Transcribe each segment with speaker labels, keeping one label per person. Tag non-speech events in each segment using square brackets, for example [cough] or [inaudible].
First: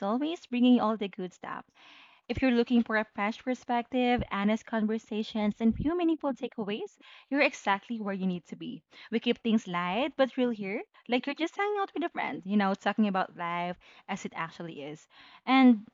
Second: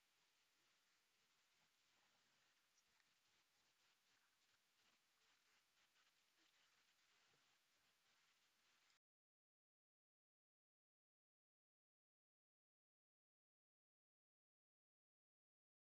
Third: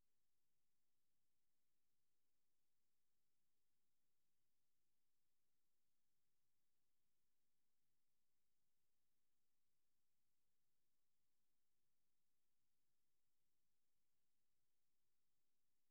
Speaker 1: always, bringing all the good stuff. If you're looking for a fresh perspective, honest conversations, and few meaningful takeaways, you're exactly where you need to be. We keep things light but real here, like you're just hanging out with a friend, you know, talking about life as it actually is. And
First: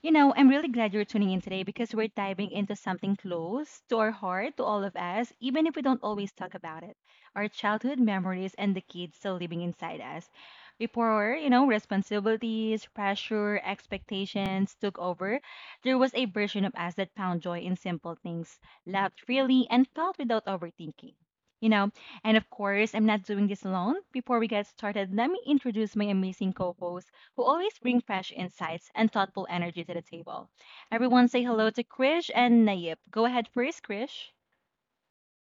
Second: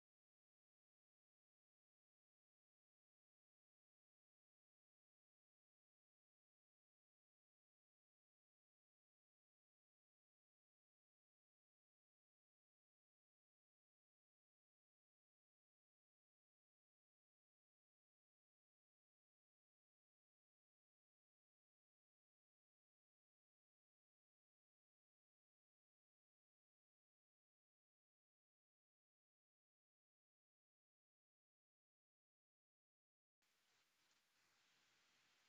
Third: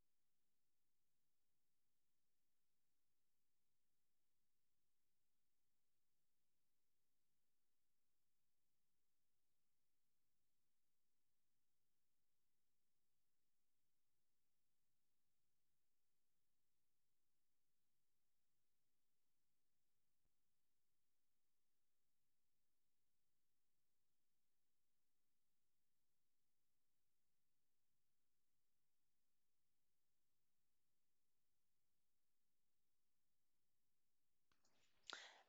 Speaker 1: I'm really glad you're tuning in today because we're diving into something close to our heart, to all of us, even if we don't always talk about it. Our childhood memories and the kids still living inside us. Before responsibilities, pressure, expectations took over, there was a version of us that found joy in simple things, laughed freely, and felt without overthinking. You know, and of course, I'm not doing this alone. Before we get started, let me introduce my amazing co host who always bring fresh insights and thoughtful energy to the table. Everyone say hello to Krish and Nayib. Go ahead first, Krish.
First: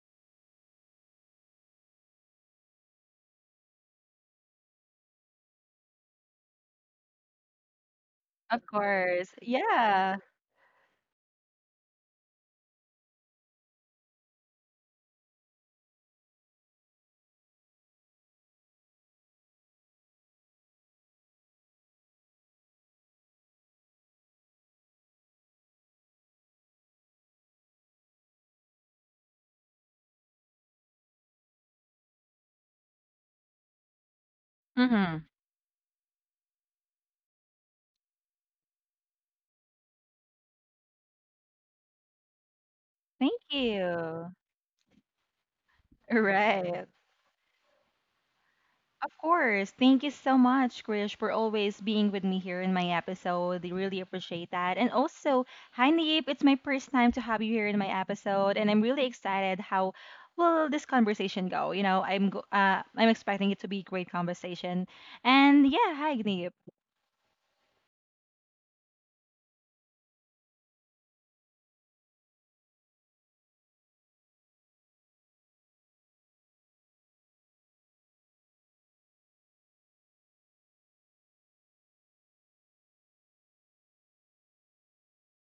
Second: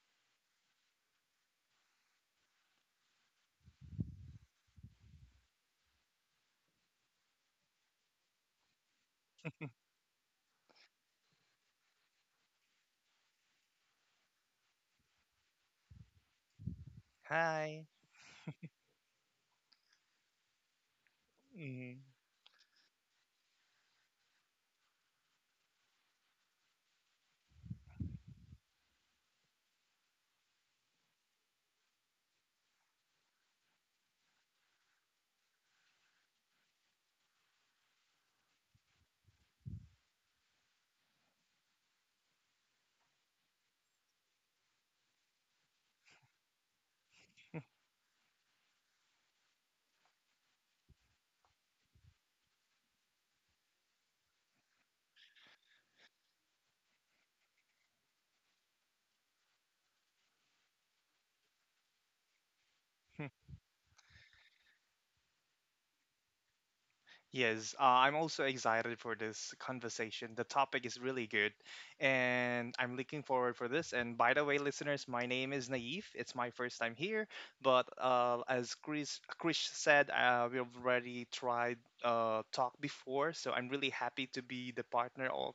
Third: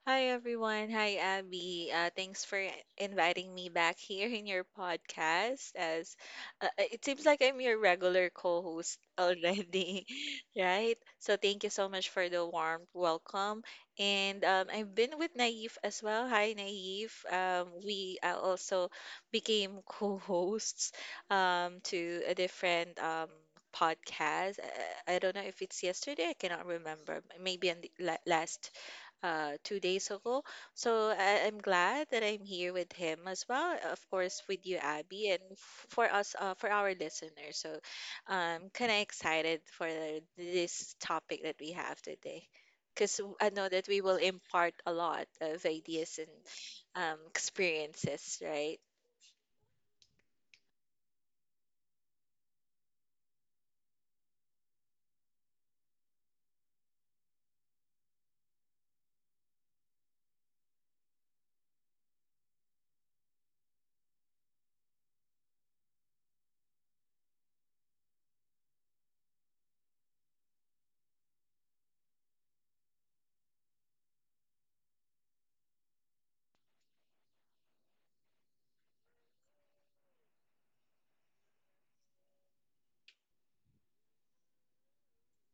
Speaker 2: Hi everyone. Hi Abby. Thanks for inviting me back here in your podcast. As It seems like I'm your regular
Speaker 1: Of
Speaker 2: co-host
Speaker 1: course.
Speaker 2: already,
Speaker 1: Yeah.
Speaker 2: [laughs] right? So thank you so much for the warm welcome. And I've been with Naif as well. Hi Naif.
Speaker 3: Hi.
Speaker 2: We also became [laughs] co-hosts
Speaker 3: hmm
Speaker 2: to a different podcast. I don't know if it's yesterday. I cannot remember. Maybe on the last 2 days ago. So I'm glad that I'm here with him as well, of course, with you,
Speaker 1: Mm-hmm.
Speaker 2: Abby, and for us, for our listeners. So I'm kind of excited for this topic that we have today, because
Speaker 1: Thank
Speaker 2: I know that we will
Speaker 1: you.
Speaker 2: impart a lot of ideas and
Speaker 1: Right.
Speaker 2: experiences, right?
Speaker 1: Of course, thank you so much, Krish, for always being with me here in my episode. I really appreciate that. And also, hi, Nayib. It's my first time to have you here in my episode, and I'm really excited how will this conversation go. You know, I'm
Speaker 3: [laughs]
Speaker 1: expecting it to be a great conversation. And yeah, hi, Nayib.
Speaker 3: Yes, I'm also excited for this conversation. The topic is really good, and I'm looking forward for this. And by the way, listeners, my name is Naif. It's my first time here, but as Chris Krish said, we've already tried talk before, so I'm really happy to be the partner of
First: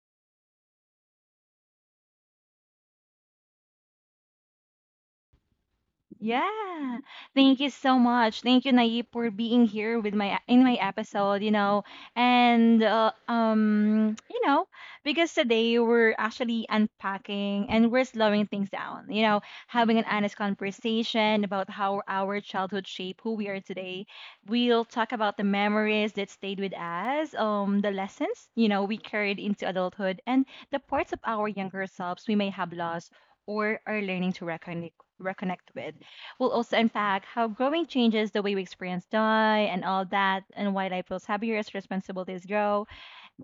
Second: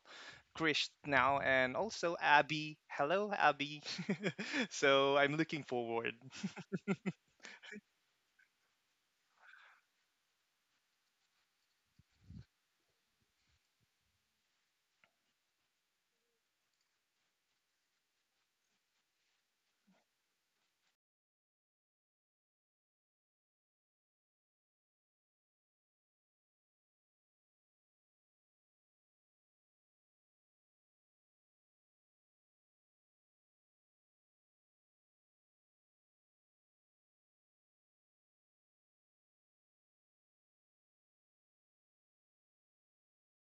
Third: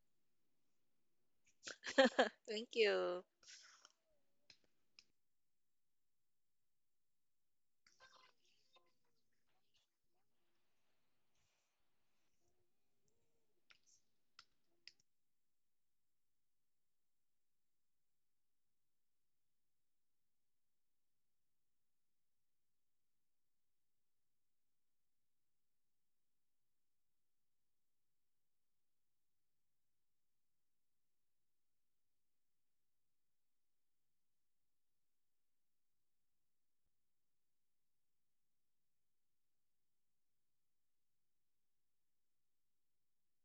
Speaker 3: Krish now, and also
Speaker 2: [laughs] Thank
Speaker 3: Abby.
Speaker 2: you.
Speaker 3: Hello, Abby. [laughs] So I'm looking forward.
Speaker 1: Yeah, thank you so much. Thank you, Nayib, for being here with my in my episode, you know. And uh, um, you know, because today we're actually unpacking and we're slowing things down, you know, having an honest conversation about how our childhood shaped who we are today. We'll talk about the memories that stayed with us, the lessons, you know, we carried into adulthood and the parts of our younger selves we may have lost or are learning to reconnect with. We'll also unpack how growing changes the way we experience die and all that, and why life feels heavier as responsibilities grow.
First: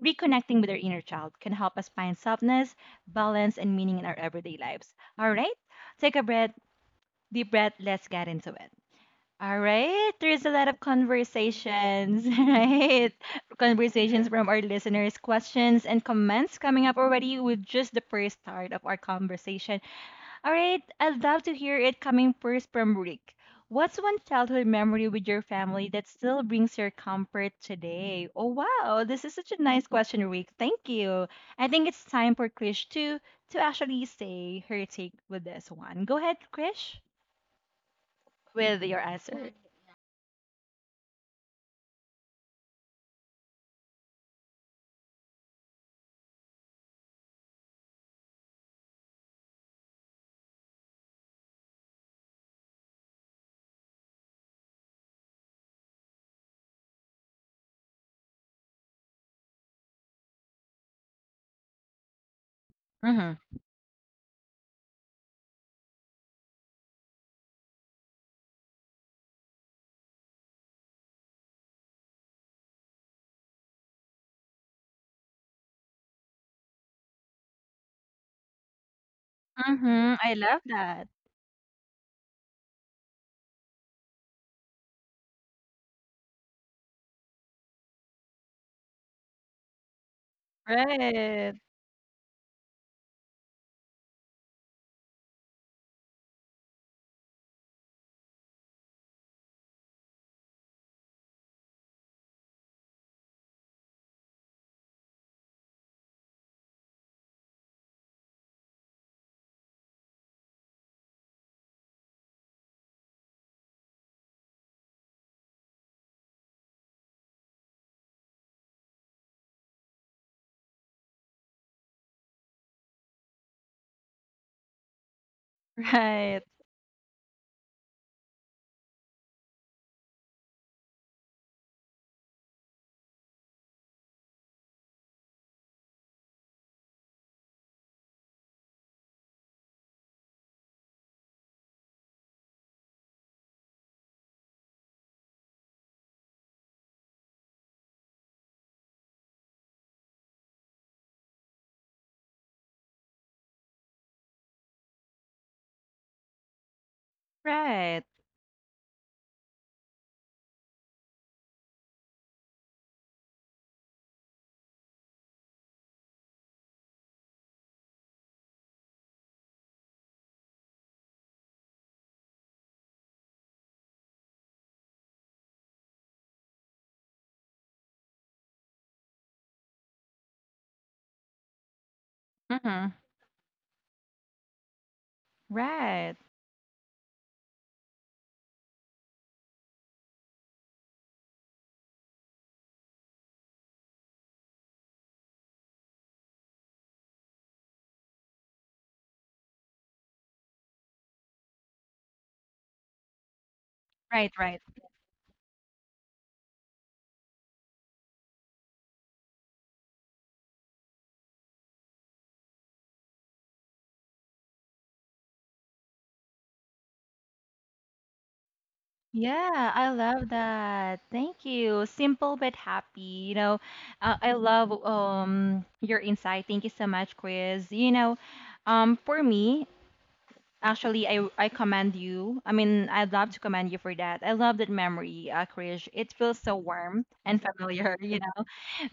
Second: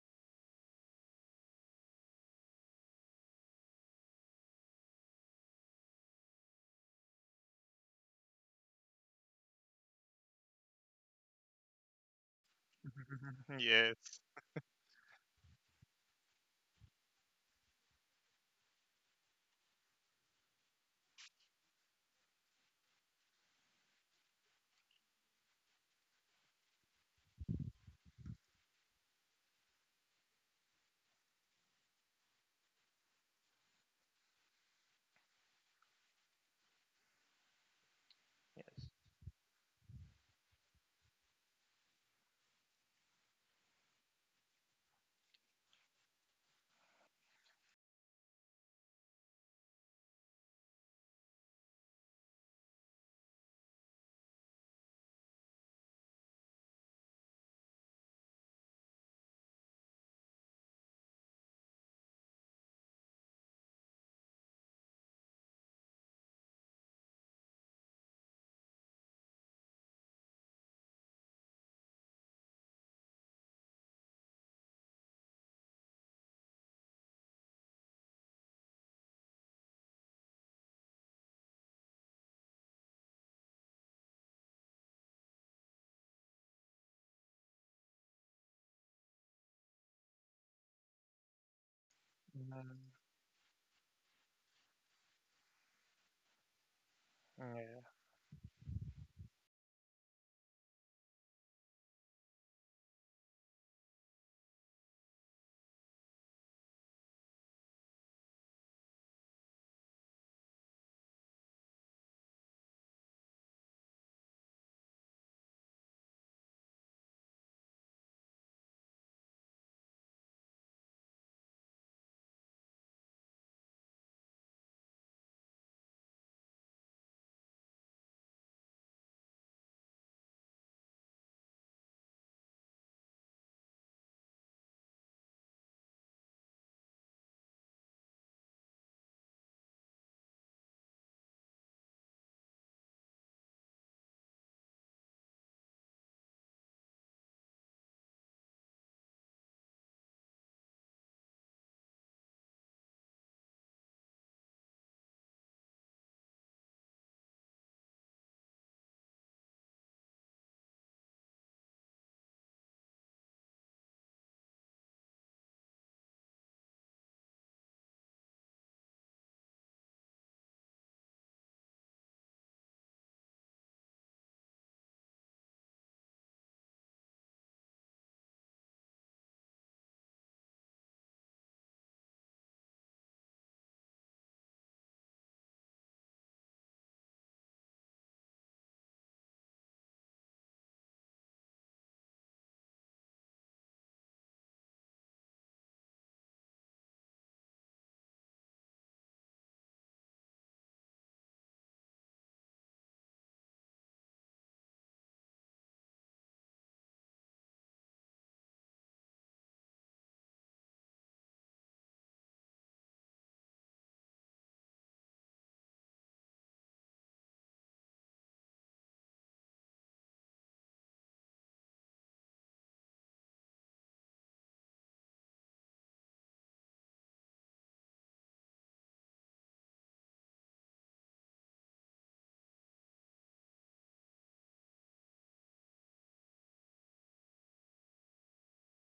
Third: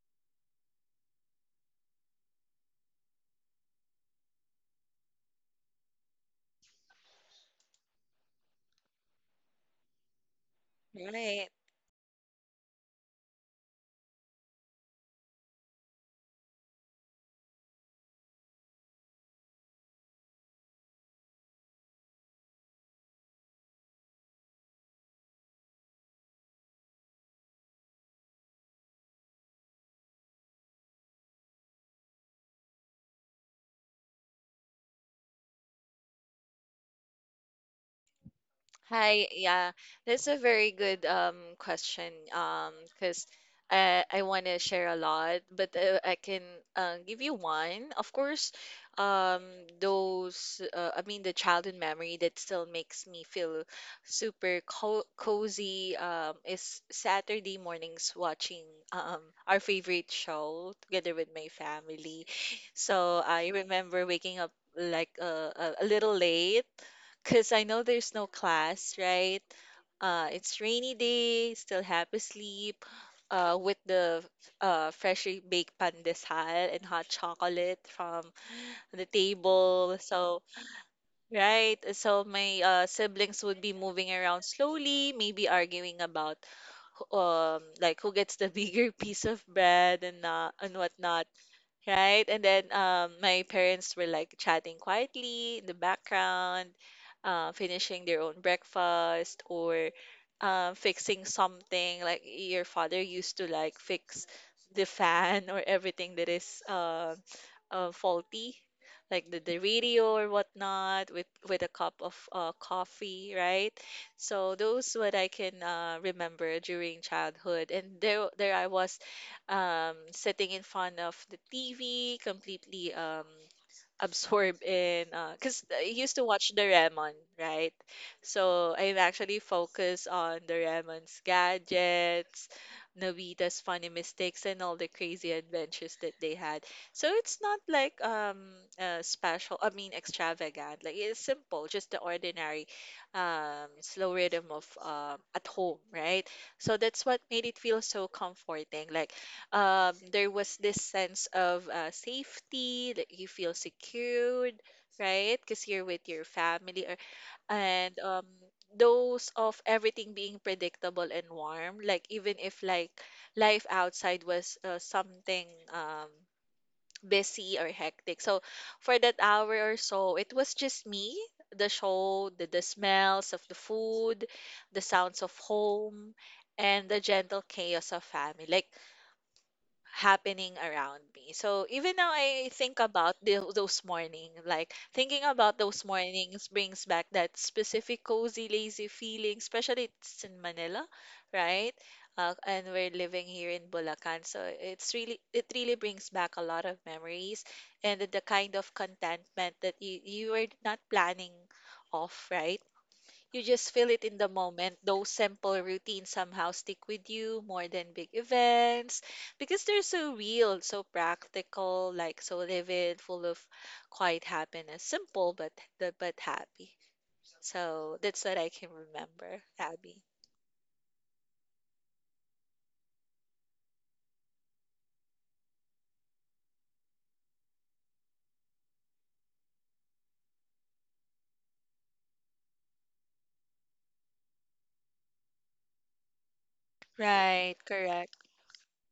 Speaker 1: Reconnecting with our inner child can help us find softness, balance, and meaning in our everyday lives. All right, take a breath, deep breath, let's get into it. All right, there's a lot of
Speaker 2: Right.
Speaker 1: conversations, [laughs] right?
Speaker 3: [laughs] yes.
Speaker 1: Conversations from our listeners, questions, and comments coming up already with just the first start of our conversation. All right, I'd love to hear it coming first from Rick. What's one childhood memory with your family that still brings your comfort today? Oh, wow, this is such a nice question, Rick. Thank you. I think it's time for Krish to actually say her take with this one. Go ahead, Krish, with your
Speaker 2: Hi,
Speaker 1: answer.
Speaker 2: yeah, that's a very good question. Because I want to share a lot, but I can give you one. Of course, um, those I mean the childhood memory that still makes me feel super co cozy is Saturday mornings watching um our favorite show together with my family. So
Speaker 1: Mm-hmm.
Speaker 2: I remember waking up like a little late because I know there's no class, right? It's rainy day, still happy sleep, with the freshly baked pandesal and hot chocolate from the table.
Speaker 1: Mm-hmm. I love that.
Speaker 2: So my siblings would be moving around slowly, maybe arguing about like who gets the bigger [laughs] piece of bread and whatnot.
Speaker 1: Right.
Speaker 2: Right? And then my parents were like chatting quietly in the background,
Speaker 3: Yeah.
Speaker 2: finishing their own breakfast or fixing something. Like your father used to like fix the fan or everything that is faulty, like the radio or whatnot, with a cup of coffee, right? So those what I can remember during childhood, and there I was sitting in front of the TV, completely absorb in because I used to
Speaker 1: Right.
Speaker 2: watch Doraemon, right? So I've actually focused on Doraemon's gadgets, Nobita's funny mistakes, and all the crazy adventures that they had. So it's not like special. I mean extravagant. Like it's simple, just the ordinary, slow rhythm of at home, right? So that's what made it feel so comforting. Like there was this sense of safety that you feel secured, right? Because you're with your family, or and
Speaker 1: Right.
Speaker 2: those of everything being predictable and warm. Like even if like life outside was something um, busy or hectic, so for that hour or so, it was just me. The show, the smells of the food, the sounds of home, and the gentle chaos of family. Like happening around me. So even now I think
Speaker 1: Mm-hmm.
Speaker 2: about those morning, like thinking about those
Speaker 1: Right.
Speaker 2: mornings brings back that specific cozy, lazy feeling, especially it's in Manila, right? And we're living here in Bulacan, so it really brings back a lot of memories and the kind of contentment that you were not planning off, right? You just feel it in the
Speaker 1: Right. Right.
Speaker 2: moment. Those simple routines somehow stick with you more than big events because they're so real, so practical, like so vivid, full of quiet happiness. Simple but but happy. So that's what I can remember,
Speaker 1: Yeah, I
Speaker 2: Abby.
Speaker 1: love that. Thank you. Simple but happy. You know, I love your insight. Thank you so much, Chris. You know, for me, actually, I commend you. I mean, I'd love to commend you for that. I love that memory, Chris. It feels so warm and
Speaker 2: Right,
Speaker 1: familiar. [laughs]
Speaker 2: correct.
Speaker 1: You know,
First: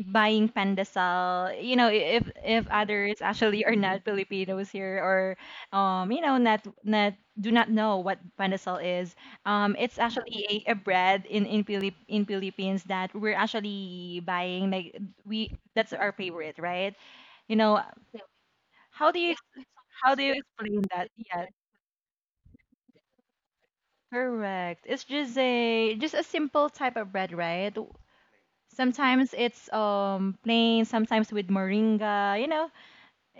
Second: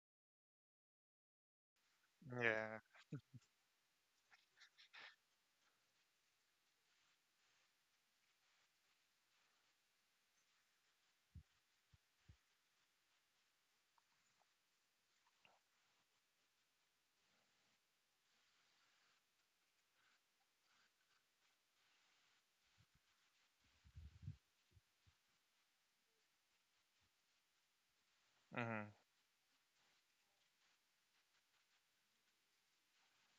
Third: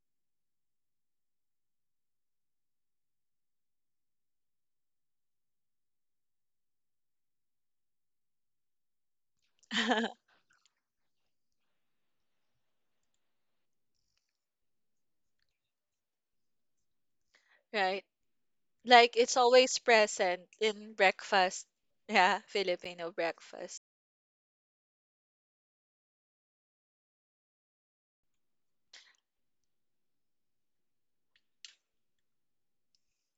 Speaker 1: buying pandesal, you know, if
Speaker 3: Yeah.
Speaker 1: others actually are not filipinos here or you know, not do not know what pandesal is. It's
Speaker 2: [laughs]
Speaker 1: actually a bread in Pilip, in philippines that we're actually buying, like we, that's our favorite, right? You know,
Speaker 2: Right.
Speaker 1: how
Speaker 2: Like
Speaker 1: do you
Speaker 2: it's always
Speaker 1: how do you
Speaker 2: present
Speaker 1: explain
Speaker 2: in
Speaker 1: that? Yes,
Speaker 2: breakfast. Yeah, Filipino breakfast.
Speaker 1: correct, it's just a simple type of bread, right?
Speaker 3: Mhm.
Speaker 1: Sometimes it's plain, sometimes with moringa, you know.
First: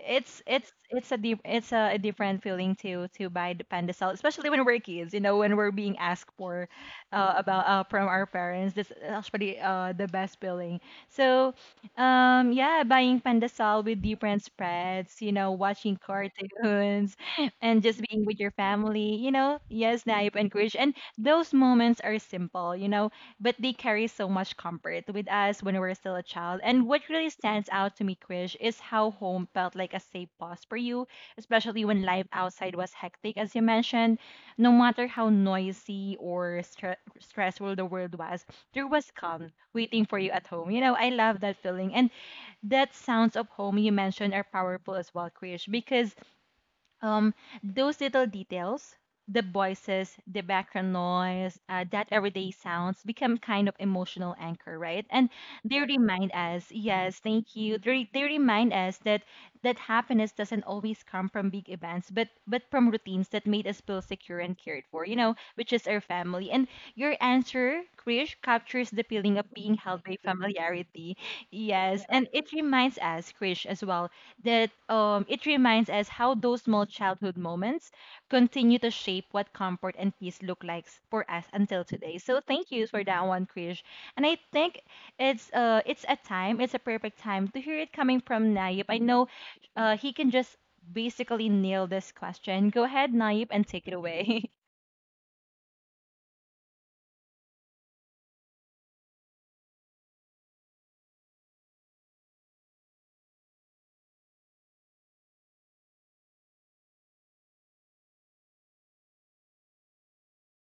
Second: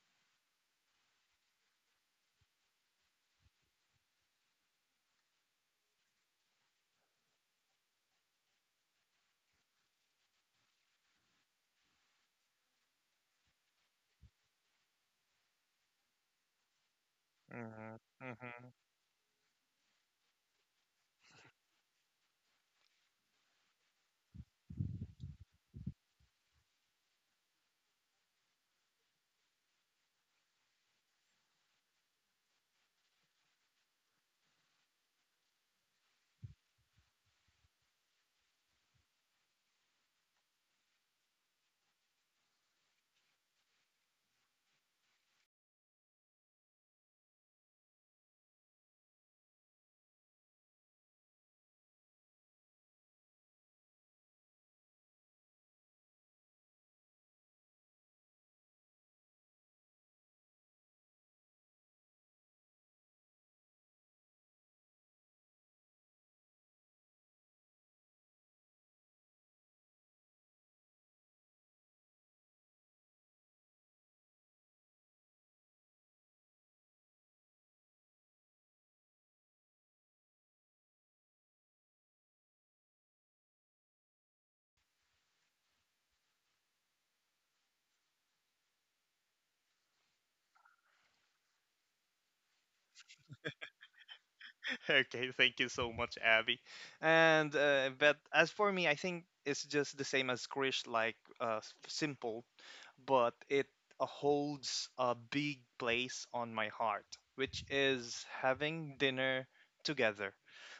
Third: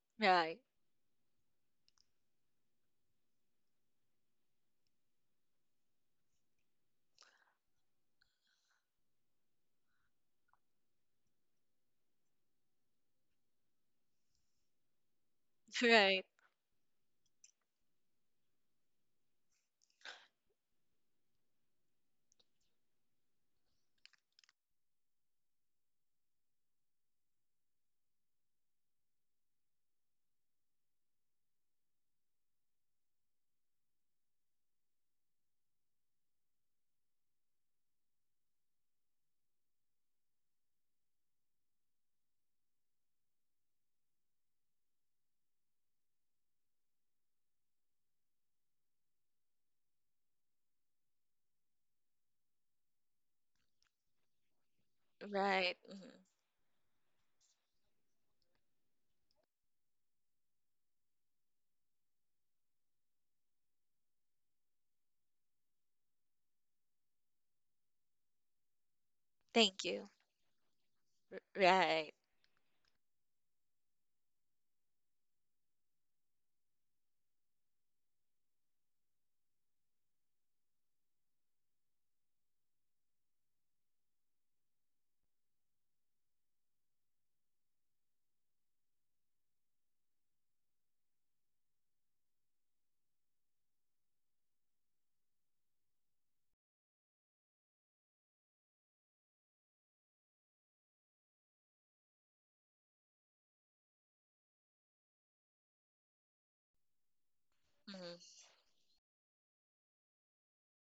Speaker 1: It's
Speaker 2: Right.
Speaker 1: a deep, it's a different feeling to buy the panda salad, especially when we're kids. You know, when we're being asked for about from our parents. That's actually the best feeling. So, yeah, buying panda salad with different spreads. You know,
Speaker 2: [laughs]
Speaker 1: watching
Speaker 2: Right.
Speaker 1: cartoons, [laughs] and
Speaker 3: Mhm.
Speaker 1: just being with your
Speaker 3: Mhm.
Speaker 1: family. You know, yes, Naip and Krish. And those moments are simple, you know, but they carry so much comfort with us when we were still a child. And what really stands out to me, Krish, is how home felt like a safe pause for you, especially when life outside was hectic, as you mentioned. No matter how noisy or stressful the world was, there was calm waiting for you at home. You know, I love that feeling. And that sounds of home you mentioned are powerful as well, Krish, because um, those little details, the voices, the background noise, that everyday sounds become kind of emotional anchor, right? And
Speaker 2: Right.
Speaker 1: they
Speaker 2: Mhm.
Speaker 1: remind us, yes, thank you. They remind us that happiness doesn't always come from big events, but from routines that made us feel secure and cared for, you know, which is our family. And your answer, Krish, captures the feeling of being
Speaker 2: Thank
Speaker 1: held
Speaker 2: you.
Speaker 1: by familiarity. Yes,
Speaker 2: Right.
Speaker 1: and it reminds us, Krish, as well that it reminds us how those small childhood moments continue to shape what comfort and peace look like for us until today. So thank you for that one, Krish. And I think it's a time, it's a perfect time to hear it coming from Nayib. I know he can just basically nail this question. Go ahead, Nayib, and take it away. [laughs]
Speaker 3: [laughs] Okay, thank you so much, Abby. And but as for me, I think it's just the same as Krish, like simple. But it holds a big place on my heart, which is
Speaker 2: Mm-hmm.
Speaker 3: having dinner together.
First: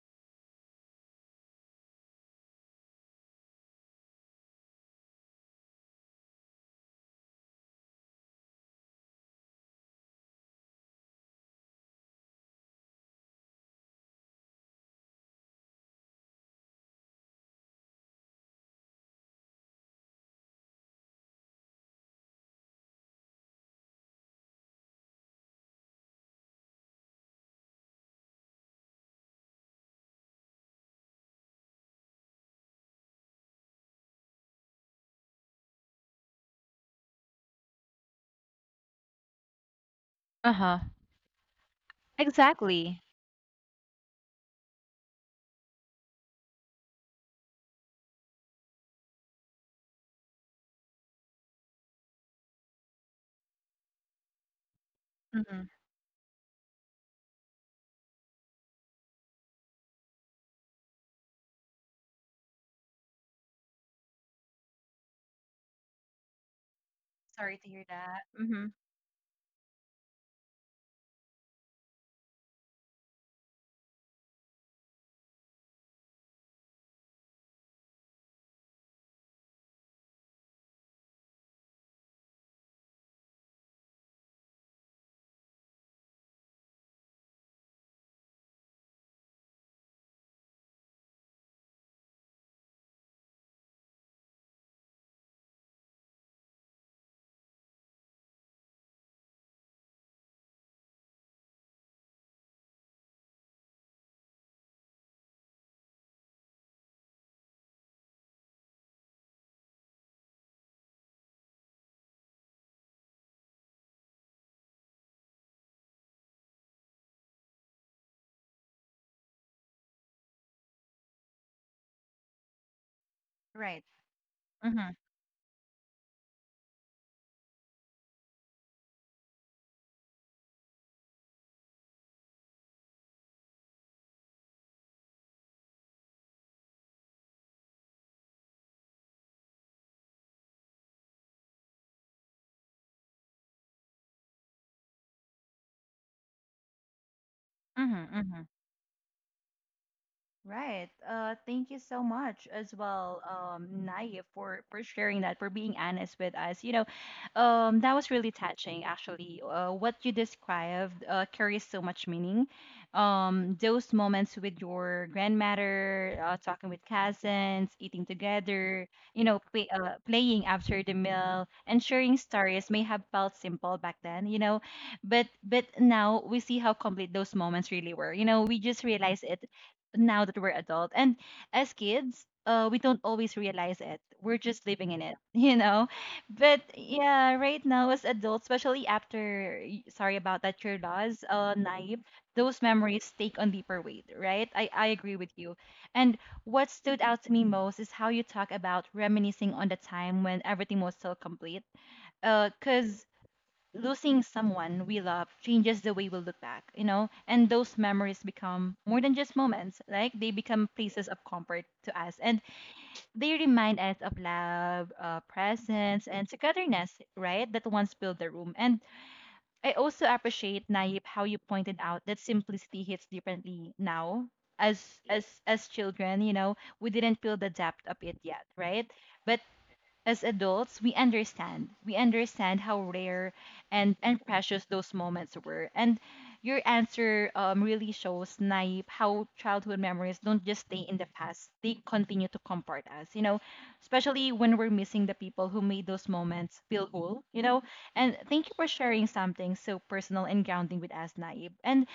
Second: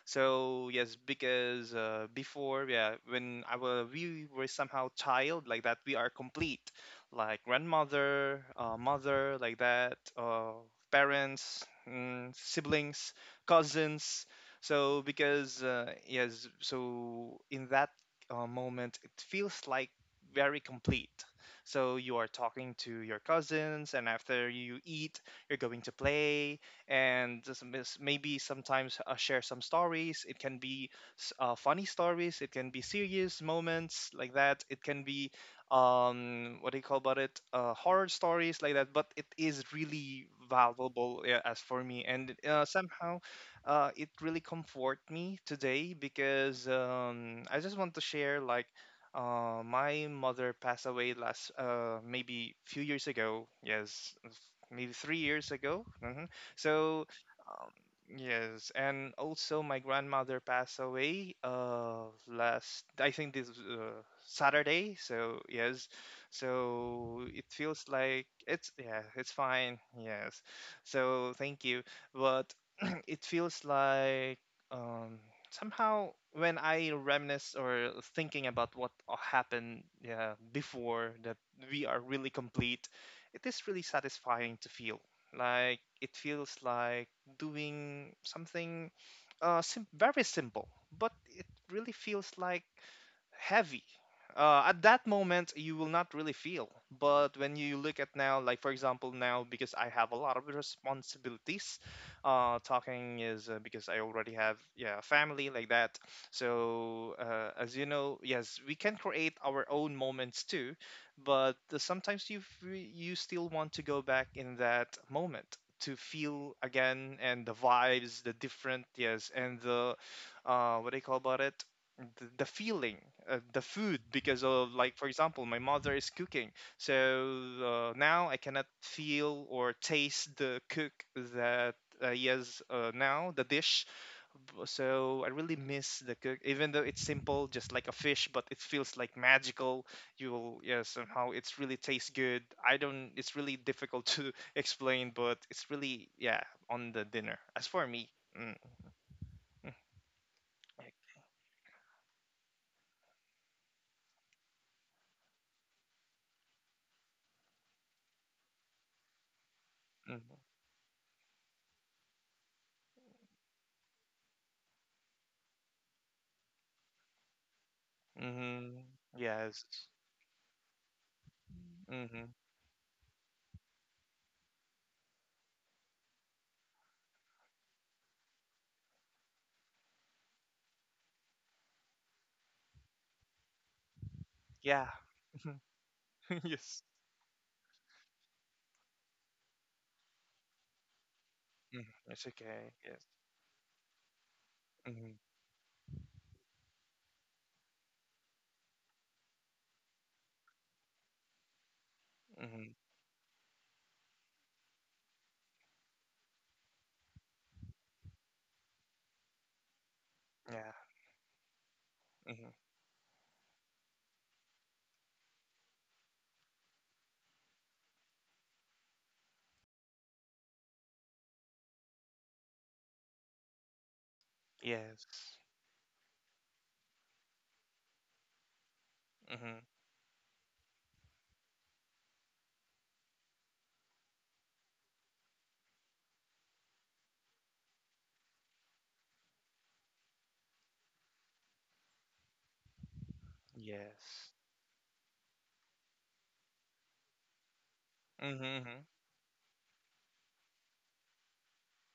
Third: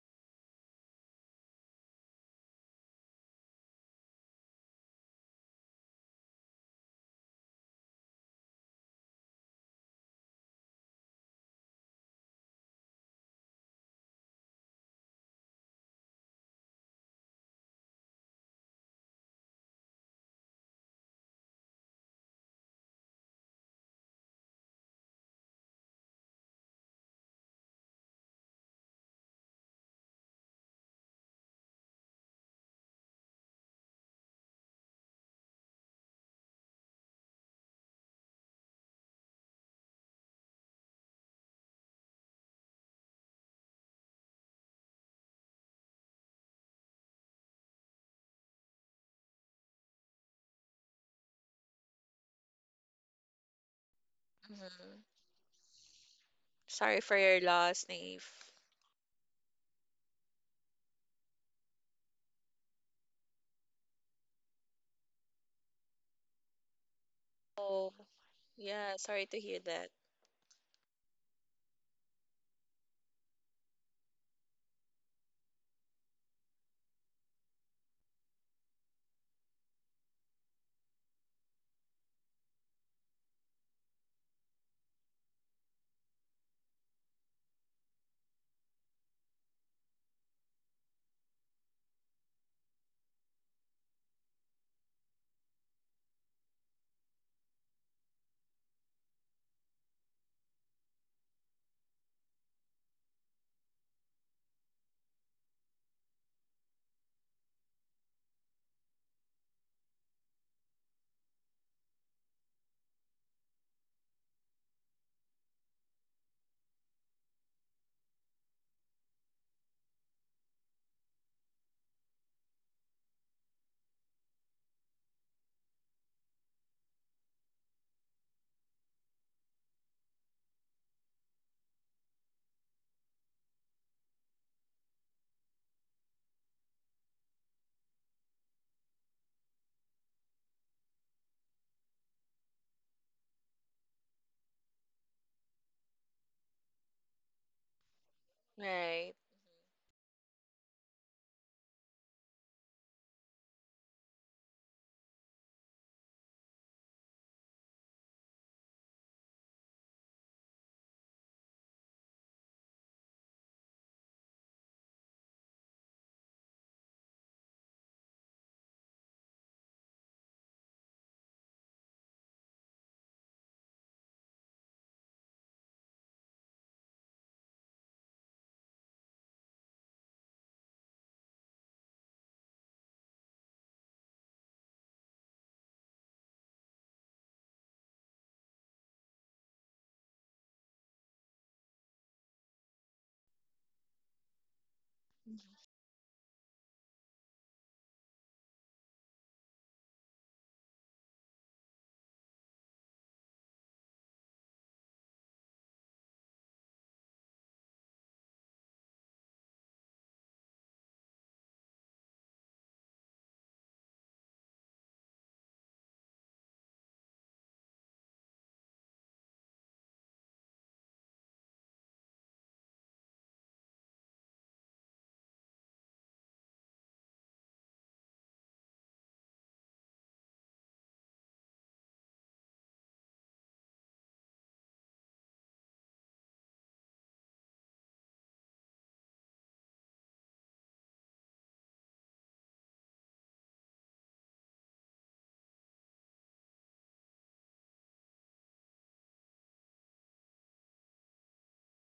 Speaker 3: So yes, because before, yeah, when I was we were somehow child like that, we are complete, like grandmother, mother, like that, parents, siblings, cousins. So because yes, so in that moment, it feels like very complete. So you are talking to your cousins, and after you eat, you're going to play and just maybe sometimes share some stories. It can be funny stories, it can be serious moments like that, it can be what do you call about it, horror stories like that, but it is really
Speaker 1: Uh huh.
Speaker 3: valuable, yeah, as for me. And
Speaker 1: Exactly.
Speaker 3: somehow it really comfort me today because I just want to share like my mother passed away last maybe few years ago. Yes, maybe
Speaker 2: Mm-hmm.
Speaker 3: 3 years
Speaker 1: Mm-hmm.
Speaker 3: ago.
Speaker 2: Sorry
Speaker 3: So,
Speaker 2: for your
Speaker 3: um,
Speaker 2: loss, Naive.
Speaker 3: yes. And also my grandmother passed away last, I think, this Saturday. So yes, so it
Speaker 1: Sorry to hear
Speaker 3: feels
Speaker 2: Oh,
Speaker 1: that.
Speaker 3: like
Speaker 1: Mm-hmm.
Speaker 3: it's,
Speaker 2: yeah,
Speaker 3: yeah,
Speaker 2: sorry
Speaker 3: it's
Speaker 2: to hear
Speaker 3: fine.
Speaker 2: that.
Speaker 3: Yes, so thank you, but. [clears throat] It feels like um somehow when I reminisce or thinking about what happened, yeah, before that we are really complete, it is really satisfying to feel. Like it feels like doing something very simple, but it really feels like heavy. At that moment, you will not really feel. But when you look at now, like for example, now because I have a lot of responsibilities, talking is because I already have, yeah, a family like that. So as you know, yes, we can create our own moments too, but sometimes you you still want to go back in that moment to feel again and the vibes, the different, yes, and the what do you call about it? The feeling, the
Speaker 1: Right.
Speaker 3: food, because of,
Speaker 1: Mm-hmm.
Speaker 3: like, for example, my mother is cooking. So now I cannot feel or taste the cook that he has, now, the dish. So I really miss the cook, even though it's simple, just like a fish, but it feels like magical. You'll, yeah, somehow it's really tastes good. I don't, it's really difficult to [laughs] explain, but it's really, yeah, on the dinner, as for me.
Speaker 1: Mm-hmm.
Speaker 3: mm,
Speaker 2: Right.
Speaker 3: mm,
Speaker 1: Right. Thank you so much as well, Naya, for sharing that, for being honest with us. You know, that was really touching, actually. What you
Speaker 3: mm,
Speaker 1: described carries so much meaning. Those moments with your grandmother, talking with cousins, eating
Speaker 3: mhm,
Speaker 1: together, you know,
Speaker 3: yes.
Speaker 1: playing after the meal, and sharing
Speaker 3: Mm-hmm.
Speaker 1: stories may have felt simple back then. You know, but now we see how complete those moments really were. You know, we just realize it now that we're adult. And as kids, we don't always realize it. We're just
Speaker 3: Yeah.
Speaker 1: living in it, [laughs] you know.
Speaker 3: [laughs]
Speaker 1: But
Speaker 3: yes.
Speaker 1: yeah, right now as adults, especially after sorry about that, your loss,
Speaker 3: hmm
Speaker 1: Naib,
Speaker 3: It's
Speaker 1: those
Speaker 3: okay. Yes.
Speaker 1: memories take on deeper weight, right? I agree
Speaker 3: Mm-hmm.
Speaker 1: with you. And what stood out to me most is how you talk about reminiscing on the time when everything was still complete.
Speaker 3: Mm-hmm.
Speaker 1: Because losing someone we love changes the way we look back, you know, and those memories become more than just moments. Like they become
Speaker 3: Yeah.
Speaker 1: places of comfort to us, and
Speaker 3: Mm-hmm.
Speaker 1: they remind us of love, presence, and togetherness, right? That once filled the room. And I also appreciate Naip how you pointed out that simplicity hits differently now. As
Speaker 3: Yes.
Speaker 1: as children, you know, we didn't feel the depth of it yet, right? But
Speaker 3: Mm-hmm.
Speaker 1: as adults, we understand. We understand how rare and precious those moments were. And your answer, really shows, Naip, how childhood memories don't just stay in the past, they continue to comfort us, you know,
Speaker 3: Yes.
Speaker 1: especially when we're missing the people who made those moments feel whole, you know. And thank you for
Speaker 3: Mm-hmm.
Speaker 1: sharing something so personal and grounding with us, Naip. And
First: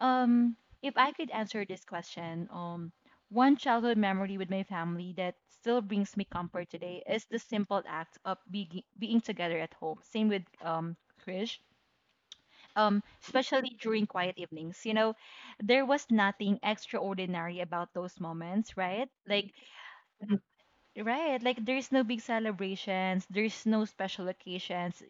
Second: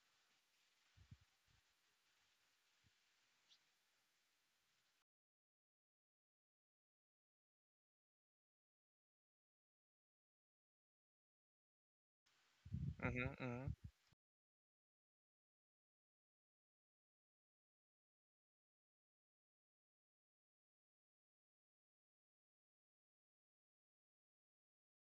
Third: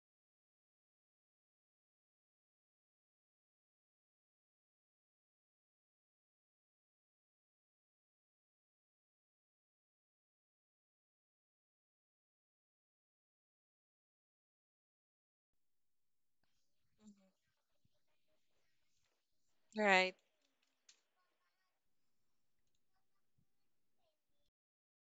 Speaker 1: um, if I could answer this question, one childhood memory with my family that still brings me comfort today is the simple act of being together at home. Same with Krish.
Speaker 3: Mm-hmm.
Speaker 1: Especially
Speaker 3: Mm-hmm.
Speaker 1: during quiet evenings, you know, there was nothing extraordinary about those moments, right?
Speaker 2: Right.
Speaker 1: Right, like there's no big celebrations, there's no special occasions,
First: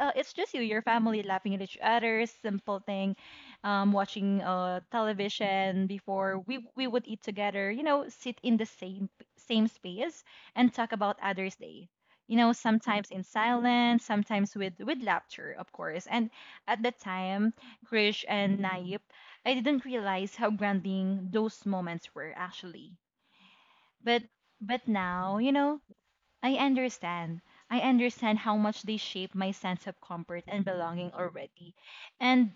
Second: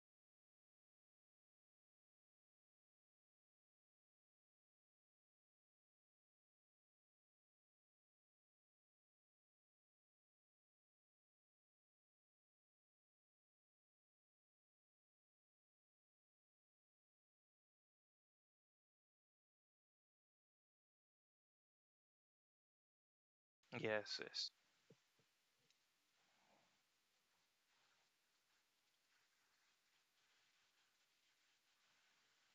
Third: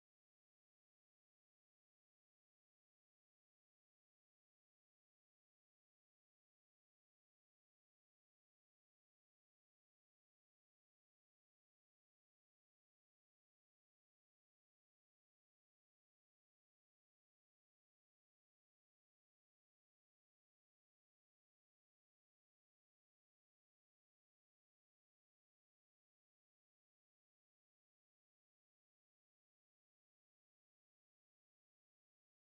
Speaker 1: it's just you, your family laughing at each other, simple thing, watching television before we would eat together. You know, sit in the same same space and talk about others' day. You know, sometimes in silence, sometimes with laughter, of course. And at the time, Krish and Naip, I didn't realize how grounding those moments were actually.
Speaker 3: Yes.
Speaker 1: But
Speaker 3: Yes.
Speaker 1: now, you know, I understand. I understand how much they shape my sense of comfort and belonging already. And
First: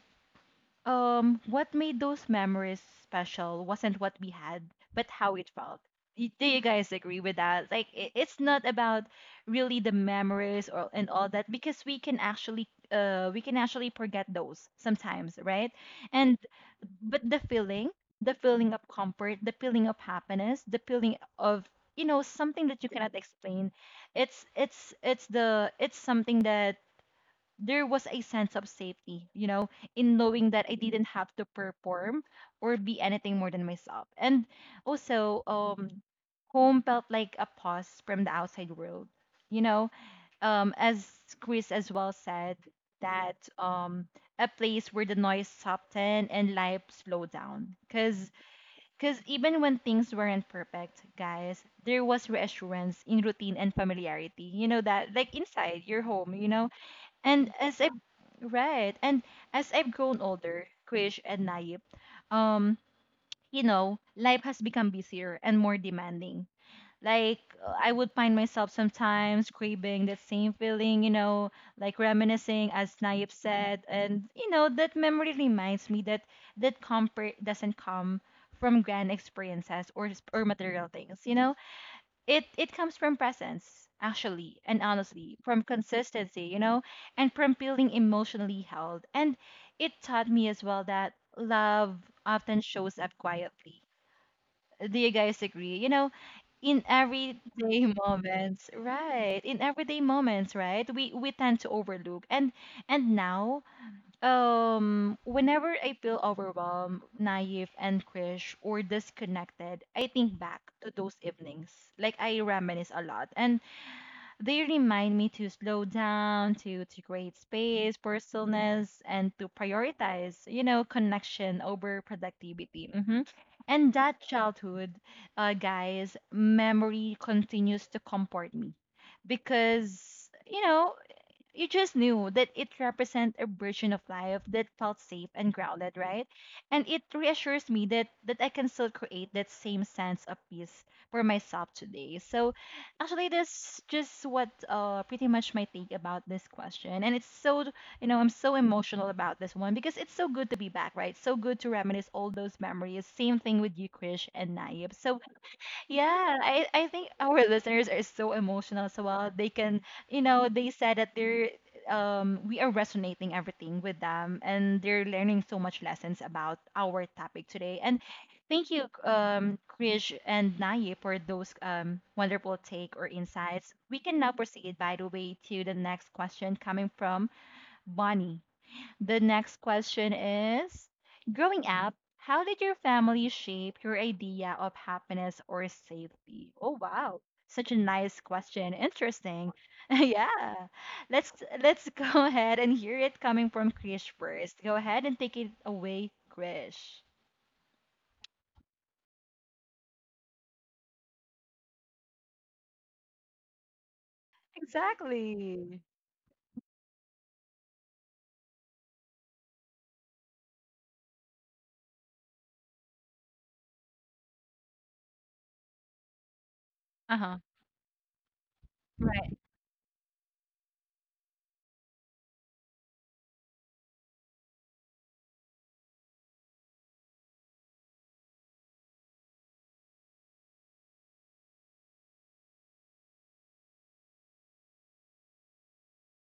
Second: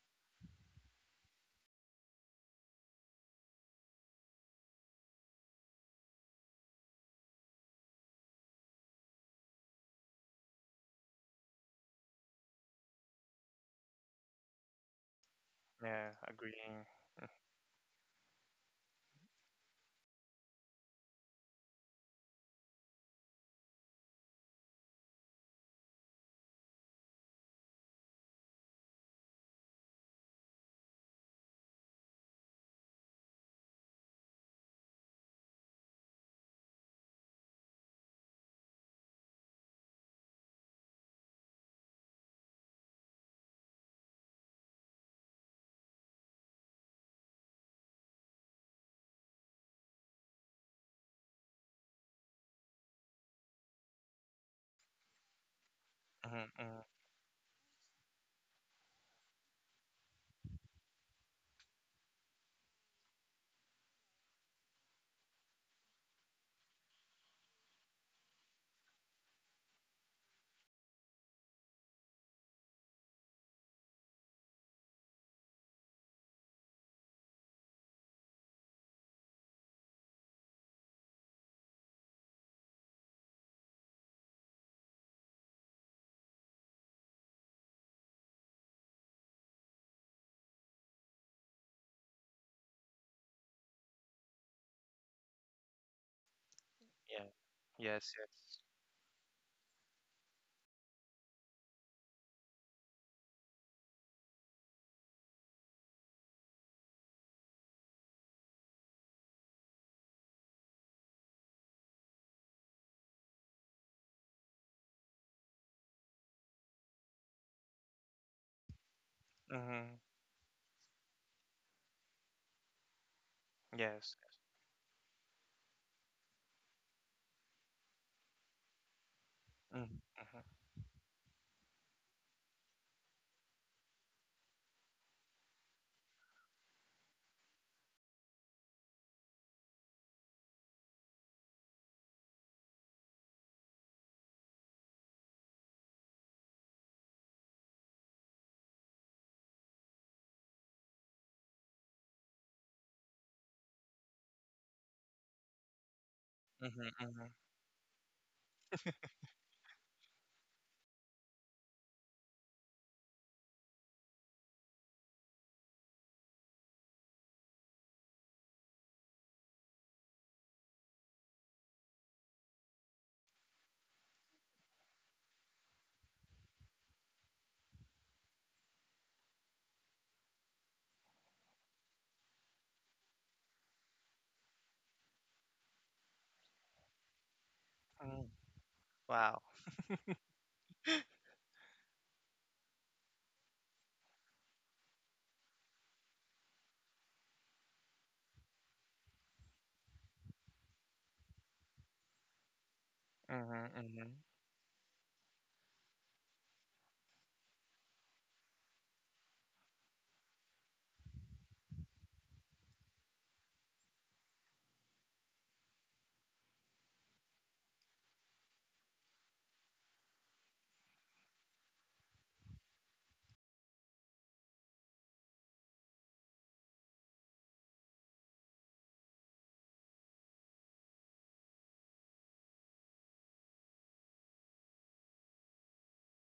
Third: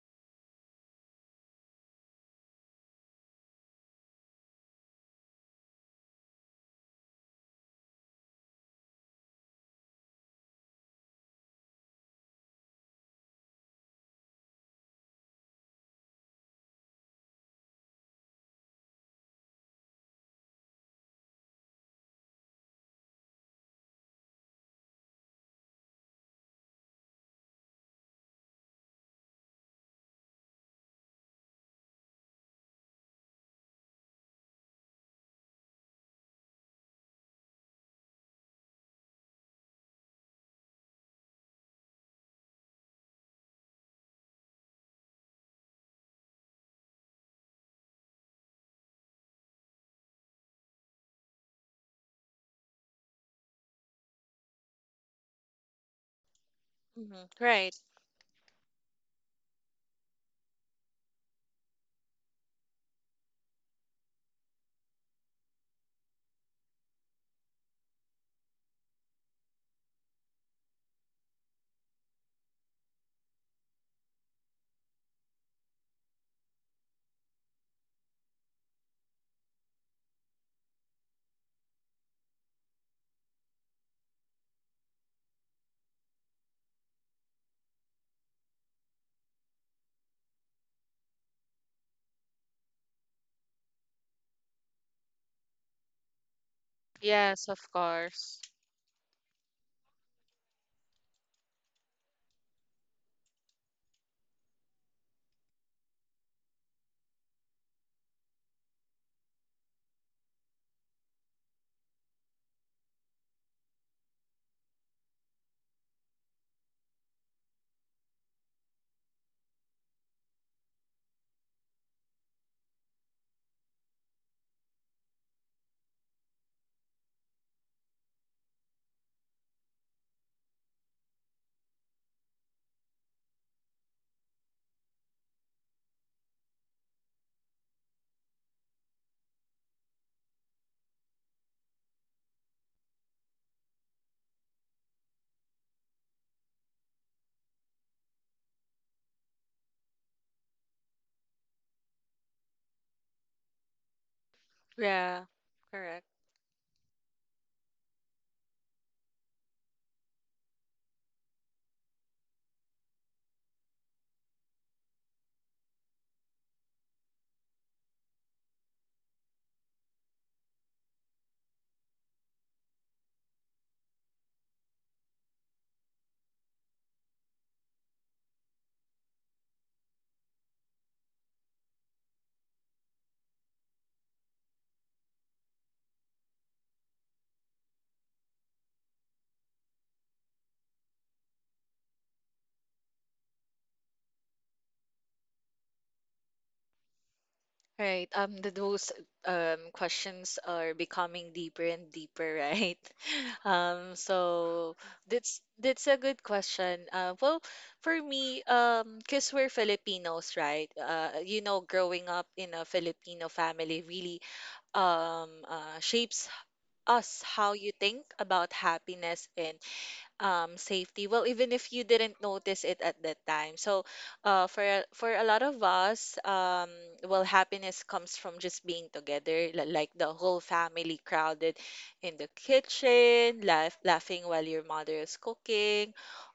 Speaker 1: what made those memories special wasn't what we had, but how it felt. Do you guys agree with that? Like, it's not about really the memories or and all that, because we can actually forget those sometimes, right?
Speaker 3: Yeah.
Speaker 1: And
Speaker 3: Agreeing.
Speaker 1: but the feeling, the feeling of comfort, the feeling of happiness, the feeling of, you know, something that you cannot explain, it's the, it's something that there was a sense of safety, you know, in knowing that I didn't have to perform or be anything more than myself. And also home felt like a pause from the outside world, you know, as Chris as well said, that a place where the noise softened and life slowed down. Because even when things weren't perfect, guys, there was reassurance in routine and familiarity. You know that, like inside your home, you
Speaker 3: Mm-hmm.
Speaker 1: know.
Speaker 3: Mm-hmm.
Speaker 2: Hmm.
Speaker 1: And
Speaker 2: Right.
Speaker 1: as I, right, and as I've grown older, Krish and Naip, um, you know, life has become busier and more demanding I would find myself sometimes craving that same feeling, you know, like reminiscing as Naip said, and you know that memory reminds me that that comfort doesn't come from grand experiences or material things, you know. It comes from presence actually and honestly, from consistency, you know, and from feeling emotionally held. And it taught me as well that love often shows up quietly. Do you guys agree? You know, in
Speaker 3: Yeah.
Speaker 2: Yes, of
Speaker 1: everyday
Speaker 3: Yes.
Speaker 2: course.
Speaker 3: Yes.
Speaker 1: moments, right? In everyday moments, right? We tend to overlook. And now, whenever I feel overwhelmed, naive and cringe or disconnected, I think back to those evenings. Like I reminisce a lot. And they remind me to slow down, to create space, personalness, and to
Speaker 3: Mm-hmm.
Speaker 1: prioritize, you know, connection over productivity. And
Speaker 3: Yes.
Speaker 1: that childhood, guys, memory continues to comfort me
Speaker 3: Mm-hmm.
Speaker 1: because
Speaker 3: Mm-hmm.
Speaker 1: you know you just knew that it represents a version of life that felt safe and grounded, right? And it reassures me that that I can still create that same sense of peace for myself today. So actually that's just what pretty much my take about this question. And it's so, you know, I'm so emotional about this one because it's so good to be back, right? So good to reminisce all those memories. Same thing with you, Krish and Naib. So
Speaker 2: Yeah, correct.
Speaker 1: yeah, I,
Speaker 3: Mm-hmm.
Speaker 1: I think
Speaker 3: Mm-hmm.
Speaker 1: our listeners are so emotional as well. They can, you know, they said that they're, we are resonating everything with them and they're learning so much lessons about our topic today. And thank you, Krish and Naye for those wonderful take or insights. We can now proceed, by the way, to the next question coming from Bonnie. The next question is, growing up, how did your family shape your idea of happiness or safety? Oh, wow. Such a nice
Speaker 3: Mm-hmm.
Speaker 1: question.
Speaker 3: Wow.
Speaker 1: Interesting. [laughs] Yeah. Let's let's [laughs] go ahead and hear it coming from Krish first. Go ahead and take it away, Krish.
Speaker 2: Right. Those questions are becoming deeper and deeper, right? [laughs]
Speaker 3: Mm-hmm. Mm-hmm.
Speaker 2: So
Speaker 1: Exactly.
Speaker 2: that's a good question. Well, for me, because we're Filipinos, right? You know, growing up in a Filipino family really shapes us
Speaker 1: Uh-huh.
Speaker 2: how you think about happiness
Speaker 1: Right.
Speaker 2: and safety. Well, even if you didn't notice it at that time. So, for for a lot of us, well, happiness comes from just being together, like the whole family crowded in the kitchen, laughing while your mother is cooking,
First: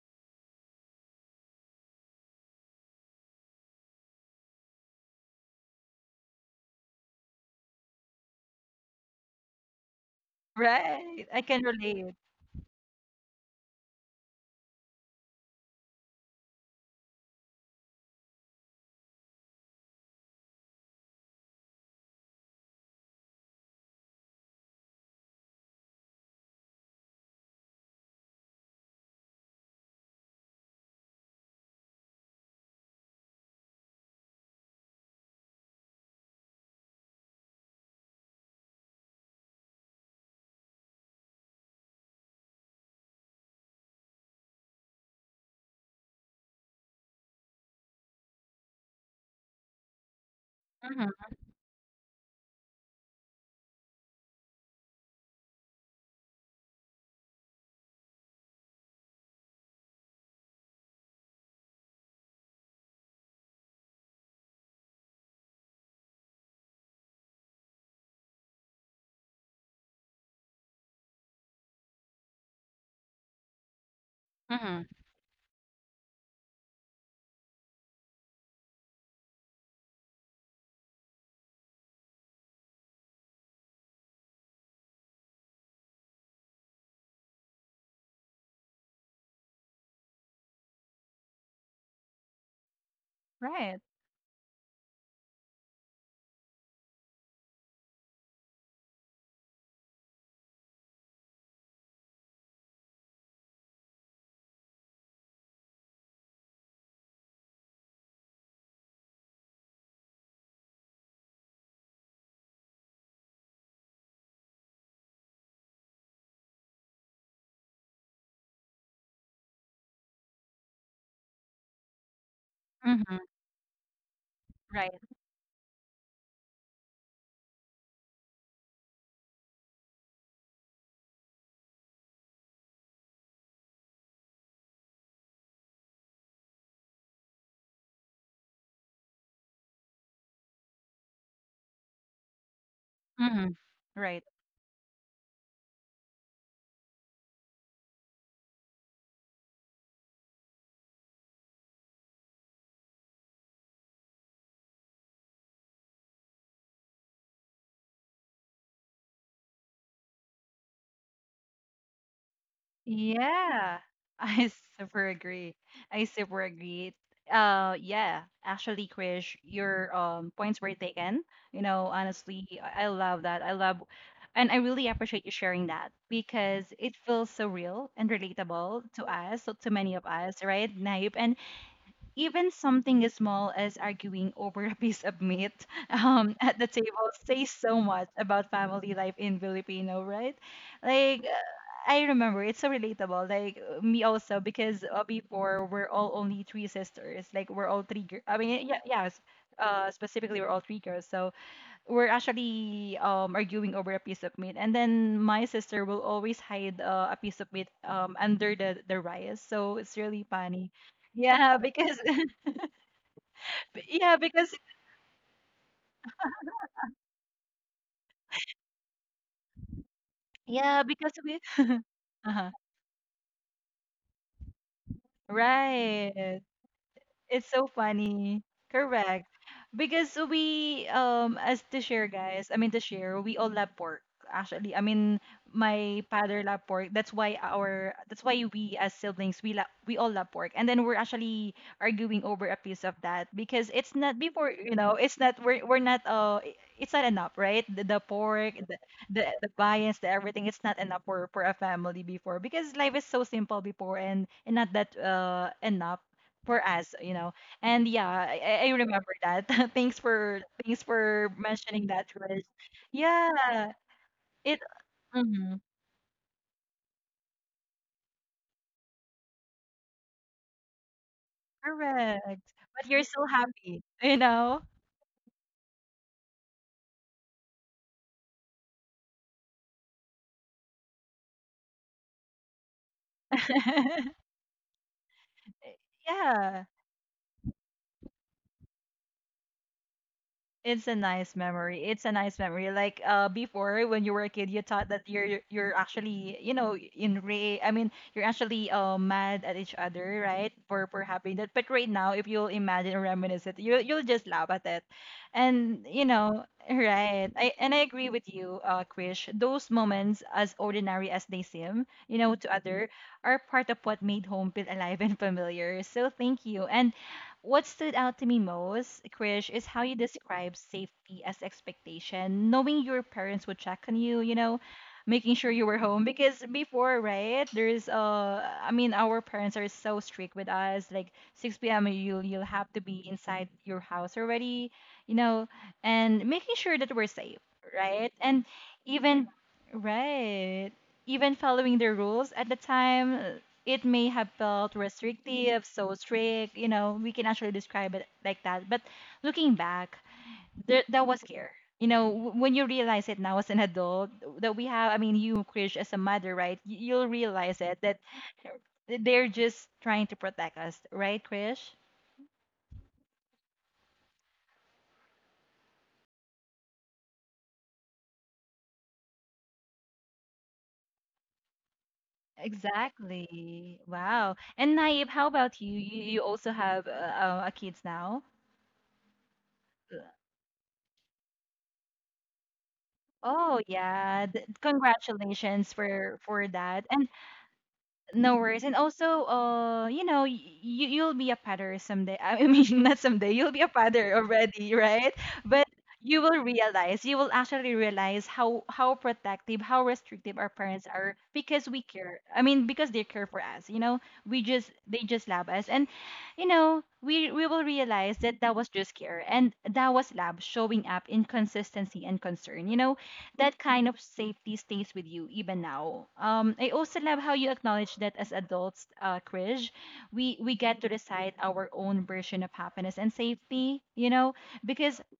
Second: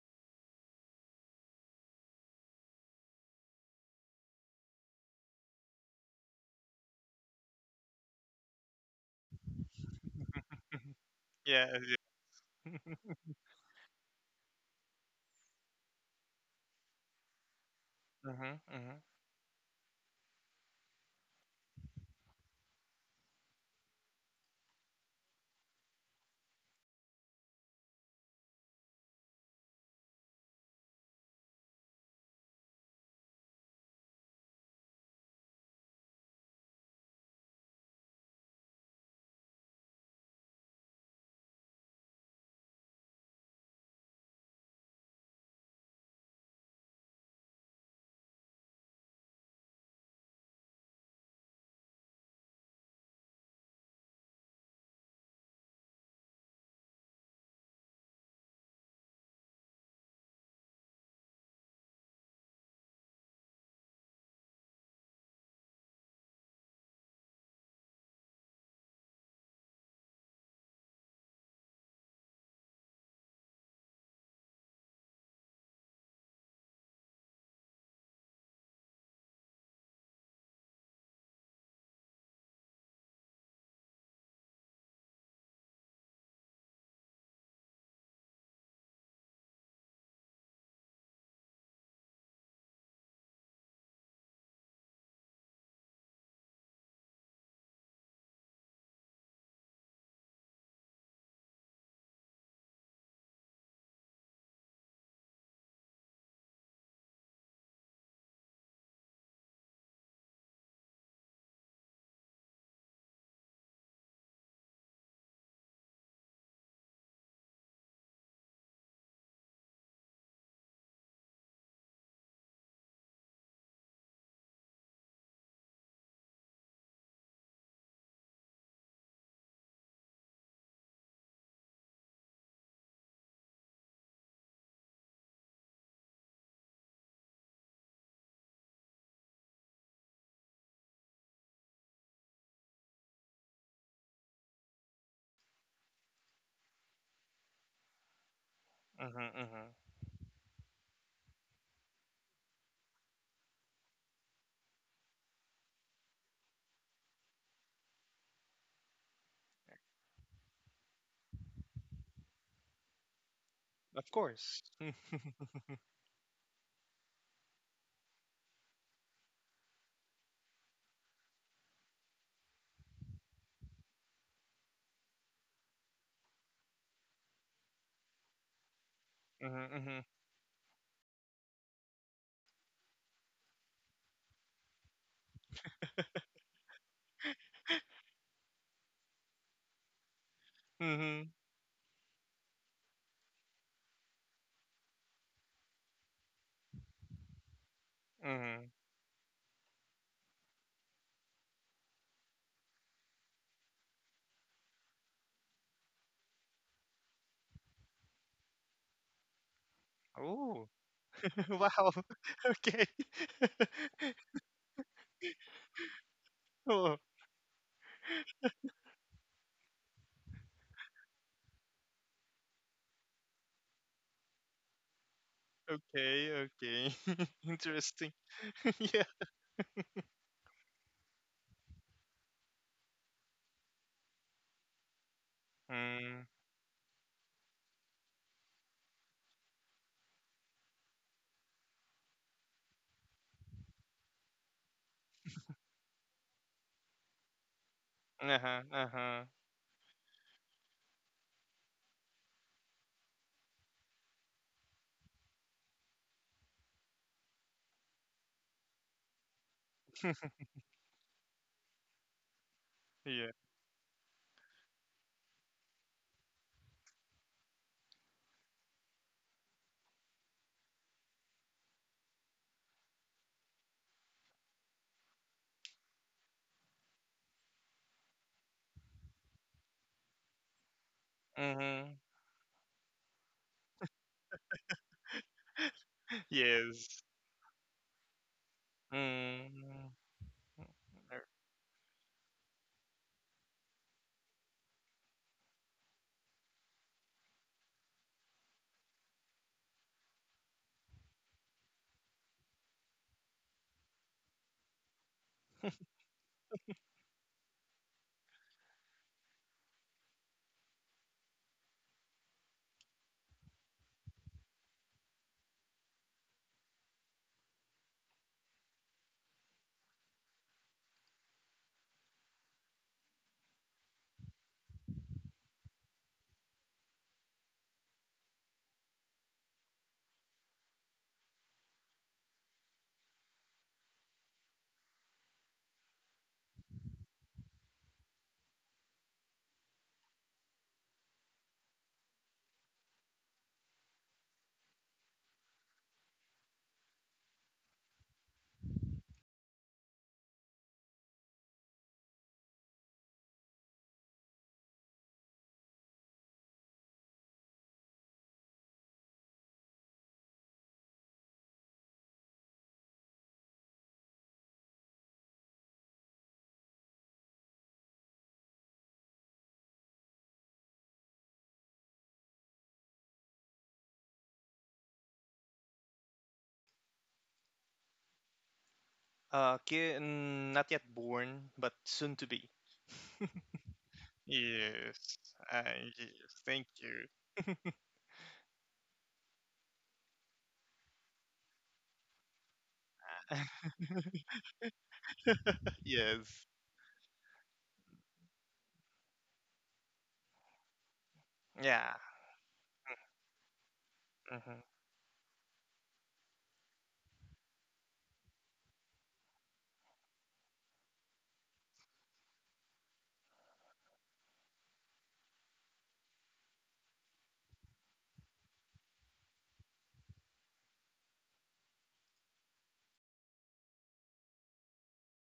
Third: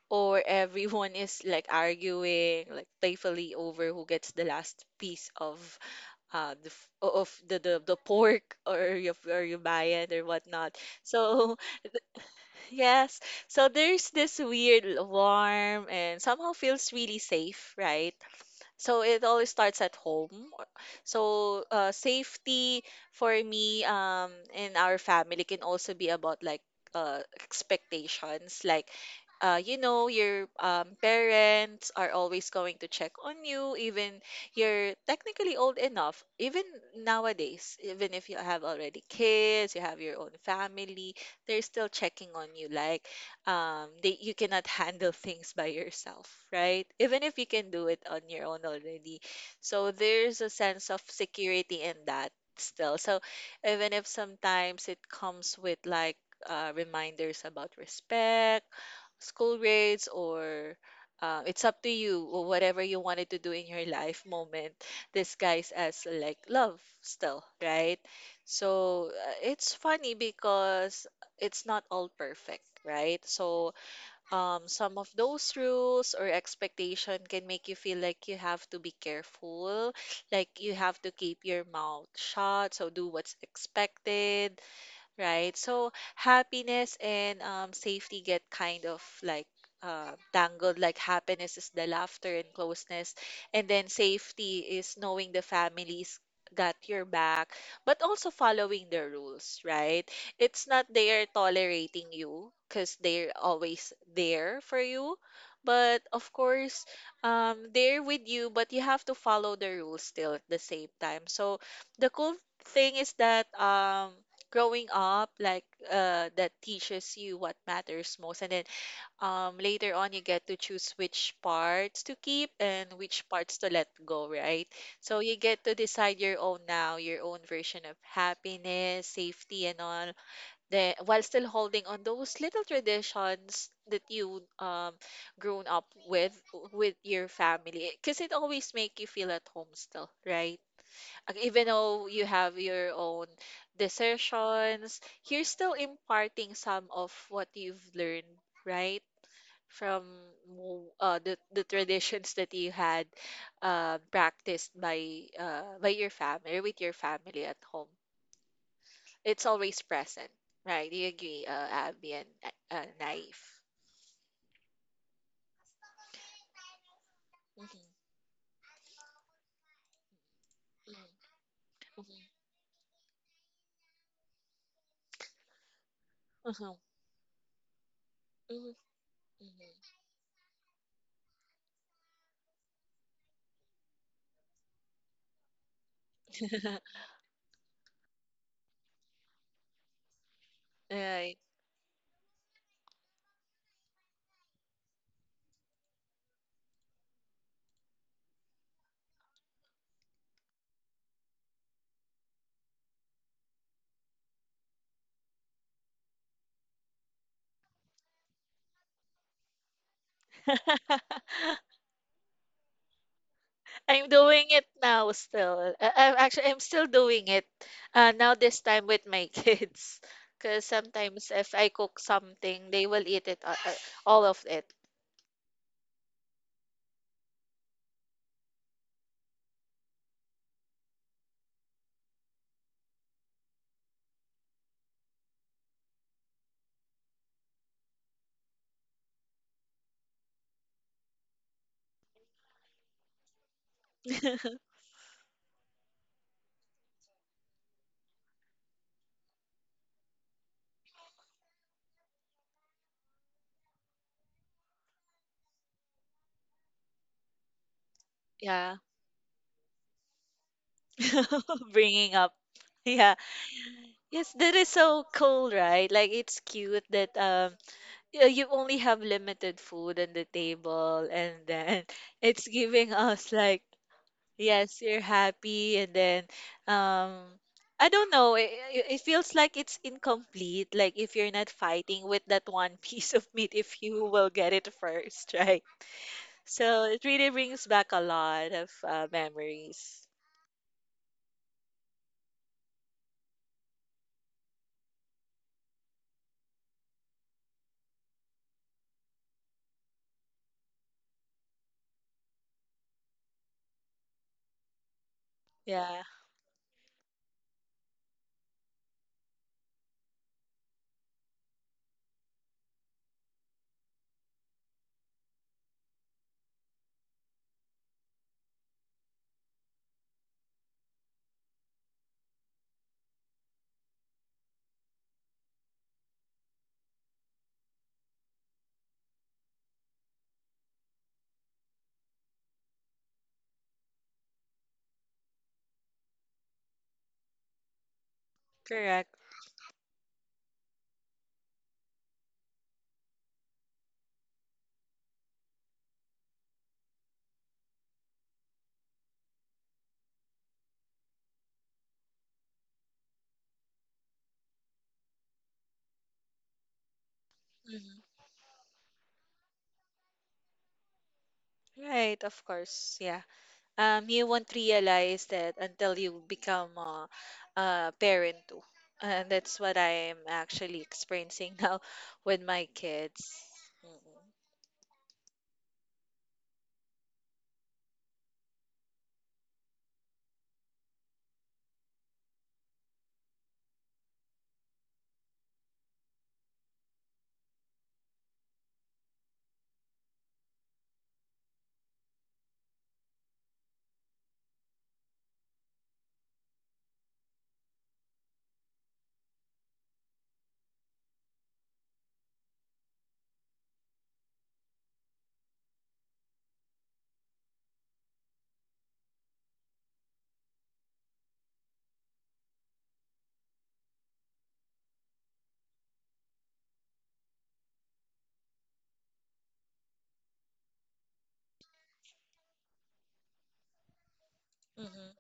Speaker 2: or everyone [laughs] is like arguing, like playfully over who gets the last piece of of the pork [laughs] or your bayan or whatnot.
Speaker 1: Right. I
Speaker 2: So
Speaker 1: can
Speaker 3: Yeah.
Speaker 1: relate.
Speaker 2: [laughs] yes, so there's this weird warm and somehow feels really safe, right?
Speaker 3: Mm-hmm. Mm-hmm.
Speaker 2: So it always starts at home. So safety for me in our family can also be about like expectations. Like, you know, your parents are always going to check on you, even you're technically old enough. Even nowadays, even if you have already kids, you have your own family, they're still checking on you. Like, they you cannot handle things by yourself, right, even if you can do it on your own already. So there's a sense of
Speaker 1: Mm-hmm.
Speaker 2: security in that still. So even if sometimes it comes with like reminders about respect, school grades or it's up to you or whatever you wanted to do in your life moment, disguised as like love still, right? So it's funny because it's not all perfect, right? So
Speaker 1: Mm-hmm.
Speaker 2: some of those rules or expectation can make you feel like you have to be careful, like you have to keep your mouth shut, so do what's expected, right? So happiness and safety get kind of like tangled. Like happiness is the laughter and closeness, and
Speaker 1: Right.
Speaker 2: then safety is knowing the family's got your back, but also following the rules, right? It's not they are tolerating you because they're always there for you. But of course, they're with you, but you have to follow the rules still at the same time. So the cool thing is that growing up like that teaches you what matters most, and then later on you get to choose which parts to keep and
Speaker 1: Mm-hmm.
Speaker 2: which parts to let go, right?
Speaker 1: Right.
Speaker 2: So you get to decide your own now, your own version of happiness, safety and all, the while still holding on those little traditions that you grown up with your family, because it always make you feel at home still, right? Like, even though you have your own
Speaker 1: Mm-hmm. Right.
Speaker 2: decisions, you're still imparting some of what you've learned, right?
Speaker 3: Mm-hmm. Mm-hmm.
Speaker 2: From the traditions that you had practiced by your family or with your family at home. It's always present, right? Do you agree, Abby and Naif?
Speaker 1: Yeah,
Speaker 3: Of
Speaker 1: [laughs] I
Speaker 3: course.
Speaker 1: super
Speaker 3: [laughs]
Speaker 1: agree. I super agree.
Speaker 2: Mm-hmm.
Speaker 1: Yeah, actually, Krish, your points were taken. You know, honestly, I love that. I love, and I really appreciate you sharing that
Speaker 2: Mm-hmm.
Speaker 1: because
Speaker 2: Mm-hmm.
Speaker 1: it feels so real and
Speaker 2: Mm-hmm.
Speaker 1: relatable
Speaker 2: [laughs]
Speaker 1: to us, so to
Speaker 3: Mm-hmm.
Speaker 1: many
Speaker 3: Mm-hmm.
Speaker 1: of us, right, Naip? And even something as small as arguing over a piece of meat [laughs] at the table says so much about family life in Filipino, right? Like,
Speaker 3: Mm-hmm.
Speaker 2: Right.
Speaker 1: I remember it's so relatable. Me also because before we're all only three sisters. Like we're all three. Girls. I
Speaker 3: Mm-hmm.
Speaker 1: mean, yeah, yes. Specifically, we're all three girls. So we're actually arguing over a piece of meat, and then my sister will always hide a piece of meat under the rice. So it's really
Speaker 3: Ooh.
Speaker 1: funny. [laughs]
Speaker 3: [laughs]
Speaker 1: Yeah,
Speaker 2: [laughs]
Speaker 3: wow.
Speaker 1: because
Speaker 3: [laughs] Okay. [laughs]
Speaker 2: I'm
Speaker 1: Yeah,
Speaker 2: doing
Speaker 1: because
Speaker 2: it now still. I'm actually I'm still
Speaker 3: Oh.
Speaker 2: doing it. Now this time with my [laughs] kids, because
Speaker 1: yeah, because
Speaker 2: sometimes
Speaker 1: we
Speaker 2: if I cook
Speaker 1: uh-huh.
Speaker 2: something, they will eat it all of it.
Speaker 1: Right.
Speaker 3: Okay, okay. [laughs]
Speaker 1: It's so
Speaker 3: Interesting.
Speaker 1: funny.
Speaker 3: [laughs] Yeah.
Speaker 1: Correct. Because we as the share guys, I mean the share, we all love pork actually. I mean my
Speaker 3: Mm.
Speaker 1: father love pork. That's why our that's why we as siblings we love we all love pork. And then we're actually arguing over a piece of that because it's not before, you
Speaker 2: [laughs]
Speaker 1: know, it's not we're not it's not enough, right? The pork,
Speaker 3: Uh-huh, uh-huh.
Speaker 1: the bias, the everything, it's not enough for a family before because life is so simple before and not that enough for us, you know. And yeah, I
Speaker 2: Yeah,
Speaker 1: remember that. [laughs] Thanks for thanks for
Speaker 2: [laughs]
Speaker 1: mentioning that,
Speaker 2: bringing up.
Speaker 1: Chris.
Speaker 2: Yeah.
Speaker 3: Yeah.
Speaker 1: Yeah,
Speaker 2: Yes, that
Speaker 1: it
Speaker 2: is so cool,
Speaker 1: mhm,
Speaker 2: right? Like it's cute that you only have limited food on the table, and then [laughs]
Speaker 1: correct.
Speaker 2: it's
Speaker 1: But
Speaker 2: giving
Speaker 1: you're still
Speaker 2: us like
Speaker 1: happy, you know.
Speaker 2: Yes, you're happy, and then um, I don't know. It feels like it's incomplete. Like if you're not
Speaker 3: Mm-hmm.
Speaker 2: fighting with that one [laughs] piece of meat, if you will
Speaker 1: [laughs]
Speaker 2: get it first, right?
Speaker 3: [laughs]
Speaker 1: Yeah.
Speaker 2: So
Speaker 3: Yes.
Speaker 2: it really brings back a lot of
Speaker 3: Mm.
Speaker 2: memories.
Speaker 1: It's a
Speaker 3: Er,
Speaker 1: nice memory. It's a nice memory. Before, when you were a kid, you thought that you're actually you know in re. I mean, you're actually mad at each other, right? For having that. But right now, if you'll imagine or reminisce it, you you'll just laugh at it, and
Speaker 2: Yeah,
Speaker 1: you know, right? I and I agree with you, Krish. Those moments, as ordinary as they seem, you know, to other, are part of what made home feel alive and familiar. So thank you and. What stood out to me most, Krish, is how you describe safety as expectation, knowing your parents would check on you, you know, making sure you were home. Because before, right, there's I mean, our parents are so strict with us. Like 6 p.m., you'll have to be inside your house already, you know, and making sure that we're safe, right? And
Speaker 2: correct.
Speaker 1: even, right, even following the rules at the time it may have felt restrictive, so strict, you know, we can actually describe it like that. But looking back, there, that was care. You know, when you realize it now as an adult, that we have, I mean, you, Krish, as a mother, right? You'll realize it that
Speaker 2: Mhm.
Speaker 1: they're just trying to protect us, right, Krish?
Speaker 2: Right, of course. Yeah. You won't realize that until you become a parent too. And that's what I am actually experiencing [laughs] now with my kids.
Speaker 1: Exactly.
Speaker 2: Mm-hmm.
Speaker 1: Wow. And Naib, how about you? You also have a kids now. Uh,
Speaker 3: Not yet born, but soon to be.
Speaker 1: Oh yeah.
Speaker 3: Yes.
Speaker 1: Congratulations
Speaker 3: Yes.
Speaker 1: for
Speaker 3: Thank
Speaker 1: that.
Speaker 3: you.
Speaker 1: And no worries. And also, you know, you you'll be a father someday. I mean, [laughs] not someday. You'll be a
Speaker 3: [laughs]
Speaker 1: father already, right? But you will
Speaker 3: Yes.
Speaker 1: realize, you will actually realize how protective, how restrictive our parents are because we
Speaker 3: Yeah.
Speaker 1: care. I mean, because they care for us. You know, we just
Speaker 3: hmm
Speaker 1: they just love us, and you know, we will realize that that was just care, and that was love showing up in consistency and concern. You know, that kind of safety stays with you even now. I also love how you acknowledge that as adults, Krish, we get to decide our own version of happiness and safety. You know, because
Speaker 2: Mm-hmm.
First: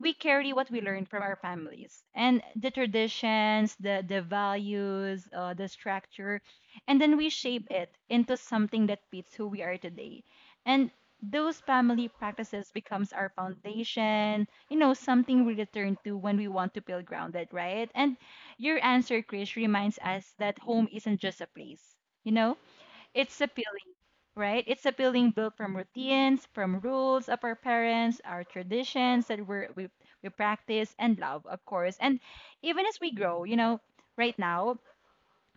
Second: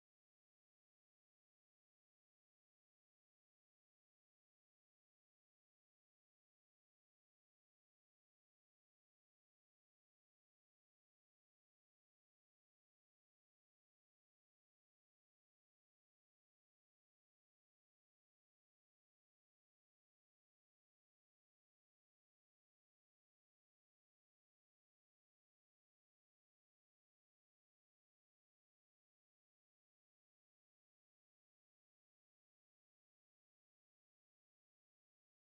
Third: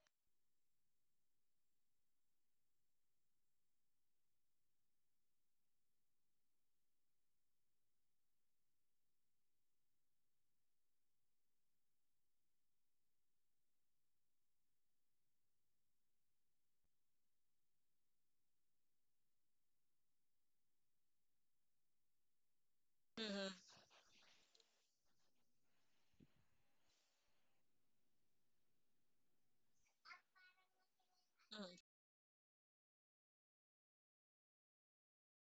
Speaker 1: we carry what we learned from our families and the traditions, the values, the structure, and then we shape it into something that fits who we are today. And those family practices becomes our foundation, you know, something we return to when we want to feel grounded, right? And your answer, Chris, reminds us that home isn't just a place, you know, it's
Speaker 2: Mm-hmm.
Speaker 1: appealing, right? It's appealing built from routines, from rules of our parents, our traditions that we practice and love, of course. And even as we grow, you know, right now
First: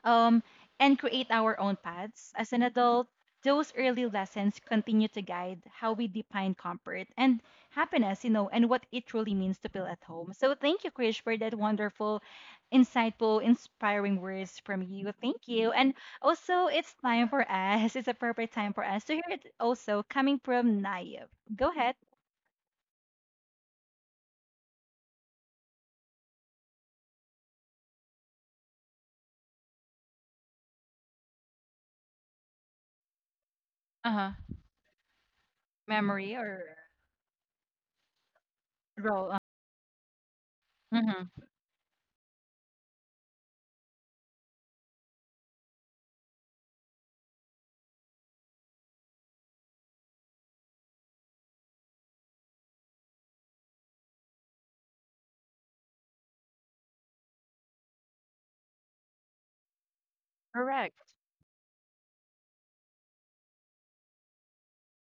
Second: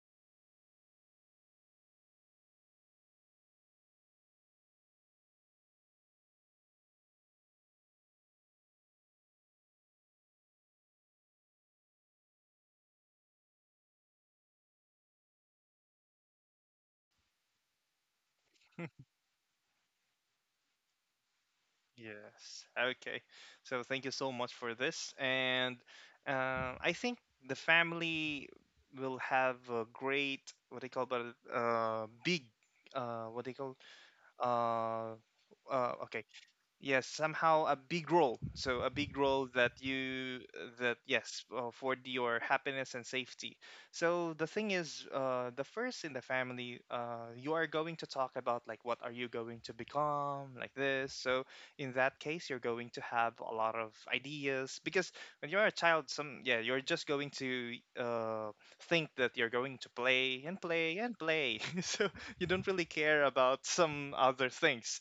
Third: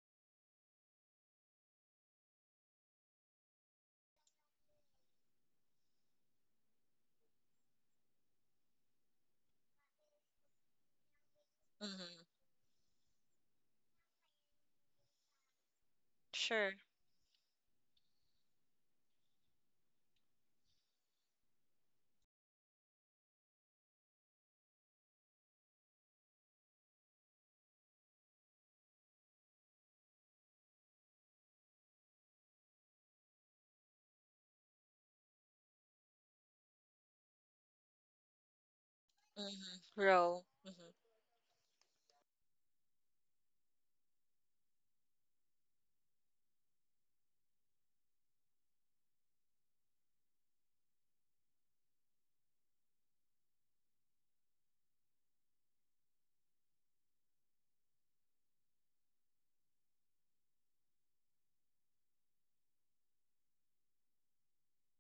Speaker 1: um, and create our own paths. As an adult, those early lessons continue to guide how we define comfort and happiness, you know, and what it truly means to feel at home. So thank you, Krish, for that wonderful,
Speaker 2: Mm-hmm.
Speaker 1: insightful, inspiring words from you. Thank you. And also,
Speaker 2: Sure.
Speaker 1: it's time for us, [laughs] it's a perfect time for us to hear it also coming from Naive. Go ahead.
Speaker 3: Yes. Okay. So thank you so much for this, and I think the family will have a great what they call, but big what they call
Speaker 1: Uh-huh.
Speaker 3: uh okay,
Speaker 1: Memory or
Speaker 3: yes, somehow a big role. So a big
Speaker 1: role.
Speaker 3: role that
Speaker 2: Mm-hmm.
Speaker 3: you
Speaker 2: Row. Mm-hmm.
Speaker 3: that
Speaker 1: Mhm.
Speaker 3: yes, for your happiness and safety. So the thing is, the first in the family, you are going to talk about like what are you going to become like this. So in that case, you're going to have a lot of ideas, because when you're a child, some, yeah, you're just going to think that you're going to play and play
Speaker 1: Correct.
Speaker 3: and play. [laughs] So you don't really care about some other things,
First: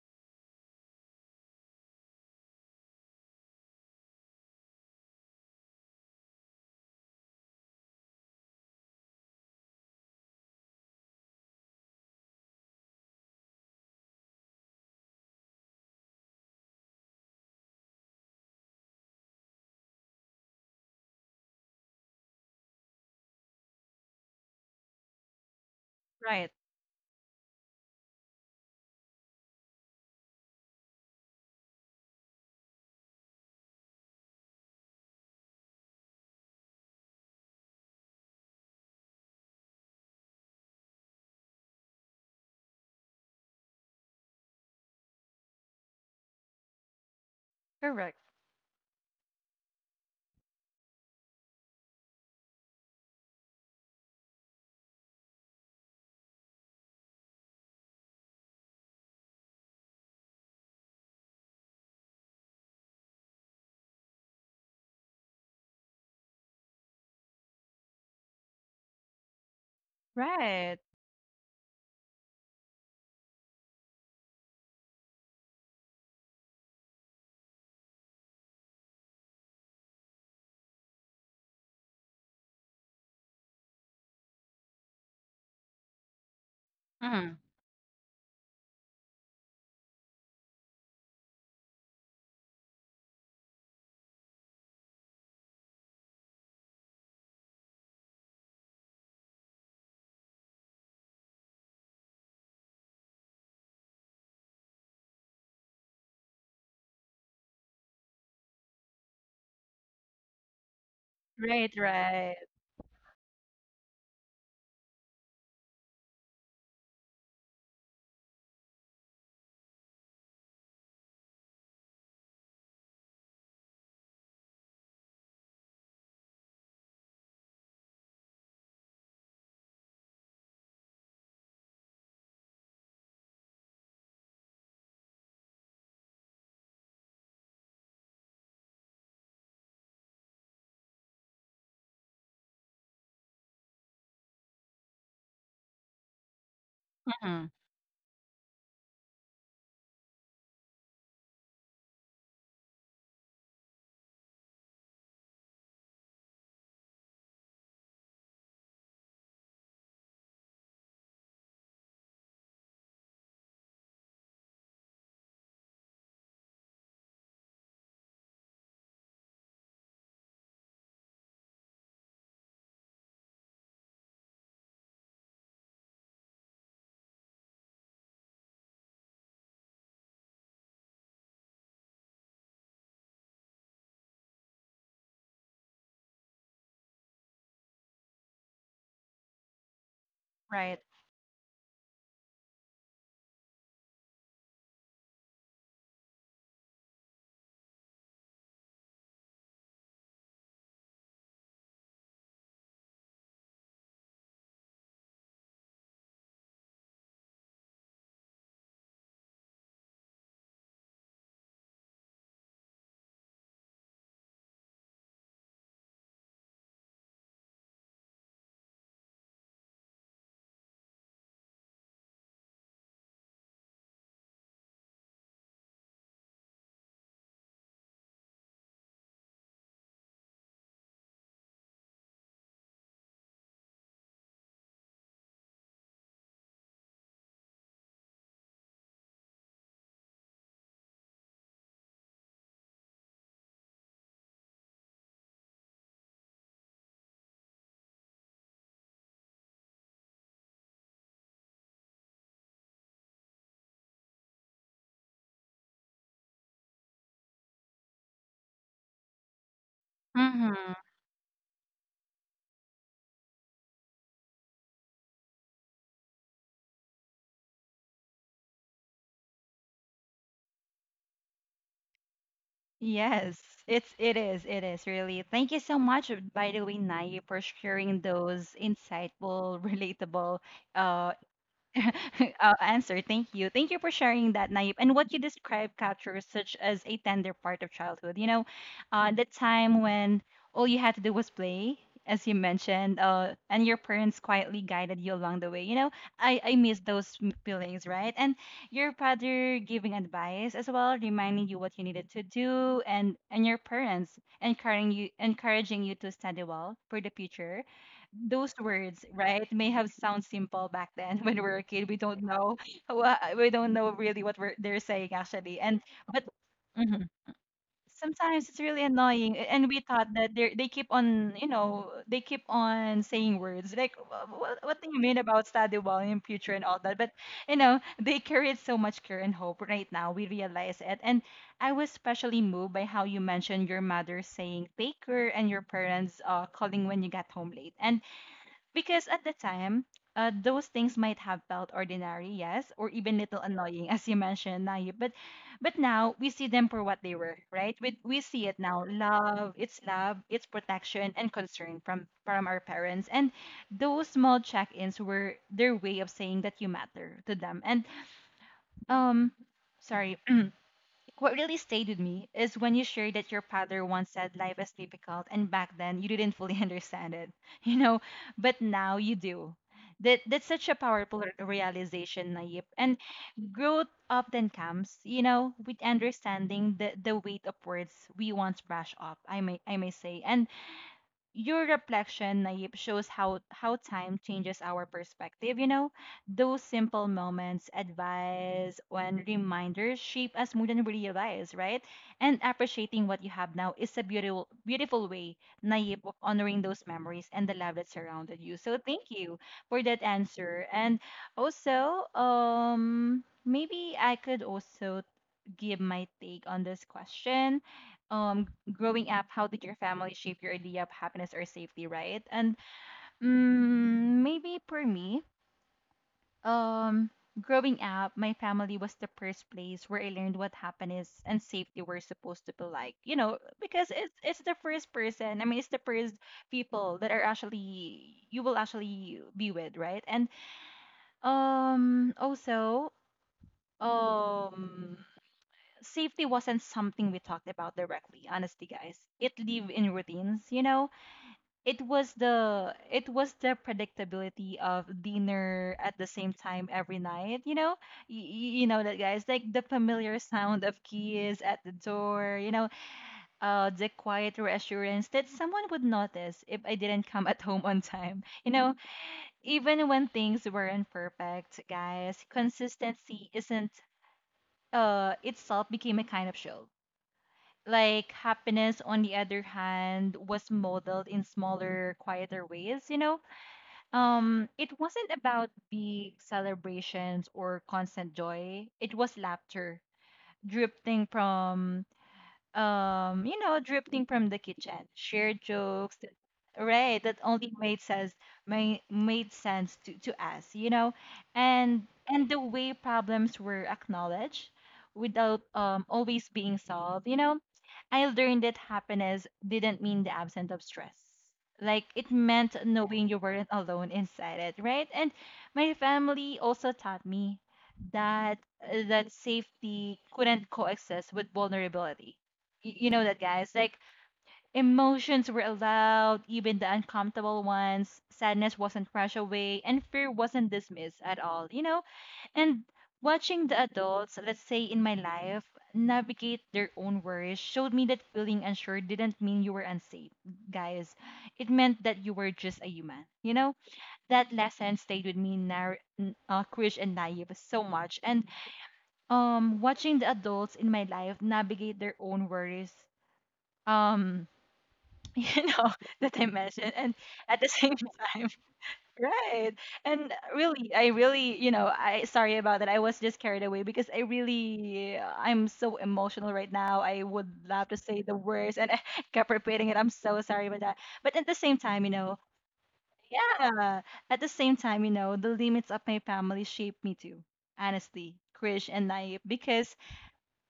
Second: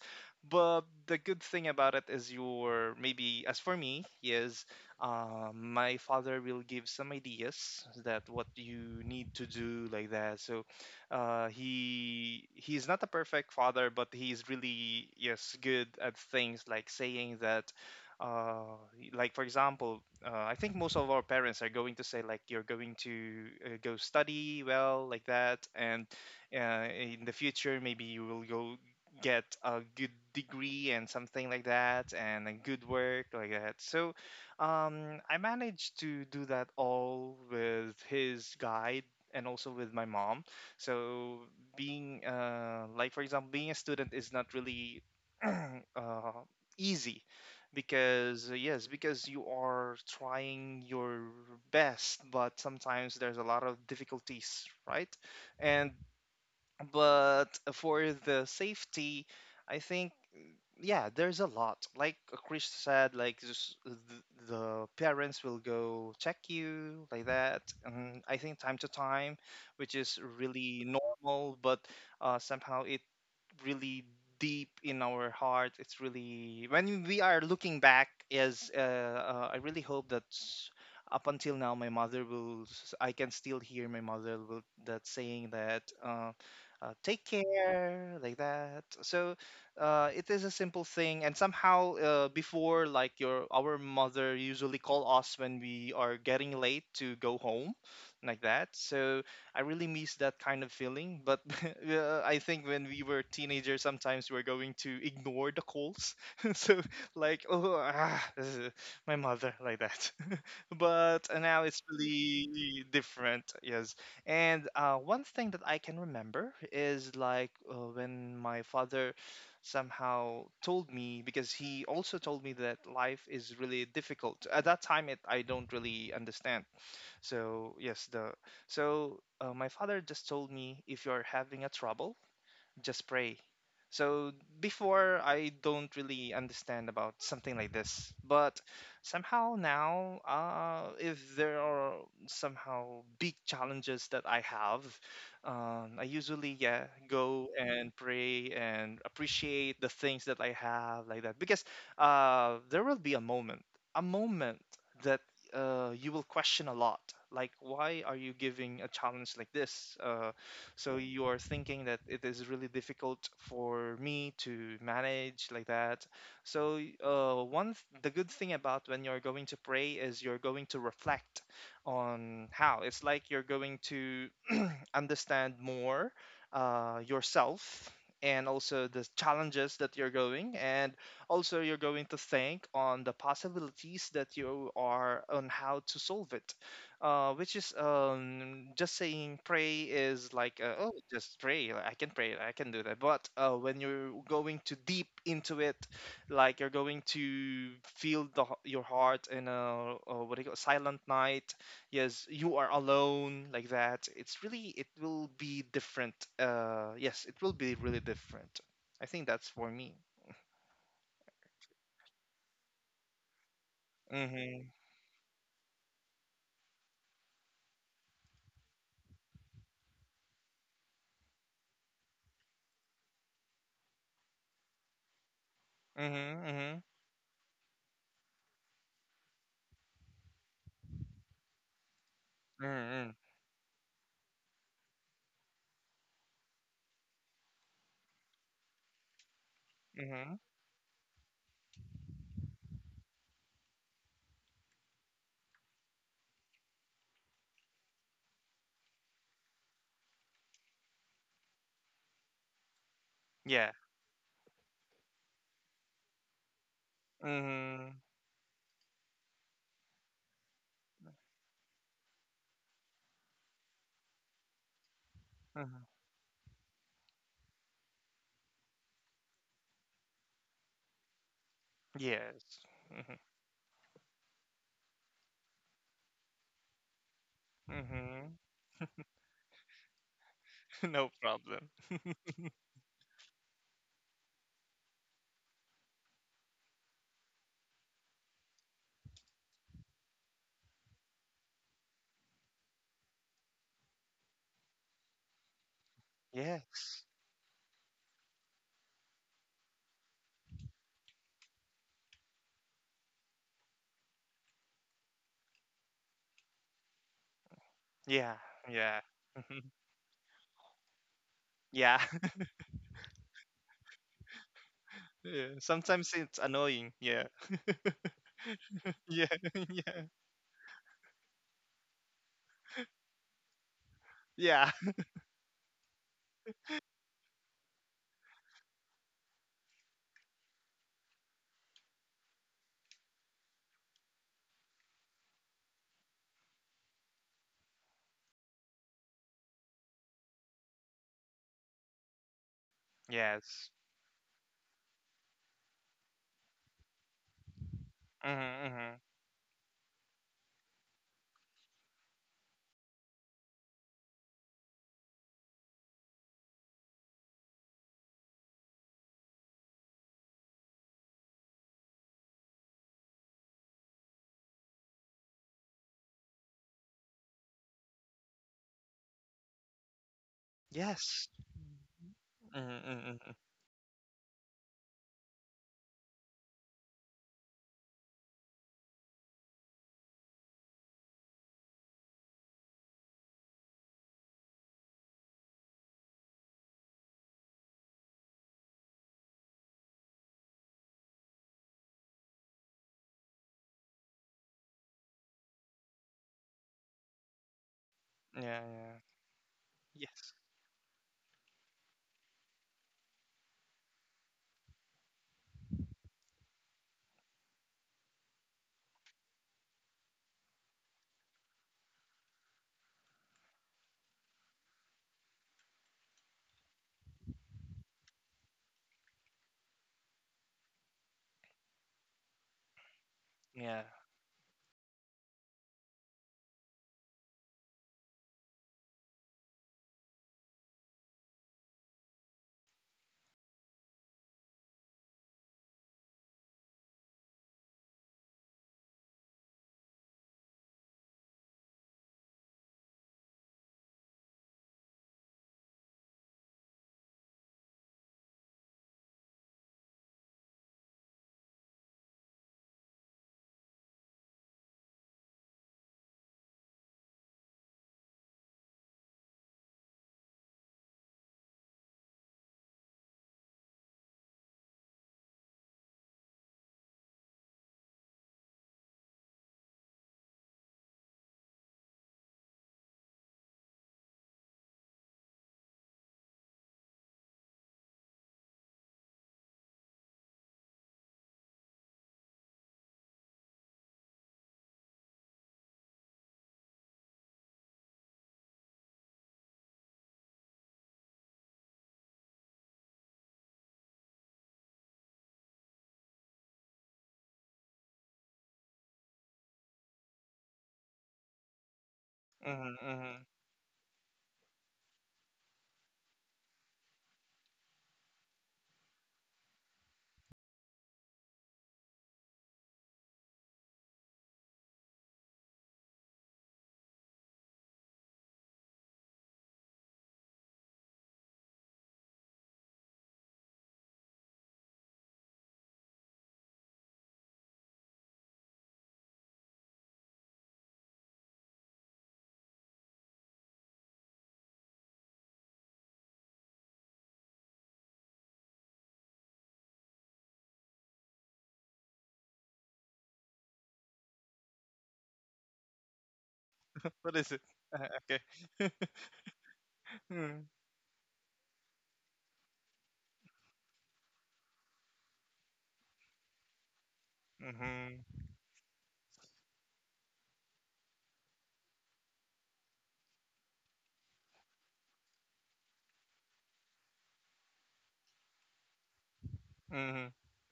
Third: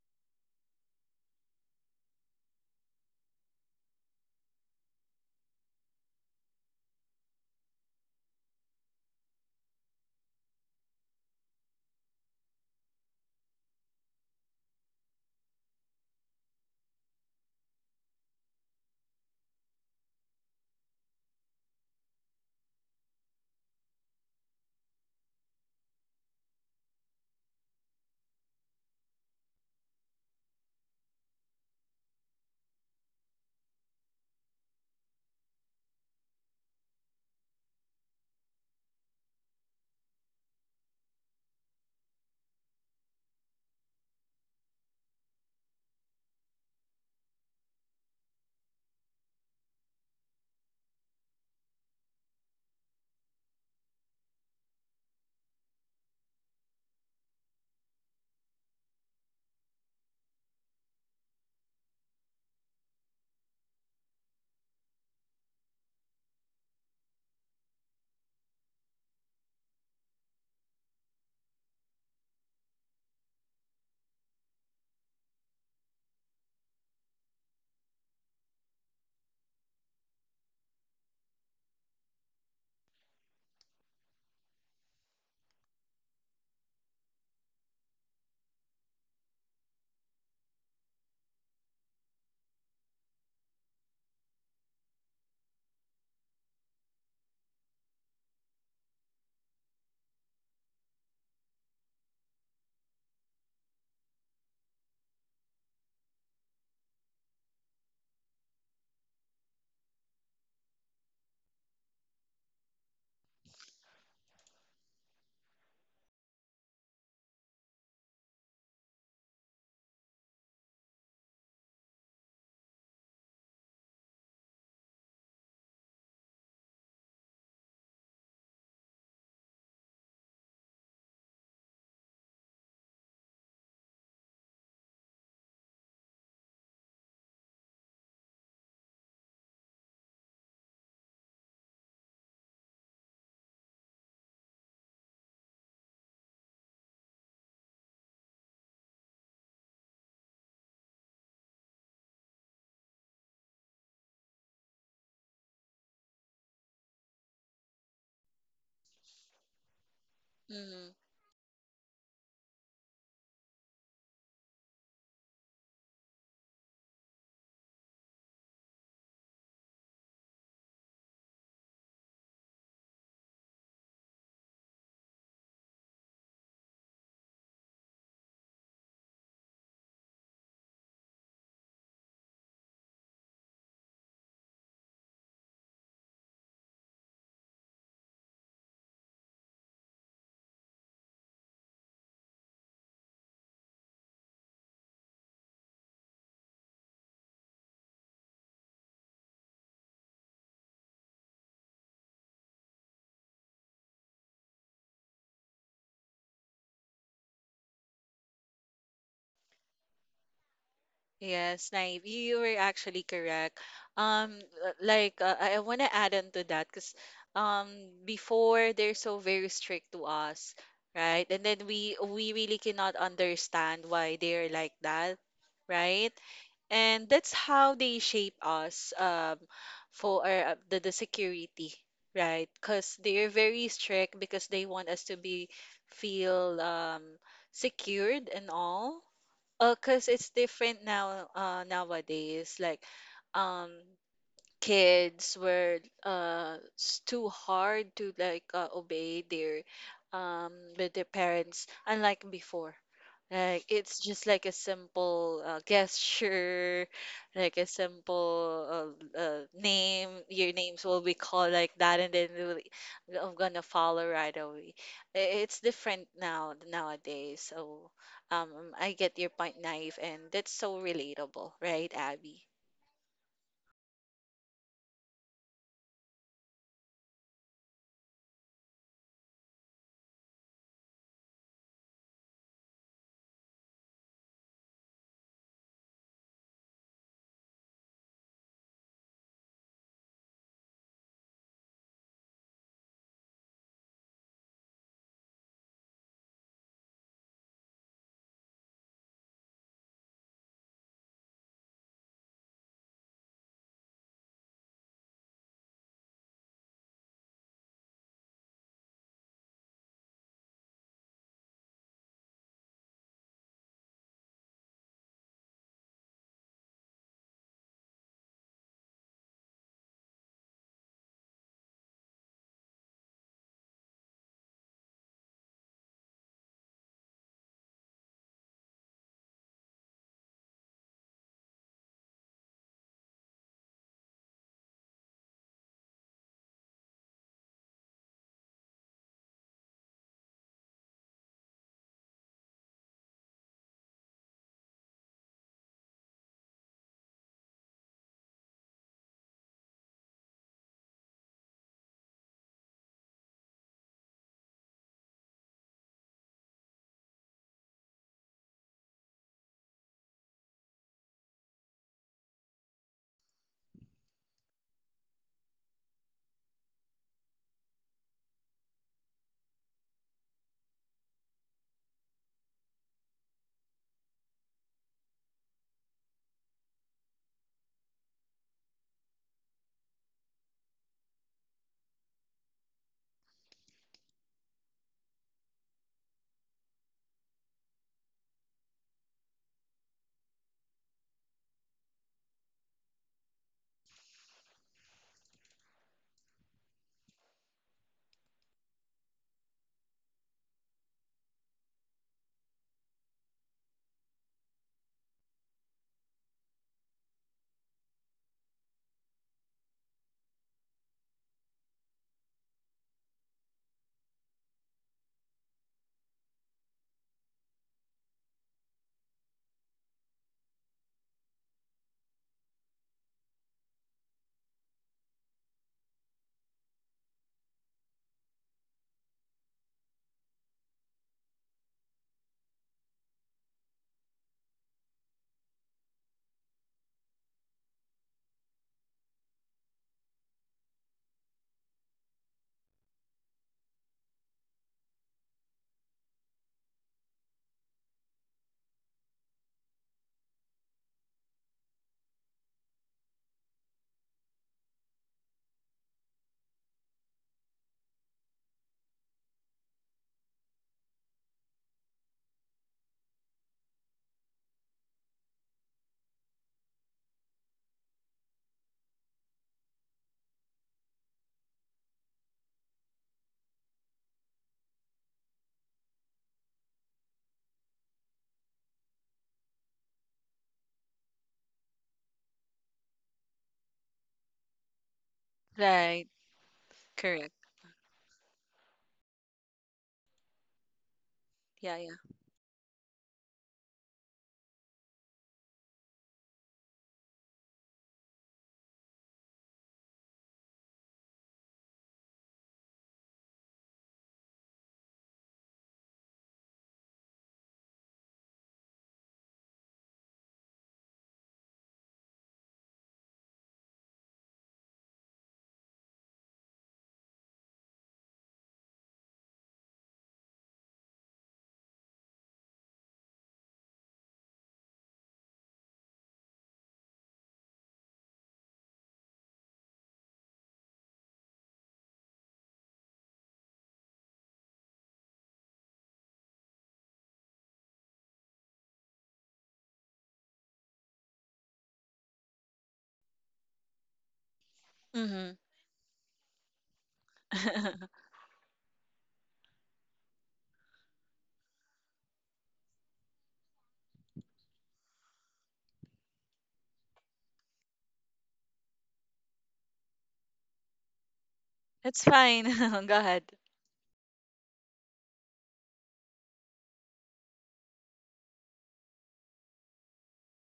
Speaker 3: but the good thing about it is, your, maybe, as for me, is, my father will give some ideas that what you need to do like that. So he he's not a perfect father, but he's really, yes, good at things like saying that. Uh, like for example, I think most of our parents are going to say like, you're going to go study well like that, and
Speaker 1: Right.
Speaker 3: in the future maybe you will go get a good degree and something like that, and a good work like that. So I managed to do that all with his guide and also with my mom. So being like for example, being a student is not really uh, easy,
Speaker 1: Correct.
Speaker 3: because yes, because you are trying your best, but sometimes there's a lot of difficulties, right? And but for the safety, I think, yeah, there's a lot, like Chris said, like just the parents will go check you like that, and I think time to time, which is
Speaker 1: Right.
Speaker 3: really normal. But somehow it really deep in our heart, it's really, when we are looking back, is I really hope that up until now, my mother will I can still hear my mother will that saying that, take
Speaker 1: Mhm.
Speaker 3: care like that. So it is a simple thing. And somehow, before, like, your, our mother usually call us when we are getting late to go home like that. So I really miss that kind of feeling. But [laughs] I think when we were teenagers, sometimes we are going to ignore the calls. [laughs] So like, oh, ah, [laughs] my mother like that. [laughs] But now
Speaker 1: Right,
Speaker 3: it's
Speaker 1: right.
Speaker 3: really different, yes. And one thing that I can remember is like, when my father somehow told me, because he also told me that life is really difficult, at that time it I don't really understand. So yes, the, so my father just told me, if you're having a trouble, just pray. So before, I don't really understand about something like this, but somehow now, if there are somehow big challenges that I have, I usually, yeah, go
Speaker 1: Mhm.
Speaker 3: and pray and appreciate the things that I have like that. Because there will be a moment that you will question a lot. Like, why are you giving a challenge like this?
Speaker 2: Mm-hmm.
Speaker 3: So you are thinking that it is really difficult for me to manage like that. So one the good thing about when you're going to pray is you're going to reflect on how it's like, you're going to [clears throat] understand more yourself, and also the challenges that you're going, and also you're going to think on the possibilities that you are on how to solve it. Uh, which is, just saying pray is like,
Speaker 1: Right.
Speaker 3: oh, just pray, like, I can pray, I can do that. But when you're going too deep into it, like you're going to feel the, your heart, in a, what do you call, silent night, yes, you are alone like that, it's really, it will be different. Uh, yes, it will be really different. I think that's for me.
Speaker 2: Yes, Naive, you were actually correct. Um,
Speaker 3: mm-hmm
Speaker 2: like I want to add on to that because um before they're so very strict to us, right? And then we really cannot understand why they're like that, right?
Speaker 3: mm-hmm
Speaker 2: And that's how they shape us for our, the security, right,
Speaker 3: mm-hmm
Speaker 2: because
Speaker 3: mm-hmm, mm-hmm.
Speaker 2: they're very strict because they want us to be feel secured and all, because it's
Speaker 3: mm-hmm,
Speaker 2: different now nowadays. Like um kids were too hard to like obey their um with their parents, unlike before. Like
Speaker 3: yeah.
Speaker 2: it's just like a simple gesture, like a
Speaker 3: mm-hmm,
Speaker 2: simple name, your
Speaker 1: Mm-hmm.
Speaker 2: names will be called like that, and then they will, I'm gonna follow right away. I- it's
Speaker 3: mm-hmm.
Speaker 2: different now nowadays. So um I get your point, Naive, and that's so relatable, right, Abby?
Speaker 3: yes. Mm-hmm.
Speaker 1: Yes, it's it is really. Thank you so much, by the way, Naye, for sharing
Speaker 3: Mm-hmm.
Speaker 1: those insightful, [laughs] relatable,
Speaker 3: [laughs] No
Speaker 1: uh,
Speaker 3: problem.
Speaker 1: [laughs] answer. Thank you. Thank you for sharing that, Naip. And what you described captures such as a tender part of childhood. You know, the time when all you had to do was play, as you mentioned, and your parents quietly guided you along the way. You know, I miss
Speaker 3: Yes.
Speaker 1: those feelings, right? And your father giving advice as well, reminding you what you needed to do, and your parents encouraging you to study well for the future.
Speaker 3: Yeah.
Speaker 1: Those
Speaker 3: Yeah.
Speaker 1: words, right,
Speaker 3: Mhm.
Speaker 1: may have sound simple back then [laughs] when we were a kid.
Speaker 3: Yeah.
Speaker 1: We don't
Speaker 3: [laughs]
Speaker 1: know, we don't know really what they're saying
Speaker 3: Yeah.
Speaker 1: actually, and
Speaker 3: Sometimes
Speaker 1: but
Speaker 3: it's annoying.
Speaker 1: mhm,
Speaker 3: Yeah.
Speaker 1: sometimes it's really
Speaker 3: Yeah.
Speaker 1: annoying. And we thought that they keep on, you know, they keep on saying words like
Speaker 3: Yeah.
Speaker 1: what do you
Speaker 3: [laughs]
Speaker 1: mean about study well in future and all that. But you know, they carried so much care and hope. Right now, we realize it, and I was especially moved by how you mentioned your mother saying take care and your parents calling when you got home late and because at the time, those things might have felt ordinary, yes, or even little
Speaker 3: Yes.
Speaker 1: annoying, as you mentioned, Nayib. But now we see them for what they were, right? We see it
Speaker 3: Mm-hmm,
Speaker 1: now.
Speaker 3: mm-hmm.
Speaker 1: Love, it's protection and concern from our parents. And those small check-ins were their way of saying that you matter to them. And um, sorry, what really stayed with me is when you shared that your father once said life is difficult, and back then you didn't fully [laughs] understand it, you know, but now you do. That's such a powerful
Speaker 3: Yes.
Speaker 1: realization, Nayib.
Speaker 3: Mm-hmm,
Speaker 1: And
Speaker 3: mm-hmm.
Speaker 1: growth often comes, you know, with understanding the weight of words we once brush off. I may say, and your reflection, Naip, shows how time changes our perspective. You know, those simple moments, advice, and reminders shape us more than we realize, right? And appreciating what you have now is a beautiful beautiful way, Naip, of honoring those memories and the love that surrounded you.
Speaker 3: Yeah.
Speaker 1: So
Speaker 3: Yeah.
Speaker 1: thank you for that
Speaker 3: Yes.
Speaker 1: answer. And also, maybe I could also give my take on this question. Growing up, how did your family shape your idea of happiness or safety, right? And maybe for me, um, growing up, my family was the first place where I learned what happiness and safety were supposed to be like. You know,
Speaker 3: Yeah.
Speaker 1: because it's the first person. I mean, it's the first people that are actually you will actually be with, right? And also, um safety wasn't something we talked about directly, honestly, guys. It lived in routines, you know. It was the, it was the predictability of dinner at the same time every night, you know. You know that, guys, like the familiar sound of keys at the door, you know. The quiet reassurance that someone would notice if I didn't come at home on time, you know. Even when things weren't perfect, guys, consistency isn't, itself became a kind of show. Like happiness, on the other hand, was modeled in smaller, quieter ways, you know? It wasn't about big celebrations or constant joy. It was laughter drifting from, drifting from the kitchen, shared jokes,
Speaker 2: Right,
Speaker 1: right? That
Speaker 2: correct.
Speaker 1: only made sense, made sense to us, you know?
Speaker 2: Yeah.
Speaker 1: And the way problems were acknowledged without always being solved, you know? I learned that happiness didn't mean the absence of stress. Like it meant
Speaker 3: Mm-hmm,
Speaker 1: knowing
Speaker 3: mm-hmm.
Speaker 1: you weren't alone inside it, right? And my family also taught me that that safety couldn't coexist with vulnerability. You know that, guys. Like emotions were allowed, even the uncomfortable ones. Sadness wasn't crushed away, and fear wasn't dismissed at all. You know, and watching the adults, let's say in my life, navigate their own worries showed me that feeling unsure didn't mean you were unsafe, guys. It meant that you were just a human. You know, that lesson stayed with me, Krish and Naive, so much. And watching the adults in my life navigate their own worries, um, [laughs]
Speaker 2: Mhm.
Speaker 1: you know, that I mentioned, and
Speaker 3: What is it?
Speaker 1: at the [laughs] same
Speaker 2: [laughs]
Speaker 3: Okay.
Speaker 1: time, right. And
Speaker 3: Mm-hmm.
Speaker 1: really, I really, you know, I sorry about that. I was just carried away because I really, I'm so emotional right now. I would love to say
Speaker 3: Mm-hmm.
Speaker 1: the words and I [laughs] kept repeating it. I'm so sorry about that. But at the same time, you
Speaker 2: It's
Speaker 1: know,
Speaker 2: fine. [laughs] Go ahead.
Speaker 1: yeah, at the same time, you know, the limits of my family shaped me too, honestly, Krish and Naip, because
Speaker 3: Mm-hmm.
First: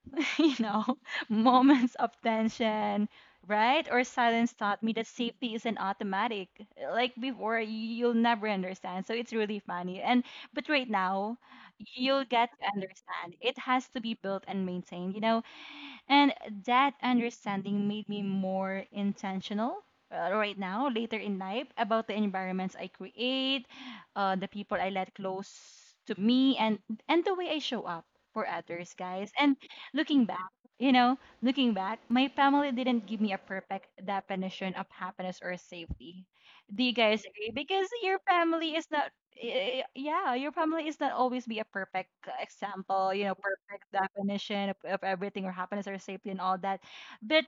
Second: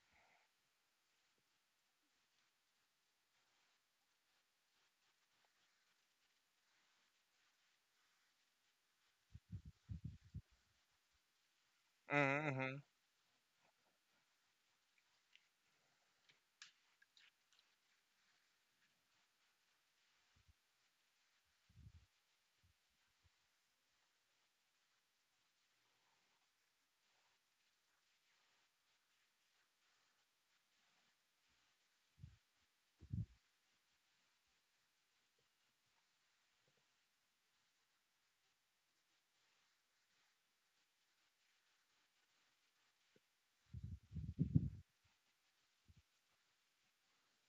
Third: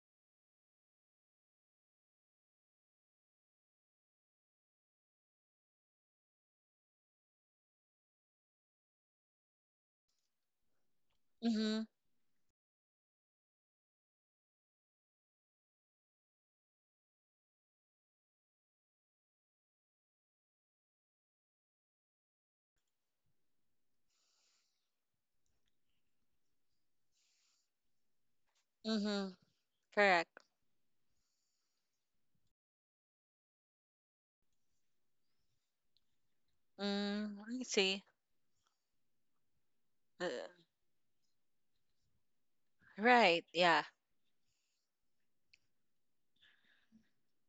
Speaker 1: [laughs] you know, moments of tension, right? Or silence taught me that safety isn't automatic. Like before, you'll never understand. So it's really funny. And but right now,
Speaker 2: Mhm.
Speaker 1: you'll
Speaker 3: Mm-hmm.
Speaker 1: get to
Speaker 3: mm-hmm.
Speaker 1: understand. It has to be built and maintained. You know, and that understanding made me more intentional, right now, later in life, about the environments I create, the people I let close to me, and the way I show up for others, guys.
Speaker 2: Mhm.
Speaker 1: And looking
Speaker 2: Correct.
Speaker 1: back, you know, looking back, my family didn't give me a perfect definition of happiness or safety. Do you guys
Speaker 2: Mm,
Speaker 1: agree?
Speaker 2: I
Speaker 1: Because
Speaker 2: see.
Speaker 1: your family is not
Speaker 2: Uh,
Speaker 1: yeah, your family is not always be a perfect example, you know,
Speaker 2: right. Yeah.
Speaker 1: perfect definition of everything or happiness or safety and all that. But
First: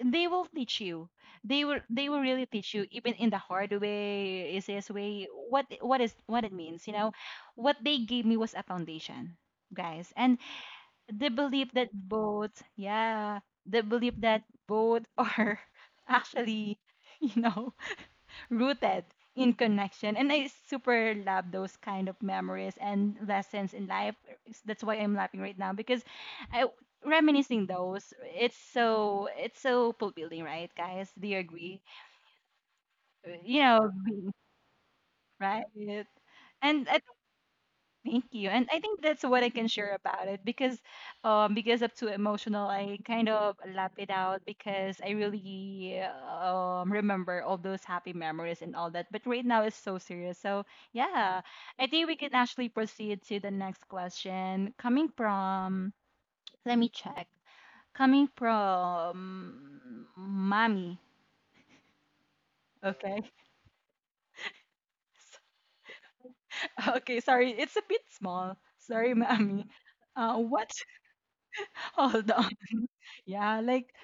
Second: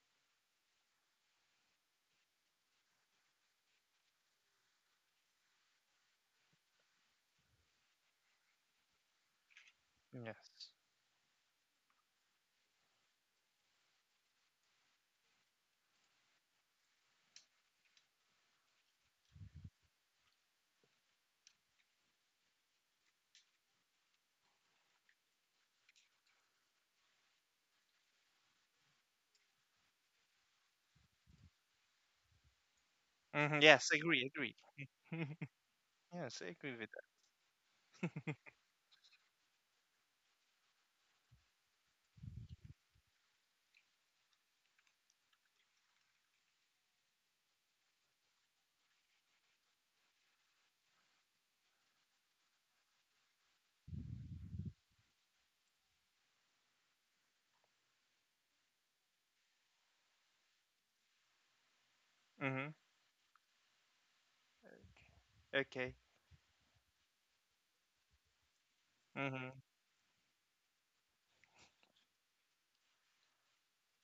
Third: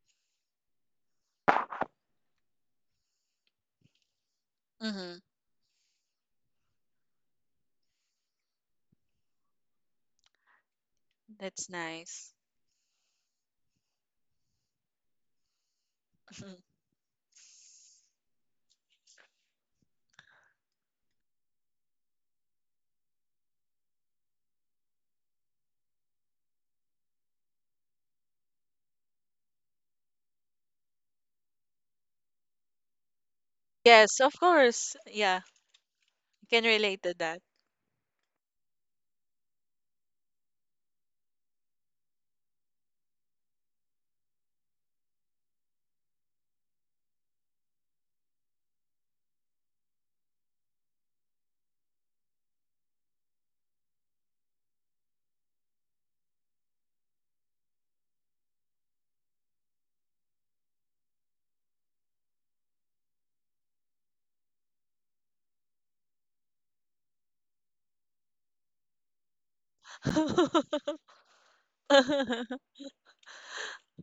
Speaker 1: they will teach you. They will really teach you, even in the hard way, easiest
Speaker 2: Mhm.
Speaker 1: way, what is what it means, you know. What they gave me was a foundation, guys. And
Speaker 3: Yes.
Speaker 1: the
Speaker 2: That's
Speaker 1: belief that
Speaker 2: nice.
Speaker 1: both, yeah, the belief that both [laughs] are
Speaker 2: [laughs]
Speaker 1: actually, you know, rooted in connection. And I super love those kind of memories and lessons in life. That's why I'm laughing right now because I reminiscing those, it's so fulfilling, right, guys? Do you agree?
Speaker 3: Mm-hmm.
Speaker 1: You
Speaker 3: Yes.
Speaker 1: know,
Speaker 2: Yes,
Speaker 3: Agree.
Speaker 2: of
Speaker 3: Agree.
Speaker 2: course.
Speaker 3: [laughs]
Speaker 2: Yeah.
Speaker 1: right,
Speaker 3: yes. I
Speaker 2: Can
Speaker 3: agree
Speaker 1: and
Speaker 3: with
Speaker 1: i
Speaker 2: relate to that.
Speaker 1: thank you. And I think that's what I can share about it because up to emotional I kind of lap it out because I really remember all those happy memories and all that. But right now it's so serious. So yeah, I think we can actually proceed to the next question. Coming from, let me check. Coming from mommy.
Speaker 3: that. Mm-hmm.
Speaker 1: Okay. [laughs]
Speaker 3: Okay.
Speaker 1: Okay, sorry. It's a bit small. Sorry,
Speaker 3: Mm-hmm.
Speaker 1: mommy. Uh, what?
Speaker 2: [laughs]
Speaker 1: [laughs] Hold on. Yeah, like,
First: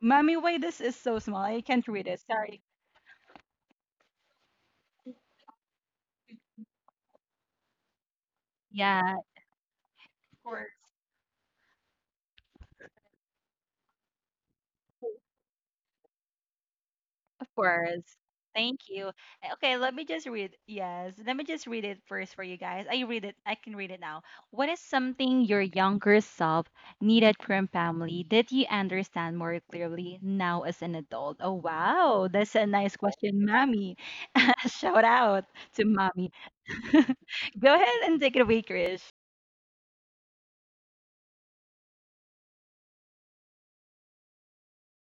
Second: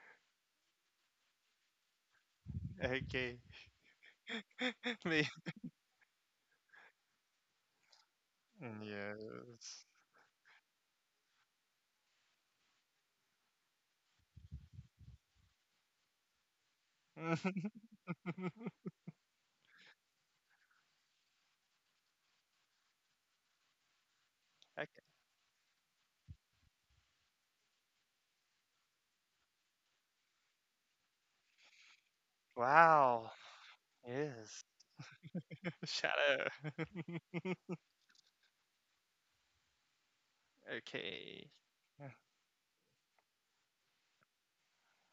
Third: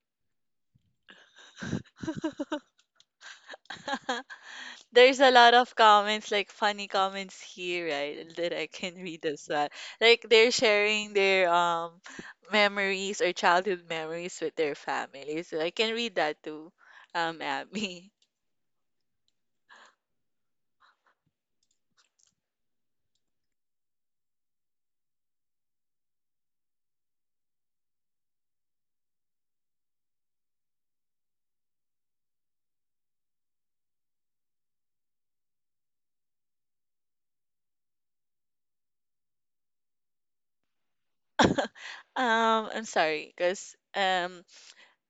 Speaker 1: mommy, why this is so small? I can't read it. Sorry.
Speaker 3: Okay.
Speaker 2: [laughs]
Speaker 3: [laughs]
Speaker 2: There's
Speaker 3: Me-
Speaker 2: a lot of comments, like funny comments here, right? [laughs] That I can
Speaker 1: Yeah,
Speaker 2: read as well.
Speaker 3: yes.
Speaker 2: Like
Speaker 1: of
Speaker 2: they're
Speaker 1: course.
Speaker 2: sharing their memories or childhood memories with their family. So I can read that too,
Speaker 1: Of
Speaker 3: [laughs]
Speaker 1: course.
Speaker 2: Abby. [laughs]
Speaker 1: Thank you. Okay, let me just read. Yes, let me just read it first for you guys. I read it. I can read it now. What is
Speaker 3: Okay.
Speaker 1: something your younger self needed from family that you understand more clearly now as an adult? Oh, wow. That's a nice
Speaker 3: Wow.
Speaker 1: question, mommy.
Speaker 3: Yes.
Speaker 1: [laughs] Shout out to
Speaker 3: [laughs]
Speaker 1: mommy.
Speaker 3: Shadow.
Speaker 1: [laughs] Go ahead and take it away, Krish.
Speaker 3: Okay.
Speaker 2: I'm sorry, because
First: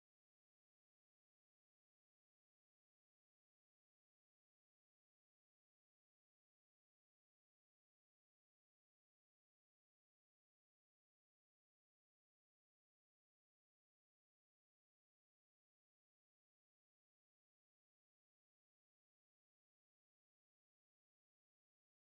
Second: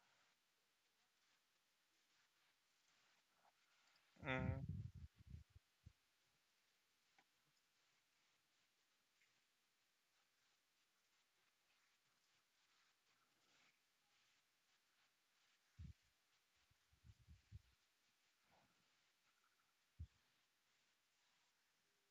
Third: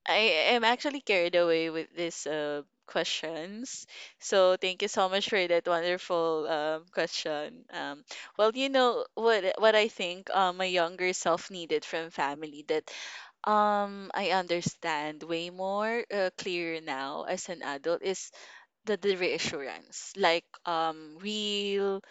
Speaker 2: I am actually carried away with these questions. So thank you
Speaker 3: Mm-hmm.
Speaker 2: so much for that wonderful question. You know what I think my younger self needed from family that I understand way more clear now as an adult is the reassurance like real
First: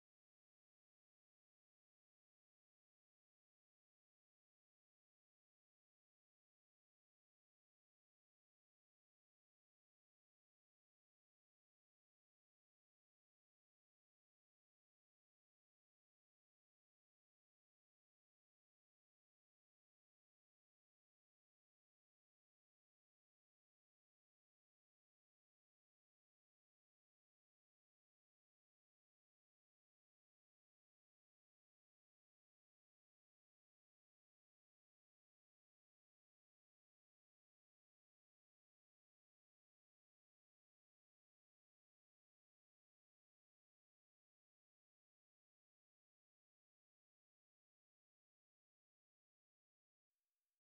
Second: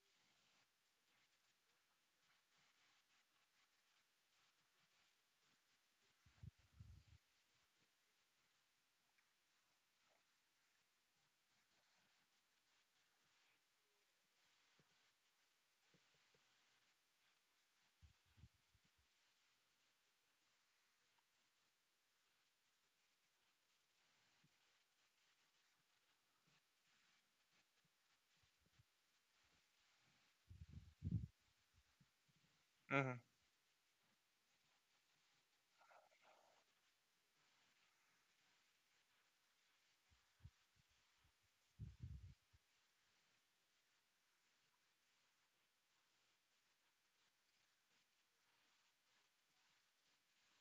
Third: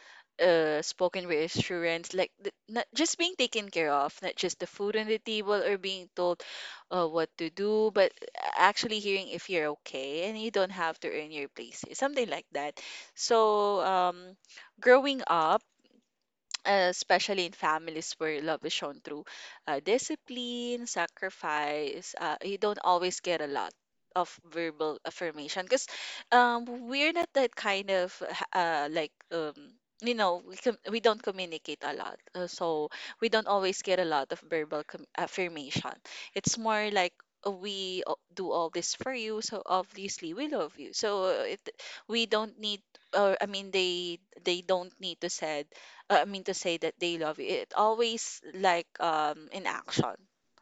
Speaker 2: spoken reassurance like the, not just being taken care of, not just the food on the table or being told what to do, but actually hearing if you're okay and you don't have to earn your places, something like that. So growing up, especially in families where love is shown through discipline, sacrifice, you don't always get a lot of verbal affirmation, because we're not that kind of uh, like um, you know, we don't communicate a lot, so
Speaker 3: Mm-hmm.
Speaker 2: we don't always get a lot of verbal affirmation. It's more like, do all this for you, so obviously we love you. So it, we don't need, or I mean, they don't need to said, I mean, to say that they love you. It always like in action,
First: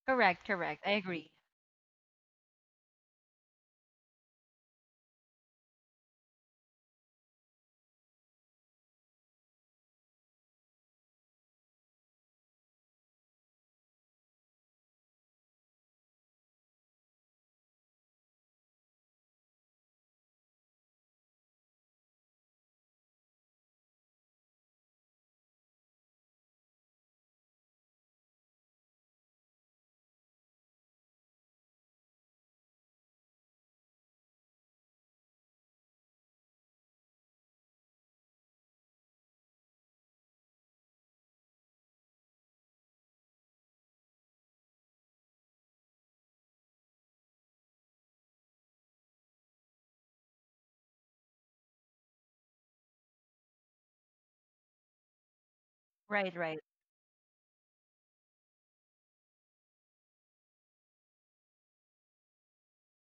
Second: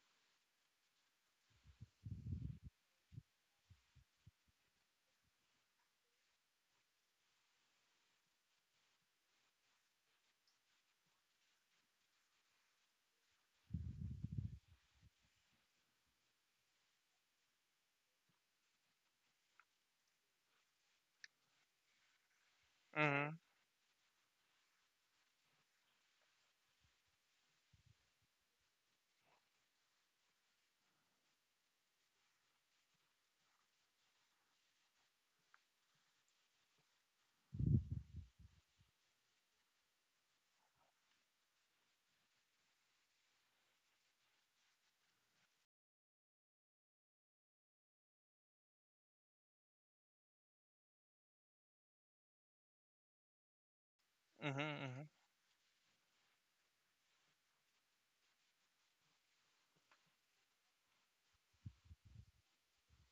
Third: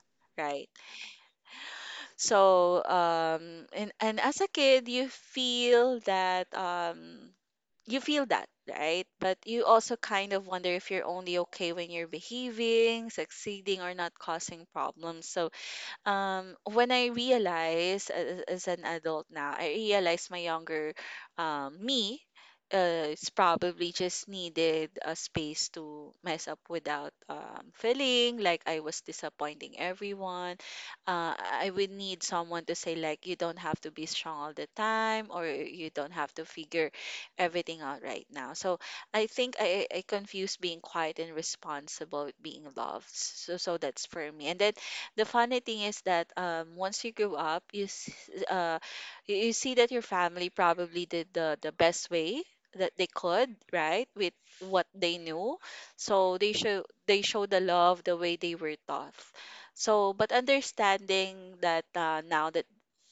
Speaker 1: Correct,
Speaker 2: right?
Speaker 1: correct. I agree.
Speaker 2: So and as a kid you feel that, you feel that, right? But you also kind of wonder if you're only okay when you're behaving, succeeding, or not causing problems. So when I realize as an adult now, I realize my younger, me is
Speaker 3: Mm-hmm.
Speaker 2: probably just needed a space to mess up without feeling like I was disappointing everyone. I would need someone to say like, you don't have to be strong all the time, or you don't have to figure everything out right now. So I think I confuse being quiet and responsible with being loved. So that's for me. And then the funny thing is that, once you grow up, uh, you you see that your family probably did the best way that they could, right, with what
Speaker 3: Mm-hmm.
Speaker 2: they knew.
Speaker 1: Right,
Speaker 2: So they
Speaker 1: right,
Speaker 2: show they show the love the way they were taught. So, but understanding that now, that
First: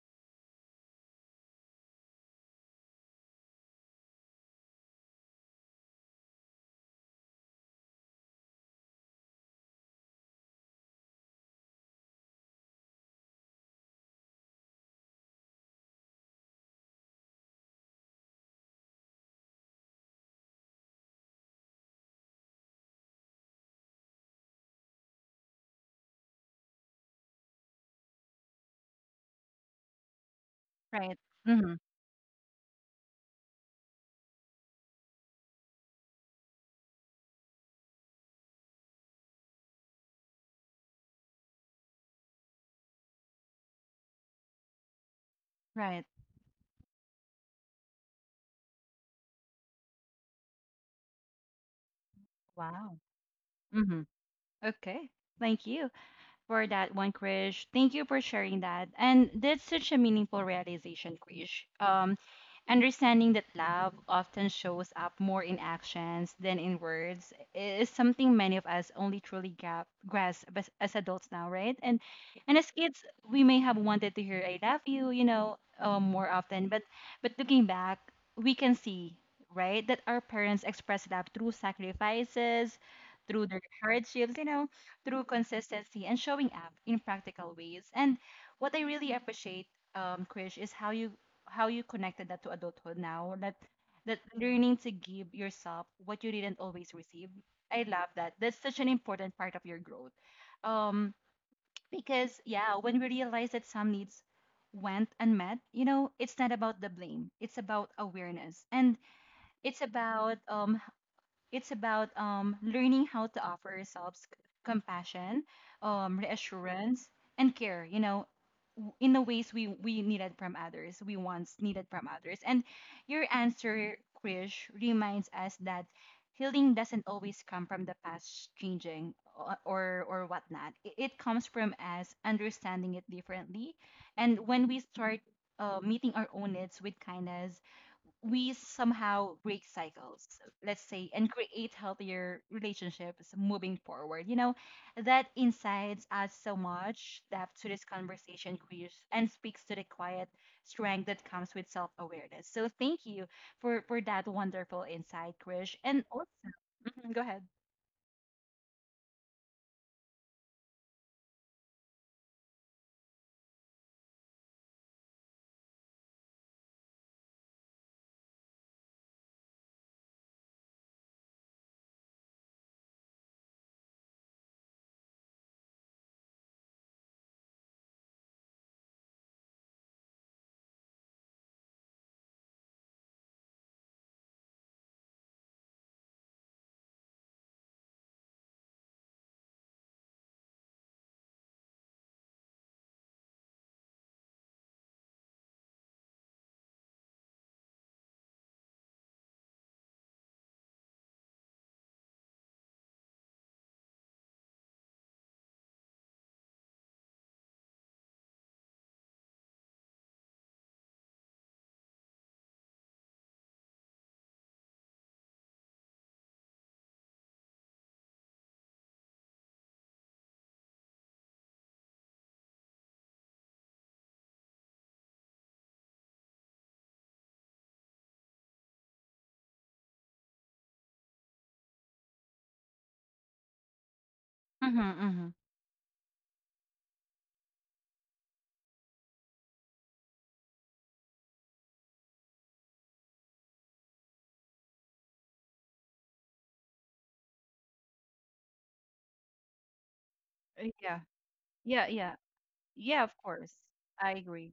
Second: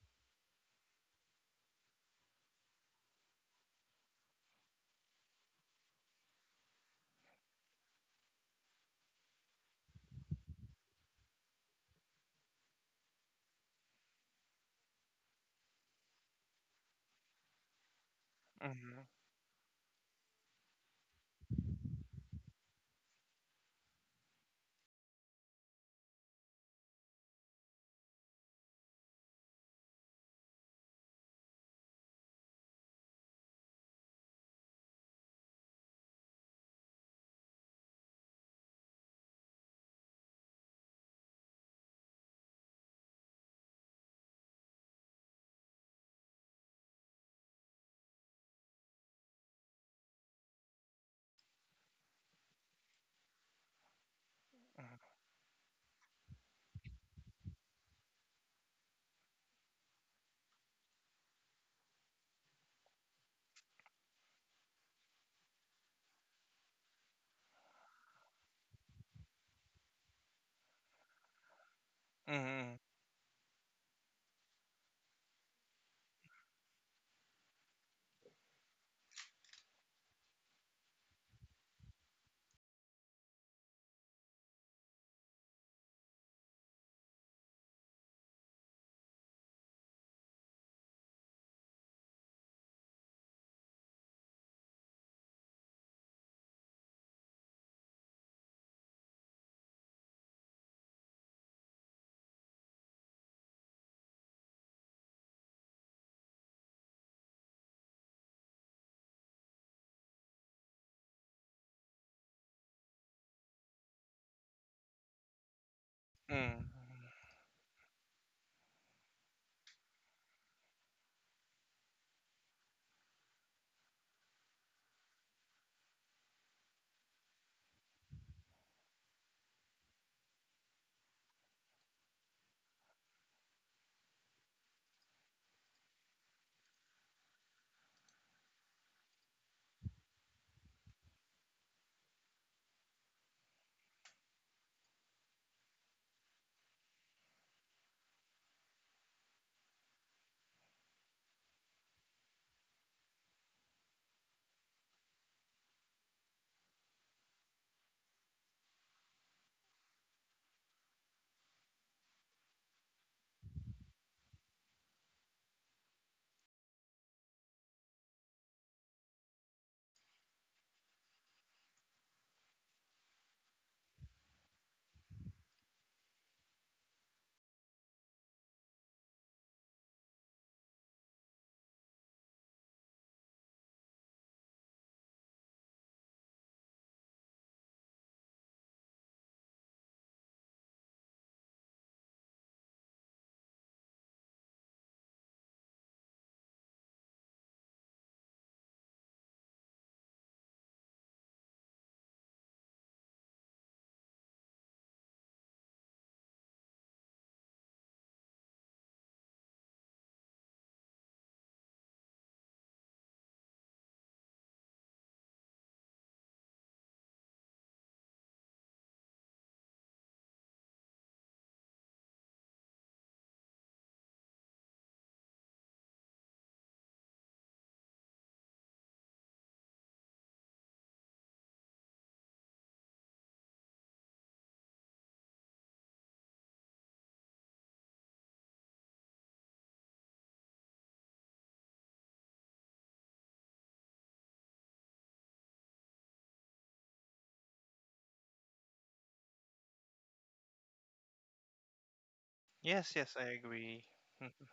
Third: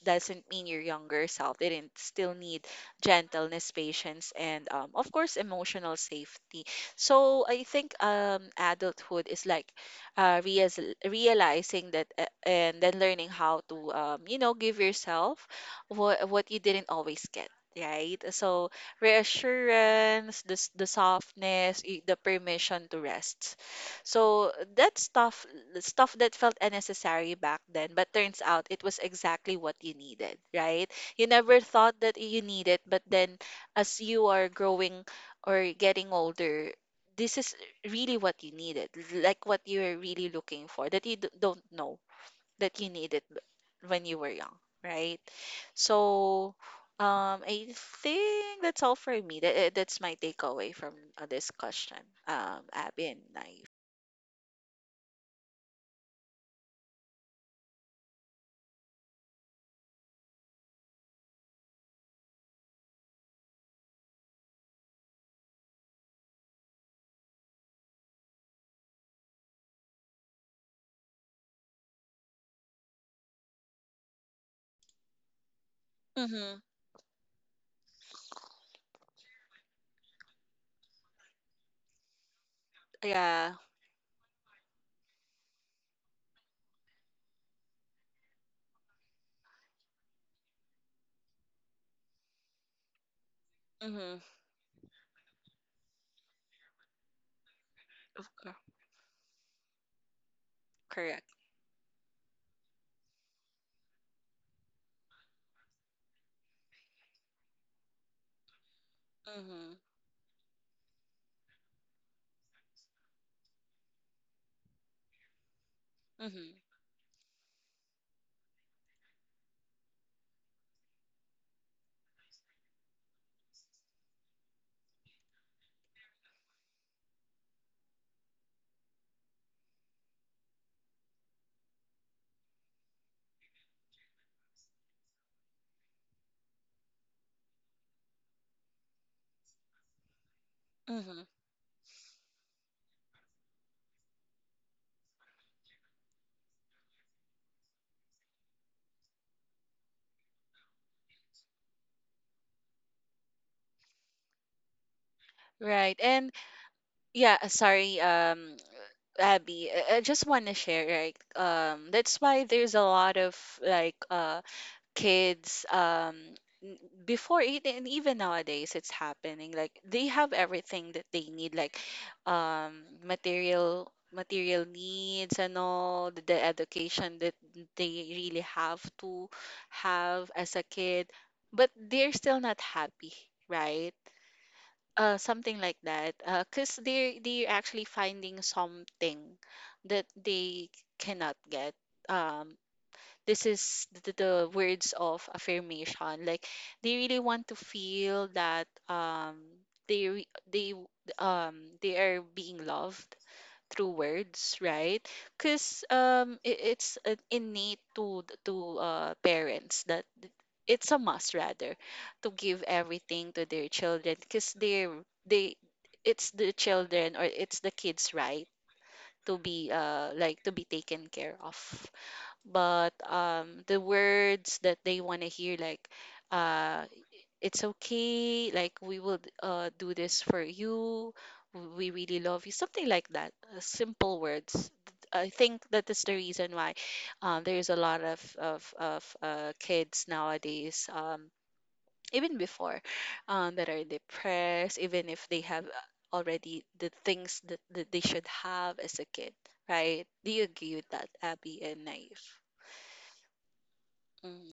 Speaker 2: doesn't mean your younger self didn't still need gentleness, patience, and of course, emotional safety. So I think adulthood is like, realizing that, and then learning how to, you know, give yourself what you didn't always get, right? So
Speaker 3: Mm-hmm.
Speaker 2: reassurance, the softness, the permission to rest, so that stuff, the stuff that felt unnecessary back then but turns out it was exactly what you needed, right?
Speaker 1: right.
Speaker 2: You never
Speaker 1: Mm-hmm.
Speaker 2: thought that you need it, but then as you are growing or getting older, this is really what you needed, like what you were really looking for that you don't know that you needed when you were young, right?
Speaker 1: Right.
Speaker 2: So, I think that's all for me. That that's my takeaway from this question,
Speaker 1: Wow.
Speaker 2: Abby and Naive.
Speaker 1: Hmm. Okay. Thank you for that one, Krish. Thank you for sharing that. And that's such a meaningful realization, Krish. Understanding that love often shows up more in actions than in words is something many of us only truly grasp as adults now, right? And as
Speaker 3: Mm-hmm.
Speaker 1: kids, we may have wanted to hear "I love you," you know, more
Speaker 2: Mm-hmm.
Speaker 1: often. But looking back, we can see, right, that our parents expressed love through sacrifices, through
Speaker 2: Yeah.
Speaker 1: their hardships, you know, through consistency and showing up in practical ways. And what I really appreciate, Krish, is how you connected that to adulthood now. That
Speaker 2: Mm-hmm.
Speaker 1: that learning to give yourself what you didn't always receive. I love
Speaker 2: Of
Speaker 1: that.
Speaker 2: course.
Speaker 1: That's such an important part of your growth. Um,
Speaker 2: Correct.
Speaker 1: because yeah, when we realize that some needs went unmet, you know, it's not about the blame. It's about awareness and
Speaker 2: Mm-hmm.
Speaker 1: it's about um it's about learning how to offer ourselves compassion,
Speaker 2: Mm-hmm.
Speaker 3: Mm.
Speaker 1: reassurance, and care, you know, in the ways we needed from others, we once needed from others. And your answer, Krish, reminds us that healing doesn't always come from the past changing or whatnot. It comes from us understanding it differently. And when we start meeting our own needs with kindness, we somehow break cycles, let's say,
Speaker 2: Mm-hmm.
Speaker 1: and create healthier relationships moving forward. You know, that incites us so much depth to this conversation, Krish, and speaks to the quiet strength that comes with self-awareness. So thank you for that wonderful insight, Krish.
Speaker 2: Right.
Speaker 1: And also,
Speaker 2: And
Speaker 1: mhm, go
Speaker 2: yeah,
Speaker 1: ahead.
Speaker 2: sorry, Abby, I just want to share, right? That's why there's a lot of like kids, n- before it, and even nowadays it's happening, like they have everything that they need, like material needs and all the education that they really have to have as a kid, but they're still not happy, right? Something like that, because they're actually finding something that they cannot get. um this is the words of affirmation, like they really want to feel that they, they are being loved through words, right? Because it, it's innate to parents that it's a must, rather, to give everything to their children because they it's the children, or it's the kids, right, to be like to be taken care of. But the words that they want to hear like, uh it's okay, like we will do this for you, we really love you, something like that, simple words.
Speaker 1: Hmm.
Speaker 2: I
Speaker 1: Hmm.
Speaker 2: think that is the reason why, there is a lot of kids nowadays, even before, that are depressed, even if they have already the things that, that they should have as a kid, right? Do you agree with
Speaker 1: Yeah,
Speaker 2: that, Abby and
Speaker 1: yeah, yeah,
Speaker 2: Naif?
Speaker 3: Yes,
Speaker 1: yeah.
Speaker 3: yes,
Speaker 1: Of
Speaker 3: I
Speaker 1: course,
Speaker 3: agree.
Speaker 1: I
Speaker 2: Mm-hmm.
Speaker 1: agree.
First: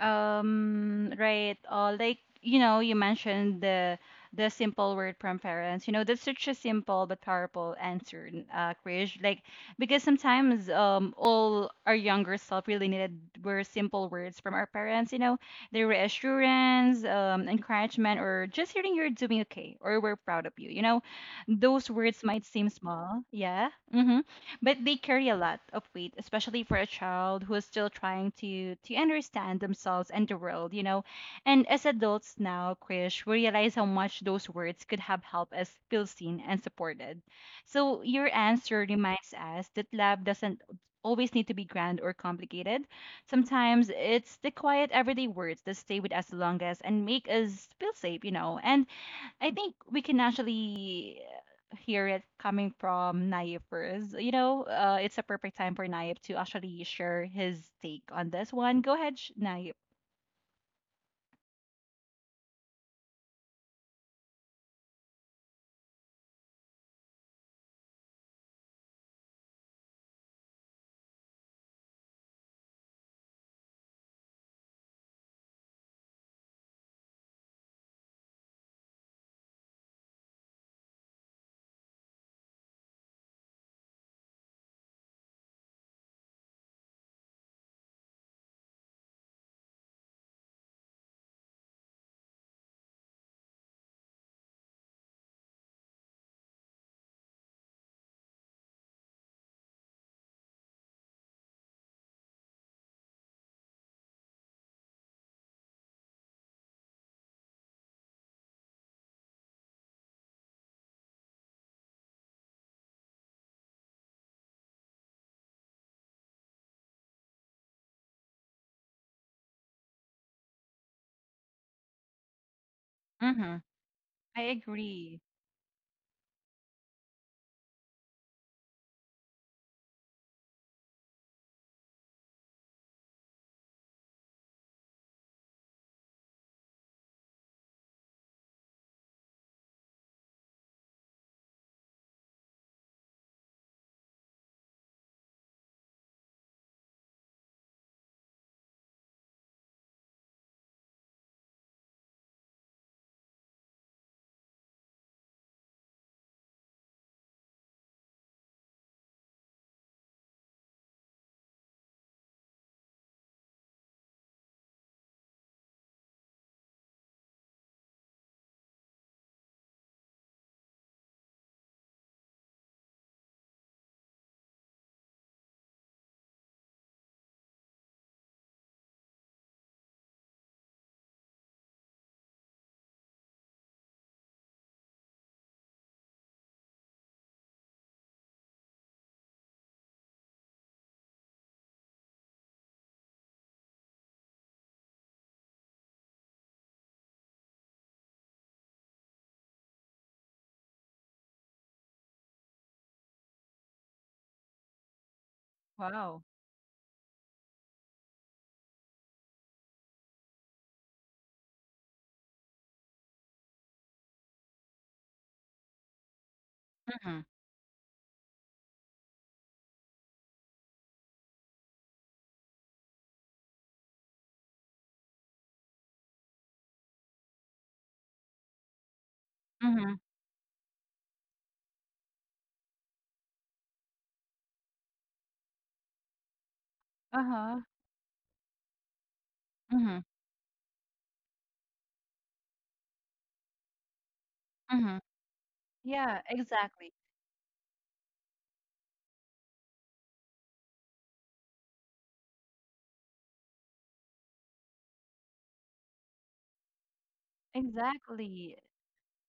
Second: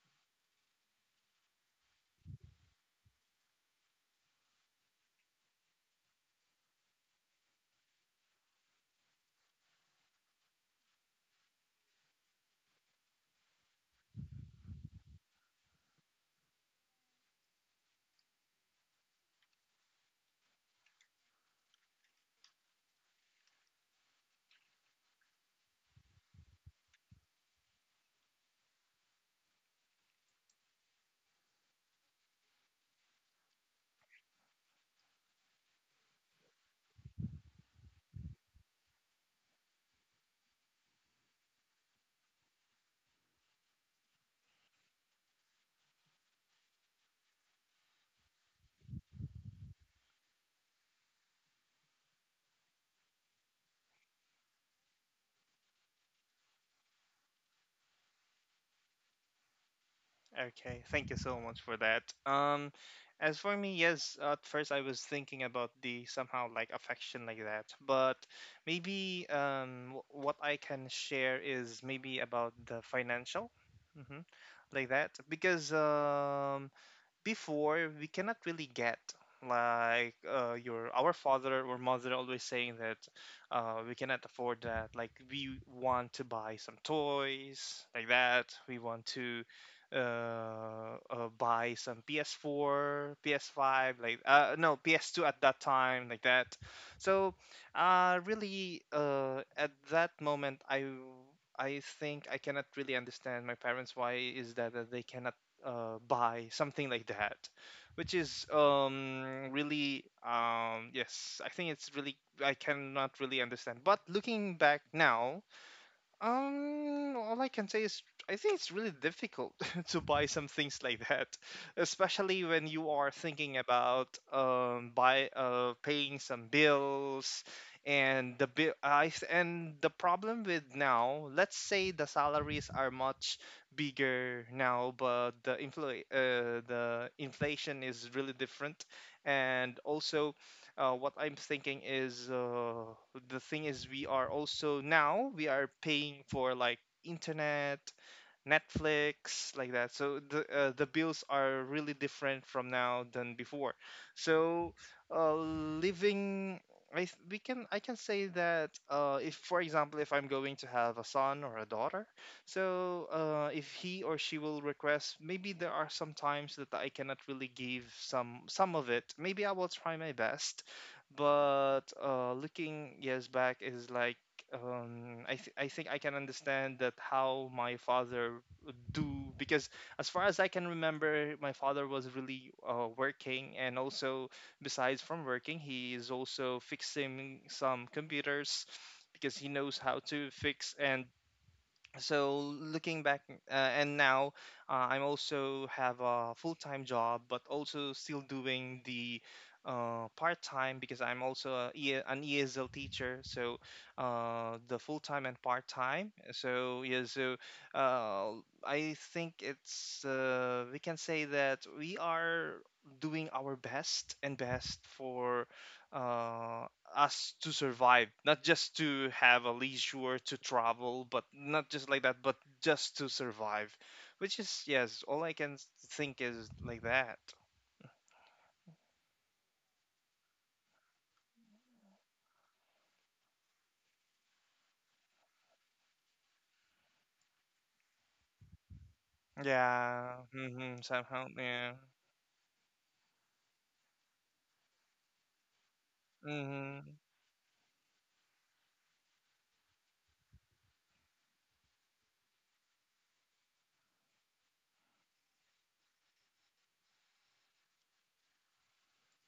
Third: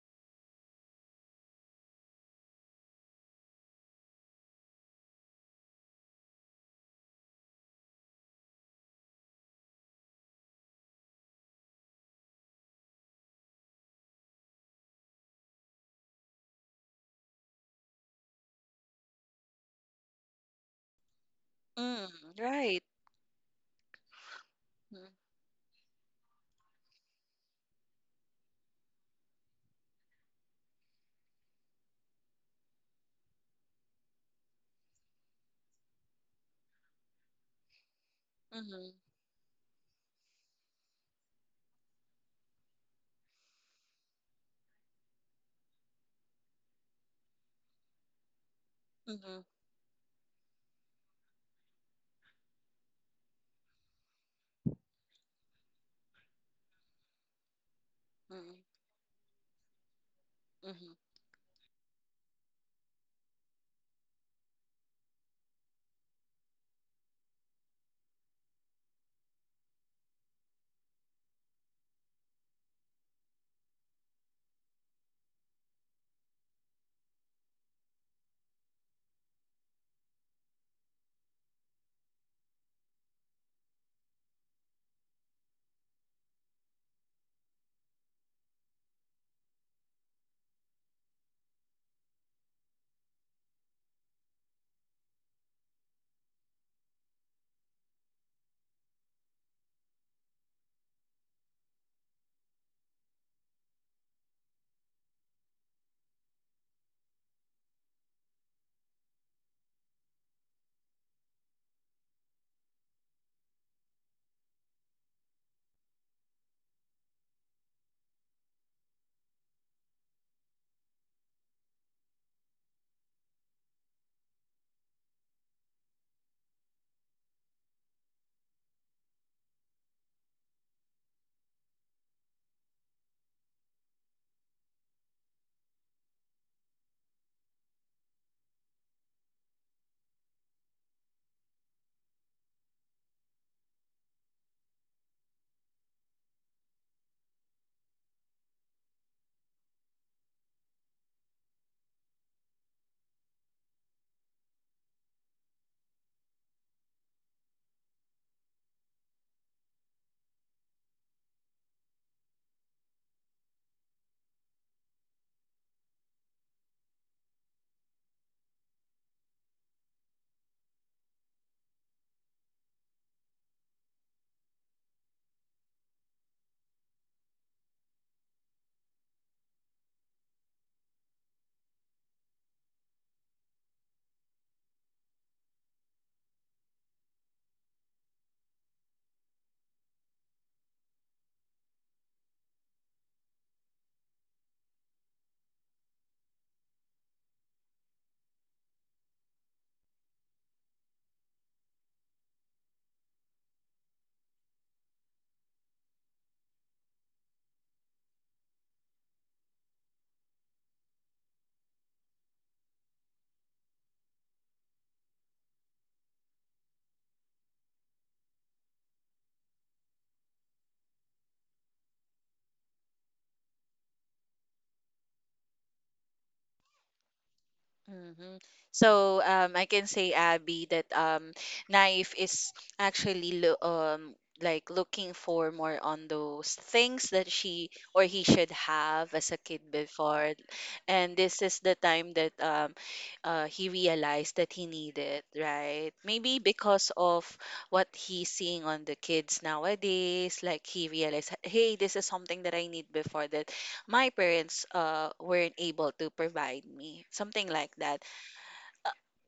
Speaker 1: Right. All, like, you know, you mentioned the simple word from parents. You know, that's such a simple but powerful answer, Krish. Like because sometimes all our younger self really needed were simple words from our parents. You know, the reassurance, encouragement, or just hearing you're doing okay or we're proud of you. You know, those
Speaker 2: Mm,
Speaker 1: words might seem
Speaker 2: right.
Speaker 1: small. Yeah. Mm-hmm, but they
Speaker 2: Mm-hmm.
Speaker 1: carry a lot of weight, especially for a child who is still trying to understand themselves and the world, you know. And as adults now, Krish, we realize how much those words could have helped us feel seen and supported. So your answer
Speaker 2: Mm-hmm.
Speaker 1: reminds us that love doesn't always need to be grand or complicated. Sometimes it's the quiet everyday words that stay with us the longest and make us feel safe, you know. And
Speaker 2: Mm-hmm.
Speaker 1: I think we can actually hear it coming from Naif first. You know, it's a perfect time for Naif to actually share his take on this
Speaker 2: Mm-hmm.
Speaker 1: one. Go ahead, Naif.
Speaker 3: Okay, thank you so much for that. As for me, yes, at first I was thinking about the somehow like affection like that, but maybe what I can share is maybe about the financial, mm-hmm, like that, because before we cannot really get, like, your, our father or mother always saying that we cannot afford that, like we want to buy some toys like that, we want to buy some ps4 ps5 like, no ps2 at that time like that. So really, at that moment, I think I cannot really understand my parents, why is that, that they cannot buy something like that, which is really, yes, I think it's really, I cannot really understand. But looking back now, all I can say is, I think it's really difficult [laughs] to buy some things like that, especially when you are
Speaker 1: Mm-hmm.
Speaker 3: thinking about,
Speaker 1: I agree.
Speaker 3: buy, paying some bills, and the bill, and the problem with now, let's say the salaries are much bigger now, but the infl the inflation is really different. And also, what I'm thinking is, the thing is we are also now we are paying for like internet, Netflix, like that. So the, the bills are really different from now than before. So living, we can, I can say that, if, for example, if I'm going to have a son or a daughter, so if he or she will request, maybe there are some times that I cannot really give some of it. Maybe I will try my best, but looking years back is like, I think I can understand that how my father would do, because as far as I can remember, my father was really working, and also besides from working, he is also fixing some computers, because he knows how to fix. And so looking back, and now I'm also have a full-time job, but also still doing the part-time, because I'm also a, an ESL teacher. So the full-time and part-time,
Speaker 1: Wow.
Speaker 3: so yeah. So uh, I think it's we can say that we are doing our best, and best for uh,
Speaker 1: Mm-hmm.
Speaker 3: us to survive, not just to have a leisure to travel, but not just like that, but just to survive. Which is, yes, all I can think, is like that.
Speaker 2: Mm-hmm. So I can
Speaker 1: Mm-hmm.
Speaker 2: say, Abby, that knife is actually lo like looking for more on those things that
Speaker 1: Uh-huh.
Speaker 2: she or he should have as a kid
Speaker 1: Mm-hmm.
Speaker 3: Yeah,
Speaker 2: before, and
Speaker 3: somehow,
Speaker 2: this is
Speaker 3: yeah.
Speaker 2: the time that he realized that he
Speaker 1: Mm-hmm.
Speaker 2: needed, right?
Speaker 1: Yeah,
Speaker 2: Maybe
Speaker 3: hmm
Speaker 1: exactly.
Speaker 2: because of what he's seeing on the kids nowadays, like he realized, hey, this is something that I need before that my parents weren't able to provide me something like that.
Speaker 1: Exactly.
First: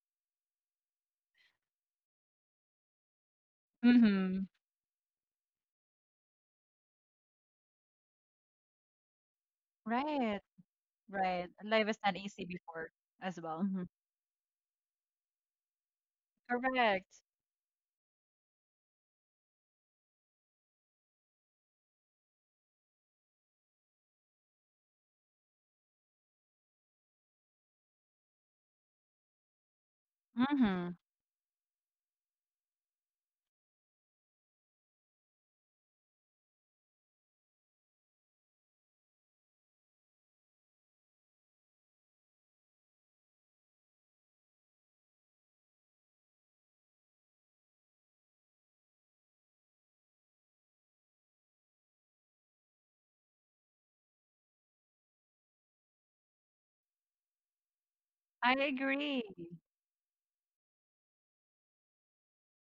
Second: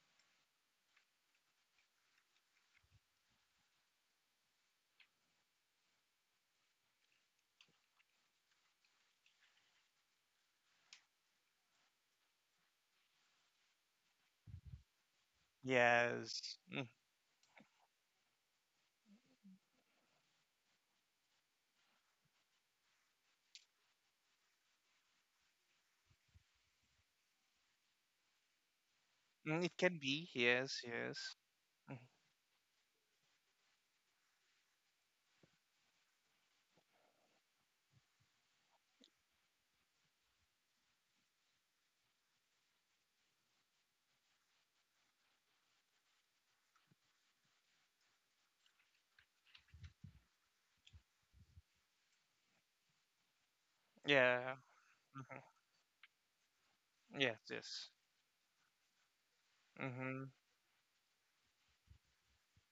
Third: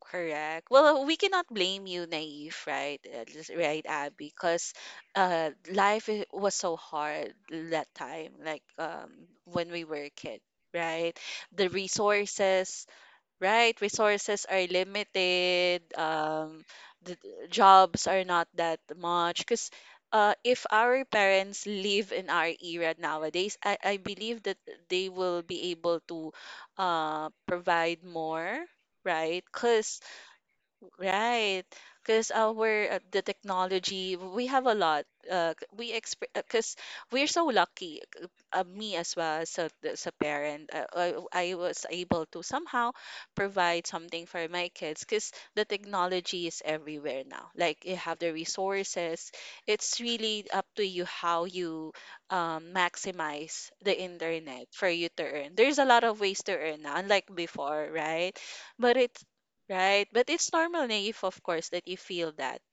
Speaker 2: Correct, well, we cannot blame you, Naive, right? Right, Abby,
Speaker 1: Mm-hmm.
Speaker 2: because life was so hard that time, like when we were a
Speaker 1: Right.
Speaker 2: kid, right?
Speaker 1: Right.
Speaker 2: The
Speaker 1: Life is not easy
Speaker 2: resources,
Speaker 1: before as well.
Speaker 2: right,
Speaker 1: Mhm.
Speaker 2: resources are limited.
Speaker 3: Yes.
Speaker 2: The
Speaker 1: Correct.
Speaker 2: the jobs are not that much. Because if our parents live in our era nowadays, I believe that they will be able to provide more, right?
Speaker 3: It can
Speaker 2: Because,
Speaker 3: be, yes,
Speaker 1: Mm-hmm.
Speaker 3: yes.
Speaker 2: right,
Speaker 3: Mm,
Speaker 2: because our the technology we have a lot. We exp because we're so lucky. Me as well as a parent, I was able to somehow provide something for my kids because the technology is everywhere now. Like you have the resources. It's really up to you how you maximize the
Speaker 3: Yeah.
Speaker 2: internet for you to
Speaker 3: hmm
Speaker 2: earn. There's a lot of ways to earn now, unlike
Speaker 3: Yes, yes.
Speaker 2: before, right?
Speaker 1: I
Speaker 2: but it
Speaker 1: agree.
Speaker 2: Right, but
Speaker 3: hmm
Speaker 2: it's normal, Naive, of course, that you feel that,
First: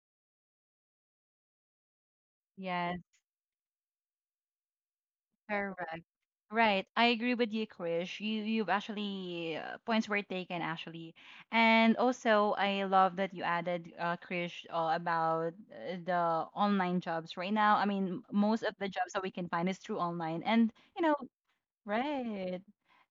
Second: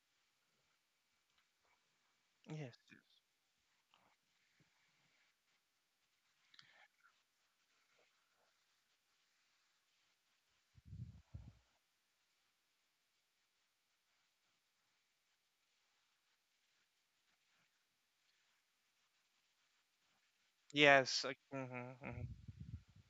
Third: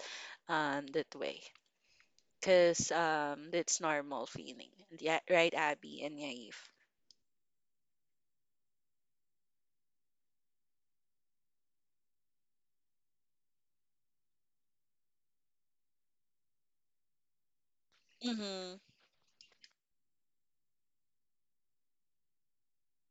Speaker 2: that way,
Speaker 3: Yes,
Speaker 2: because
Speaker 1: Yes,
Speaker 3: yes.
Speaker 2: that's normal feeling. Yeah, right,
Speaker 1: correct.
Speaker 2: Abby and Naive.
Speaker 1: Right, I agree with you, Krish. You you've actually points were taken actually, and also I love that you added, Krish, about the online jobs right now. I mean, most of
Speaker 2: Mm-hmm.
Speaker 1: the jobs that we can find is through online, and you know,
Speaker 3: Yes. Mm-hmm,
Speaker 1: right.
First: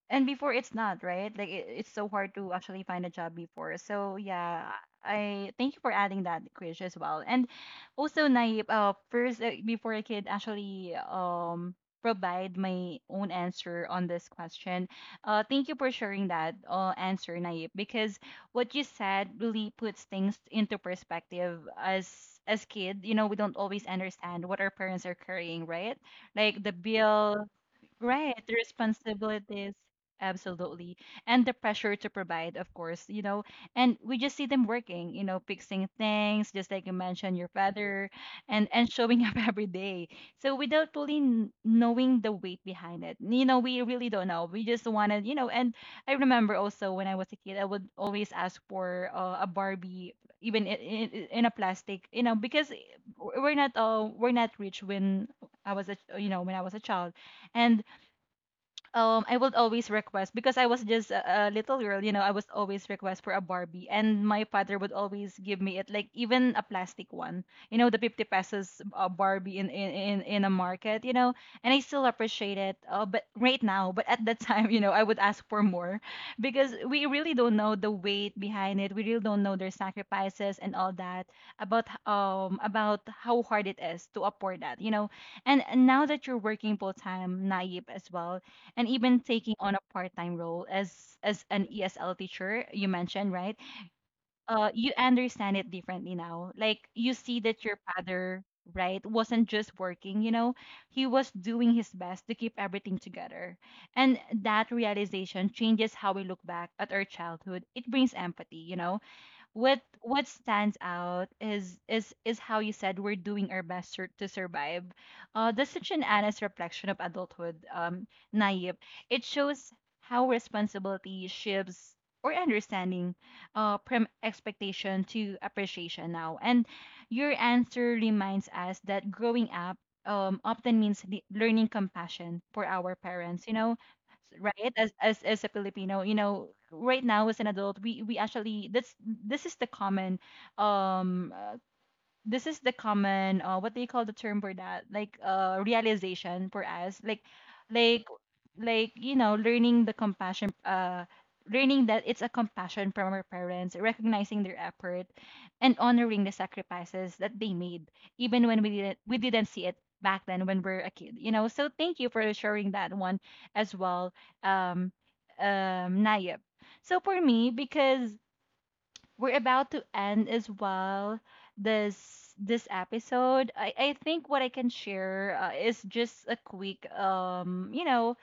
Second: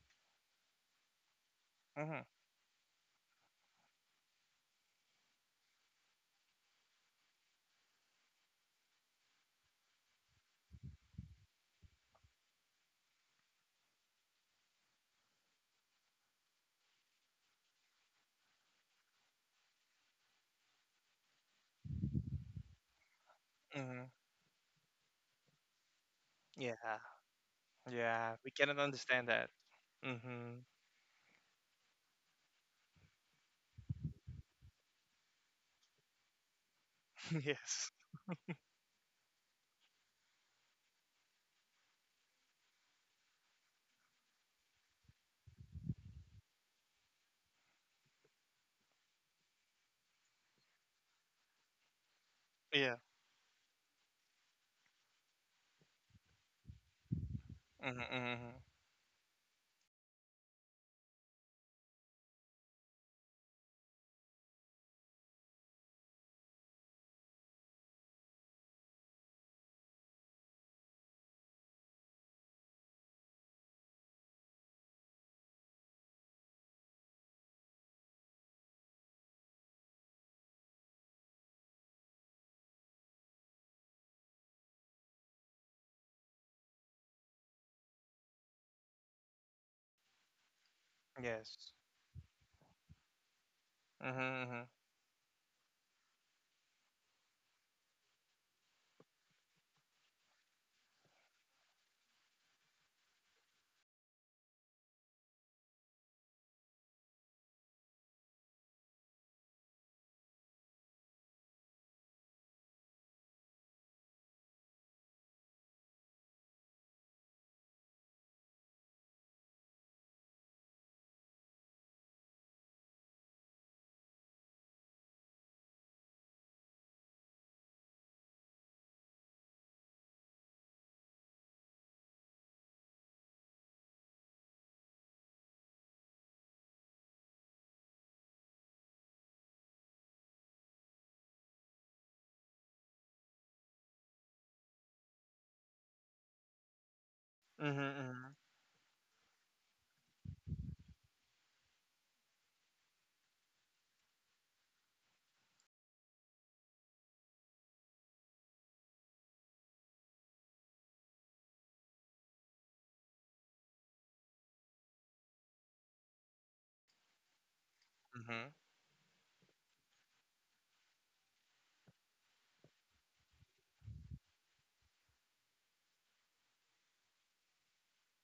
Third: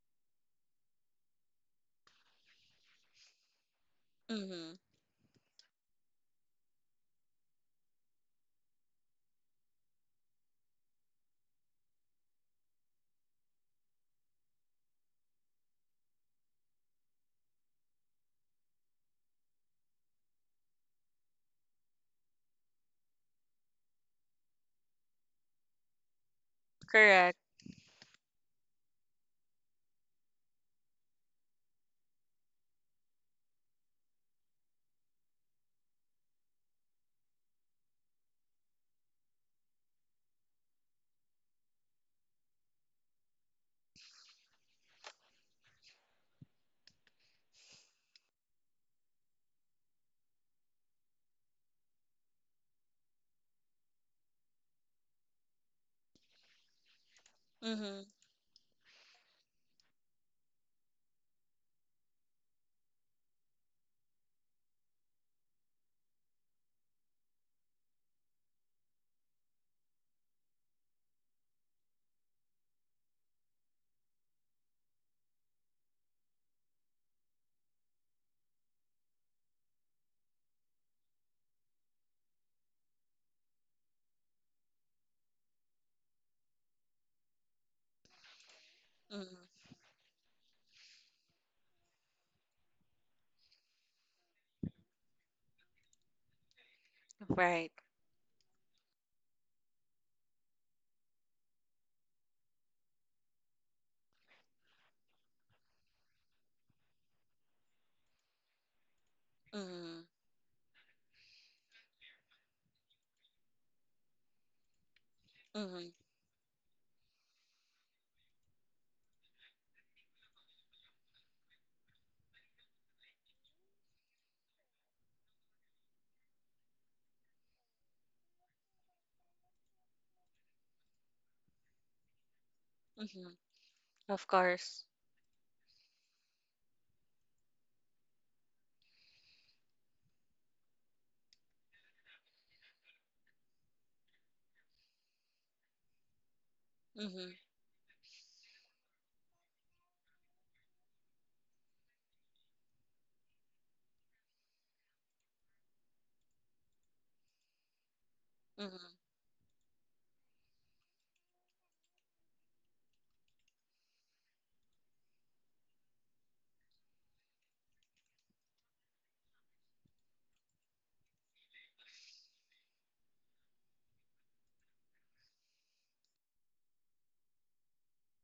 Speaker 1: And before it's not, right? Like it, it's so
Speaker 3: hmm
Speaker 1: hard to actually find a job before. So yeah,
Speaker 2: Mm-hmm.
Speaker 1: I thank you for adding that, Krish, as well. And also, Naip, first, before I could actually provide my own answer on this question, thank you for sharing that answer, Naip, because what you said really puts things into perspective as. As kid, you know, we don't always
Speaker 3: hmm
Speaker 1: understand what our parents are carrying, right? Like the
Speaker 3: yeah,
Speaker 2: Correct.
Speaker 1: bill. Right,
Speaker 3: yeah. We
Speaker 1: the
Speaker 3: cannot understand that.
Speaker 1: responsibilities.
Speaker 3: hmm
Speaker 1: Absolutely. And the pressure to provide, of course, you know, and we just see them working, you know, fixing things, just like you mentioned,
Speaker 3: [laughs]
Speaker 1: your
Speaker 3: Yes.
Speaker 1: father, and showing up [laughs] every day. So without fully knowing the weight behind it, you know, we really don't know. We just wanted, you know. And I remember also when I was a kid, I would always ask for a Barbie, even in a plastic, you know, because
Speaker 3: Yeah.
Speaker 1: we're not rich when I was when I was a child. And
Speaker 2: Mm-hmm.
Speaker 3: Mm-hmm, mm-hmm.
Speaker 1: I would always request because I was just a little girl, you know. I was always request for a Barbie, and my father would always give me it, like even a plastic one. You know, the 50 pesos Barbie in a market, you know, and I still appreciate it. But at that [laughs] time, you know, I would ask for more because we really don't know the weight behind it. We really don't know their sacrifices and all that about how hard it is to afford that, you know. And now that you're working full time, naive as well, and even taking
Speaker 2: Mm-hmm.
Speaker 1: on a part-time role as an
Speaker 3: Yes.
Speaker 1: ESL teacher you mentioned, right?
Speaker 3: Mm-hmm, mm-hmm.
Speaker 1: You understand it differently now. Like you see that
Speaker 2: Right.
Speaker 1: your father, right, wasn't just working, you know, he was doing his best to keep everything together. And that realization changes how we look back at our childhood. It brings empathy, you know. what
Speaker 2: Mm-hmm.
Speaker 1: what stands out is how you said we're doing our best to survive. That's
Speaker 2: Mm-hmm.
Speaker 1: such an honest reflection of adulthood, naive. It shows how responsibility shifts or understanding, from expectation to appreciation now. And your answer reminds us that growing up often means learning compassion for our
Speaker 2: Mm-hmm.
Speaker 1: parents, you know.
Speaker 2: Of
Speaker 1: Right,
Speaker 2: course.
Speaker 1: as a Filipino, you know, right now as an adult, we actually, that's, this is the common um uh, this is the common, what do you call the term for that, like realization for us.
Speaker 2: Mm-hmm.
Speaker 1: Like
Speaker 3: Mm-hmm,
Speaker 1: like, you know, learning the compassion, learning that it's a compassion from our parents, recognizing their effort and honoring the sacrifices that they made, even when we didn't
Speaker 2: Mm-hmm.
Speaker 1: we didn't see it back then when we were a kid, you know. So thank you for sharing that one as well. um Nayib, so for me, because
Speaker 3: mm-hmm.
Speaker 1: we're about to end as well, this this episode. I think what I can share is just a quick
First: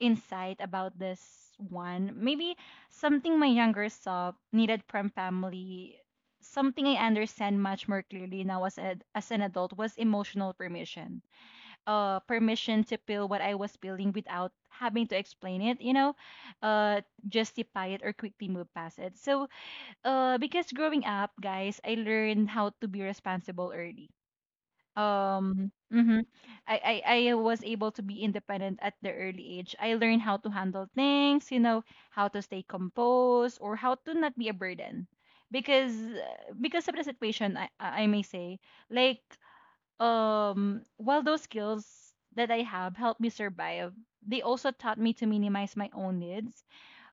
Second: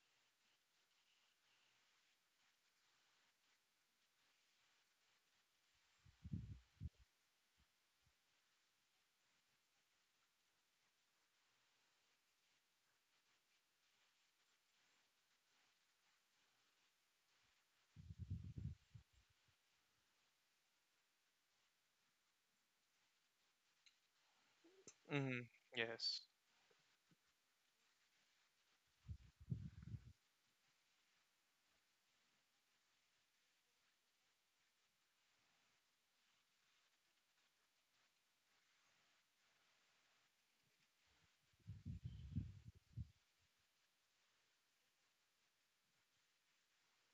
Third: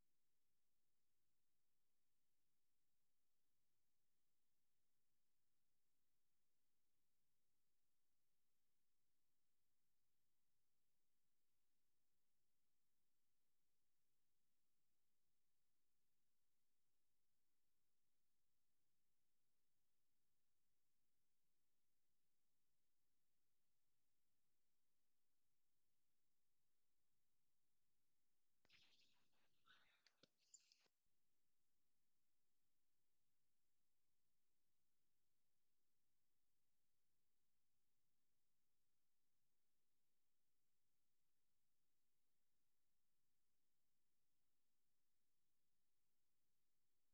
Speaker 1: insight about this one. Maybe something my younger self needed from family. Something I understand much more clearly now as, as an adult, was emotional permission. Permission to feel what I was feeling without having to explain it, you know, uh, justify it or quickly move past it. So, because growing up, guys, I learned how to be responsible early.
Speaker 3: Mm-hmm.
Speaker 1: um
Speaker 3: Yes.
Speaker 1: mhm. I was able to be independent at the early age. I learned how to handle things, you know, how to stay composed or how to not be a burden because of the situation. I may say, like, while those skills that I have helped me survive, they also taught me to minimize my own needs.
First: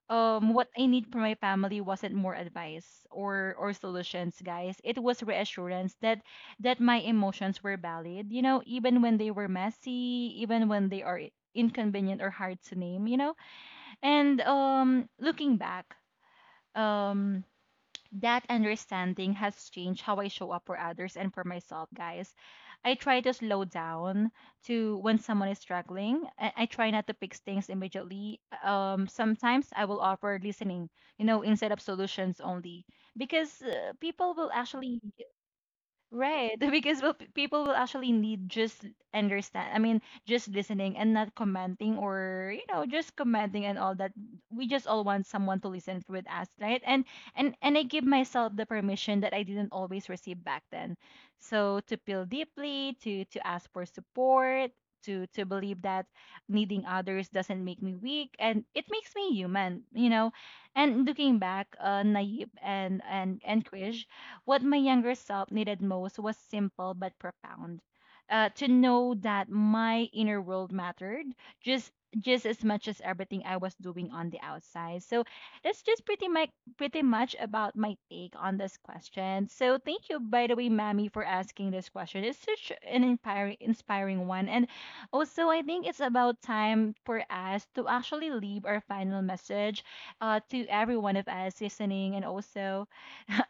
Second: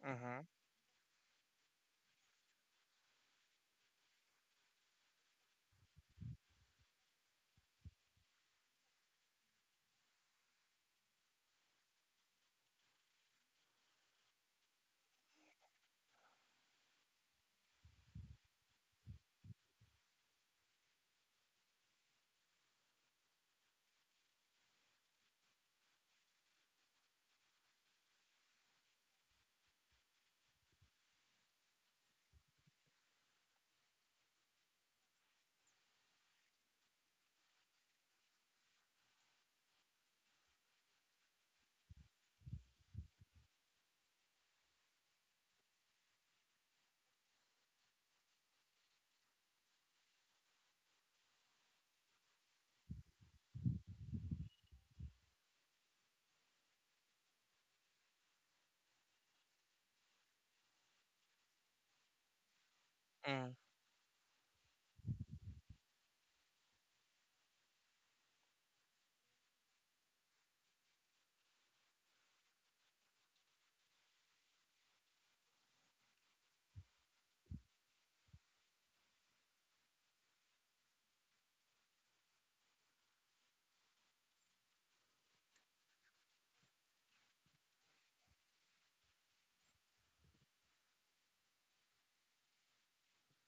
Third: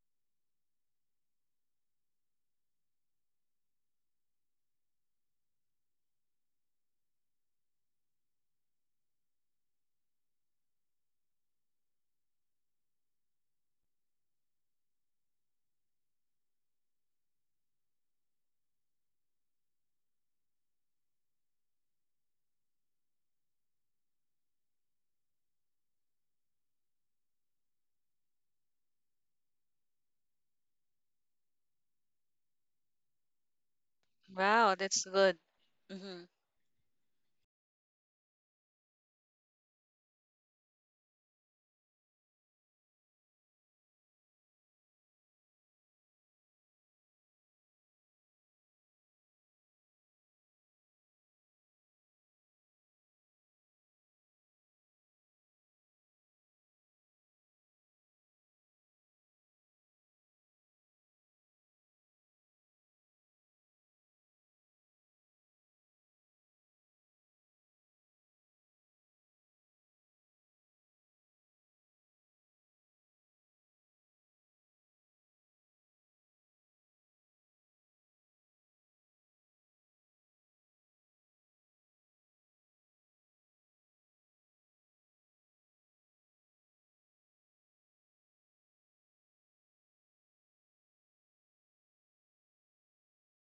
Speaker 3: Mm-hmm.
Speaker 1: What I need from my family wasn't more advice or solutions, guys. It was reassurance that my emotions were valid, you know, even when they were messy, even when they are inconvenient or hard to name, you know. And looking back, um that understanding has changed how I show up for others and for myself, guys. I try to slow down to when someone is struggling. I try not to fix things immediately. Sometimes I will offer listening, you know, instead of solutions only, because people will
Speaker 2: Wow,
Speaker 1: actually.
Speaker 2: that's good. Mm-hmm.
Speaker 1: Right, [laughs] because, well, people will actually need just understand. I mean, just listening and not commenting, or, you know, just commenting and all that. We just all want someone to listen with us, right? And I give myself the permission that I didn't always receive back then. So to feel deeply, to ask for support, to believe that needing others doesn't make me weak, and it makes me human, you know. And looking back, naive and and
Speaker 3: Mm.
Speaker 1: and cringe, what my younger self needed most was simple but profound. To know that my inner world mattered just as much as everything I was doing on the outside. So that's just pretty much about my take on this question. So thank you, by the way, Mammy, for asking this question. It's such an inspiring one. And also, I think it's about time for us to actually leave our final message, to every one of us listening. And also,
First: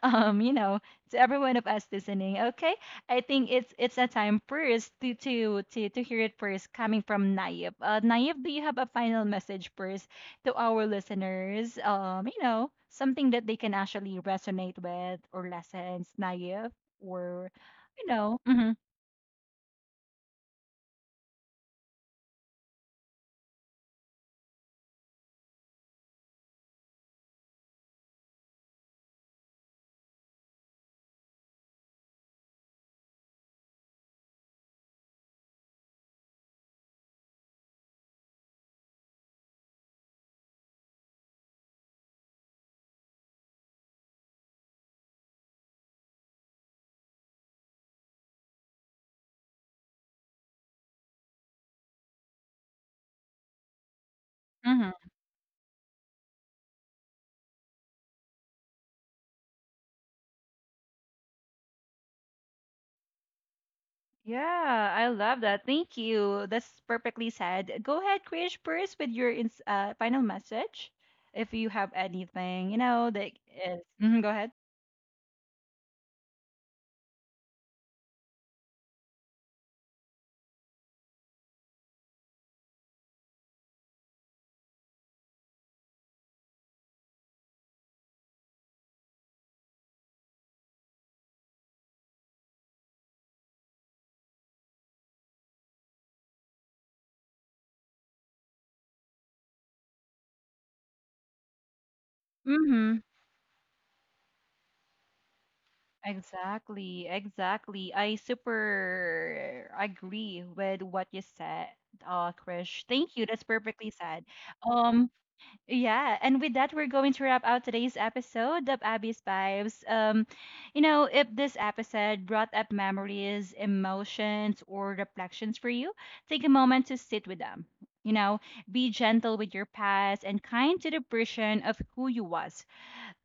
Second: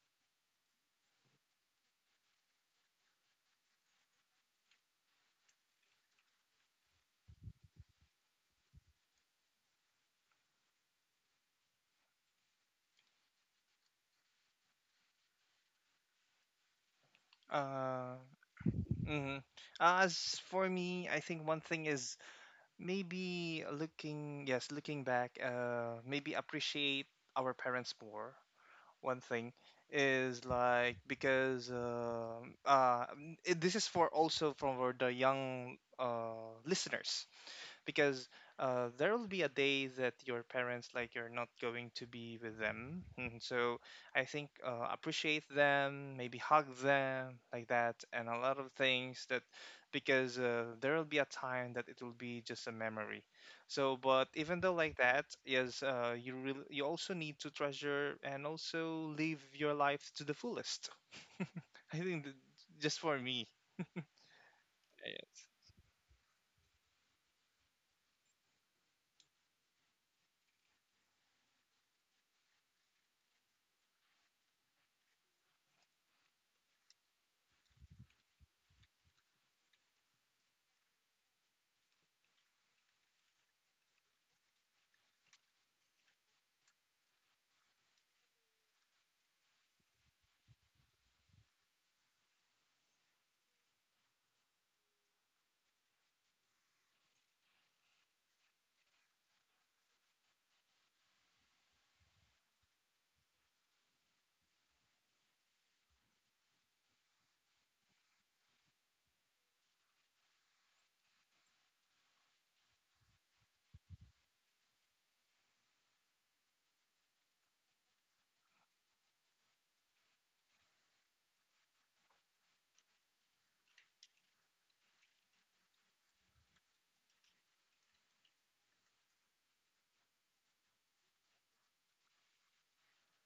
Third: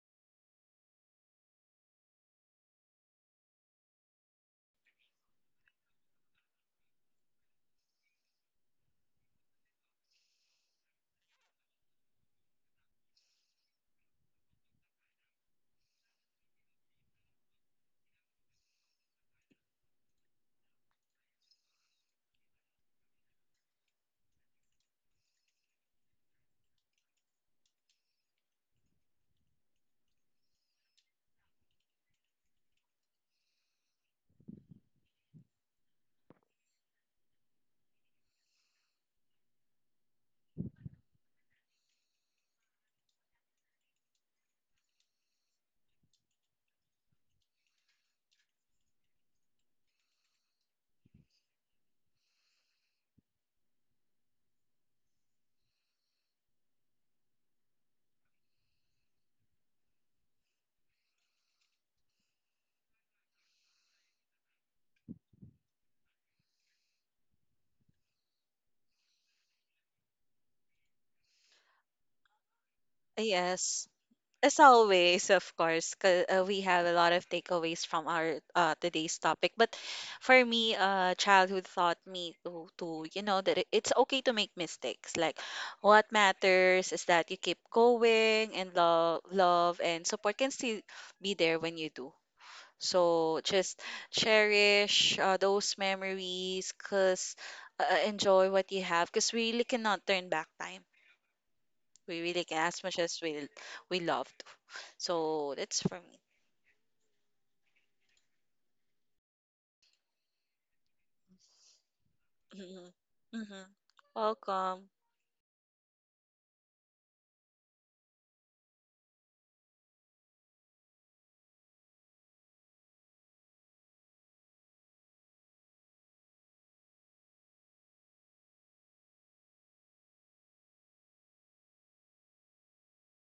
Speaker 1: um you know to everyone of us listening, okay? I think it's a time first to to hear it first coming from Nayib. Nayib, do you have a final message first to our listeners, you know, something that they can actually resonate with, or lessons, Nayib, or, you
Speaker 3: Uh,
Speaker 1: know.
Speaker 3: mm-hmm. As for me, I think one thing is, maybe looking, yes, looking back, maybe appreciate our parents more. One thing is, like, because this is for also for the young listeners. Because there will be a day that your parents, like, you're not going to be with them. And so I think, appreciate them, maybe hug them like that, and a lot of things that, because there will be a time that it will be just a memory. So but even though
Speaker 1: Hmm
Speaker 3: like that, yes, you really, you also need to treasure and also live your life to the fullest. [laughs] I think that just for me.
Speaker 1: yeah, I love
Speaker 3: Yeah.
Speaker 1: that. Thank you, that's perfectly said. Go ahead, Krish, first with your final message if you have anything, you know, that is.
Speaker 2: Yes.
Speaker 1: Mhm, go ahead.
Speaker 2: As always, of course, 'cause, we have a lot of takeaways from our today's topic. But for me, childhood taught me to, you know, that it's okay to make mistakes. Like, what matters is that you keep going, and love, love and support can still be there when you do. So just cherish those memories, 'cause enjoy what you have, 'cause we really cannot turn back time. We really can, as much
Speaker 1: Mm-hmm.
Speaker 2: as we love to. So that's for me.
Speaker 1: Exactly, exactly. I super agree with what you said, Krish.
Speaker 2: [laughs]
Speaker 1: Thank you,
Speaker 2: Mm-hmm.
Speaker 1: that's
Speaker 2: Hmm.
Speaker 1: perfectly said.
Speaker 2: Welcome.
Speaker 1: Um, yeah, and with that, we're going to wrap out today's episode of Abby's Vibes. You know, if this episode brought up memories, emotions, or reflections for you, take a moment to sit with them. You know, be gentle with your past and kind to the version of who you was,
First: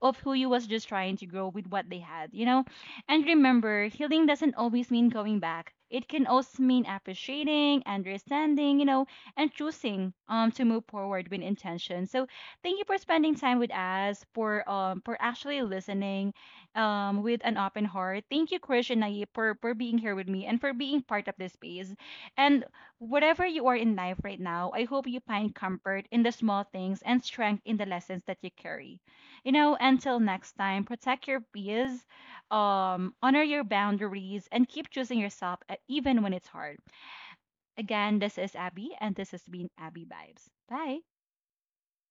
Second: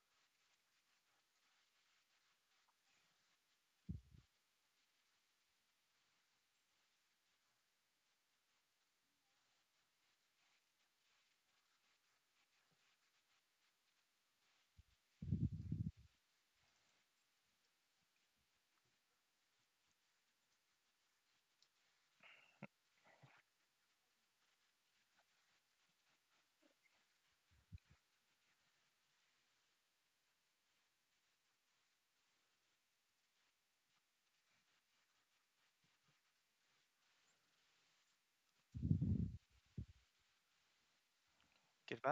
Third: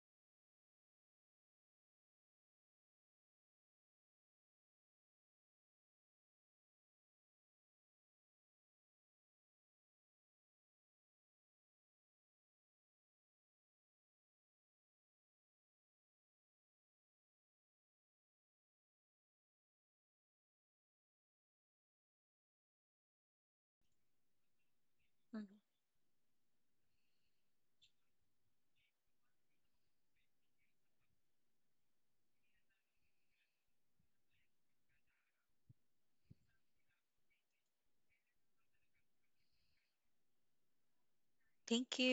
Speaker 1: just trying to grow with what they had, you know? And remember, healing doesn't always mean going back. It can also mean appreciating, understanding, you know, and choosing to move forward with intention. So thank you for spending time with us, for actually listening with an open heart. Thank you, Krish and Nayib, for being here with me and for being part of this space. And whatever you are in life right now, I hope you
Speaker 2: Mhm.
Speaker 1: find comfort in the small things and strength in the lessons that you carry. You know, until next time, protect your peace, honor your boundaries, and keep choosing yourself, even when it's hard. Again, this is Abby, and this has been Abby Vibes. Bye.
Speaker 2: Thank you.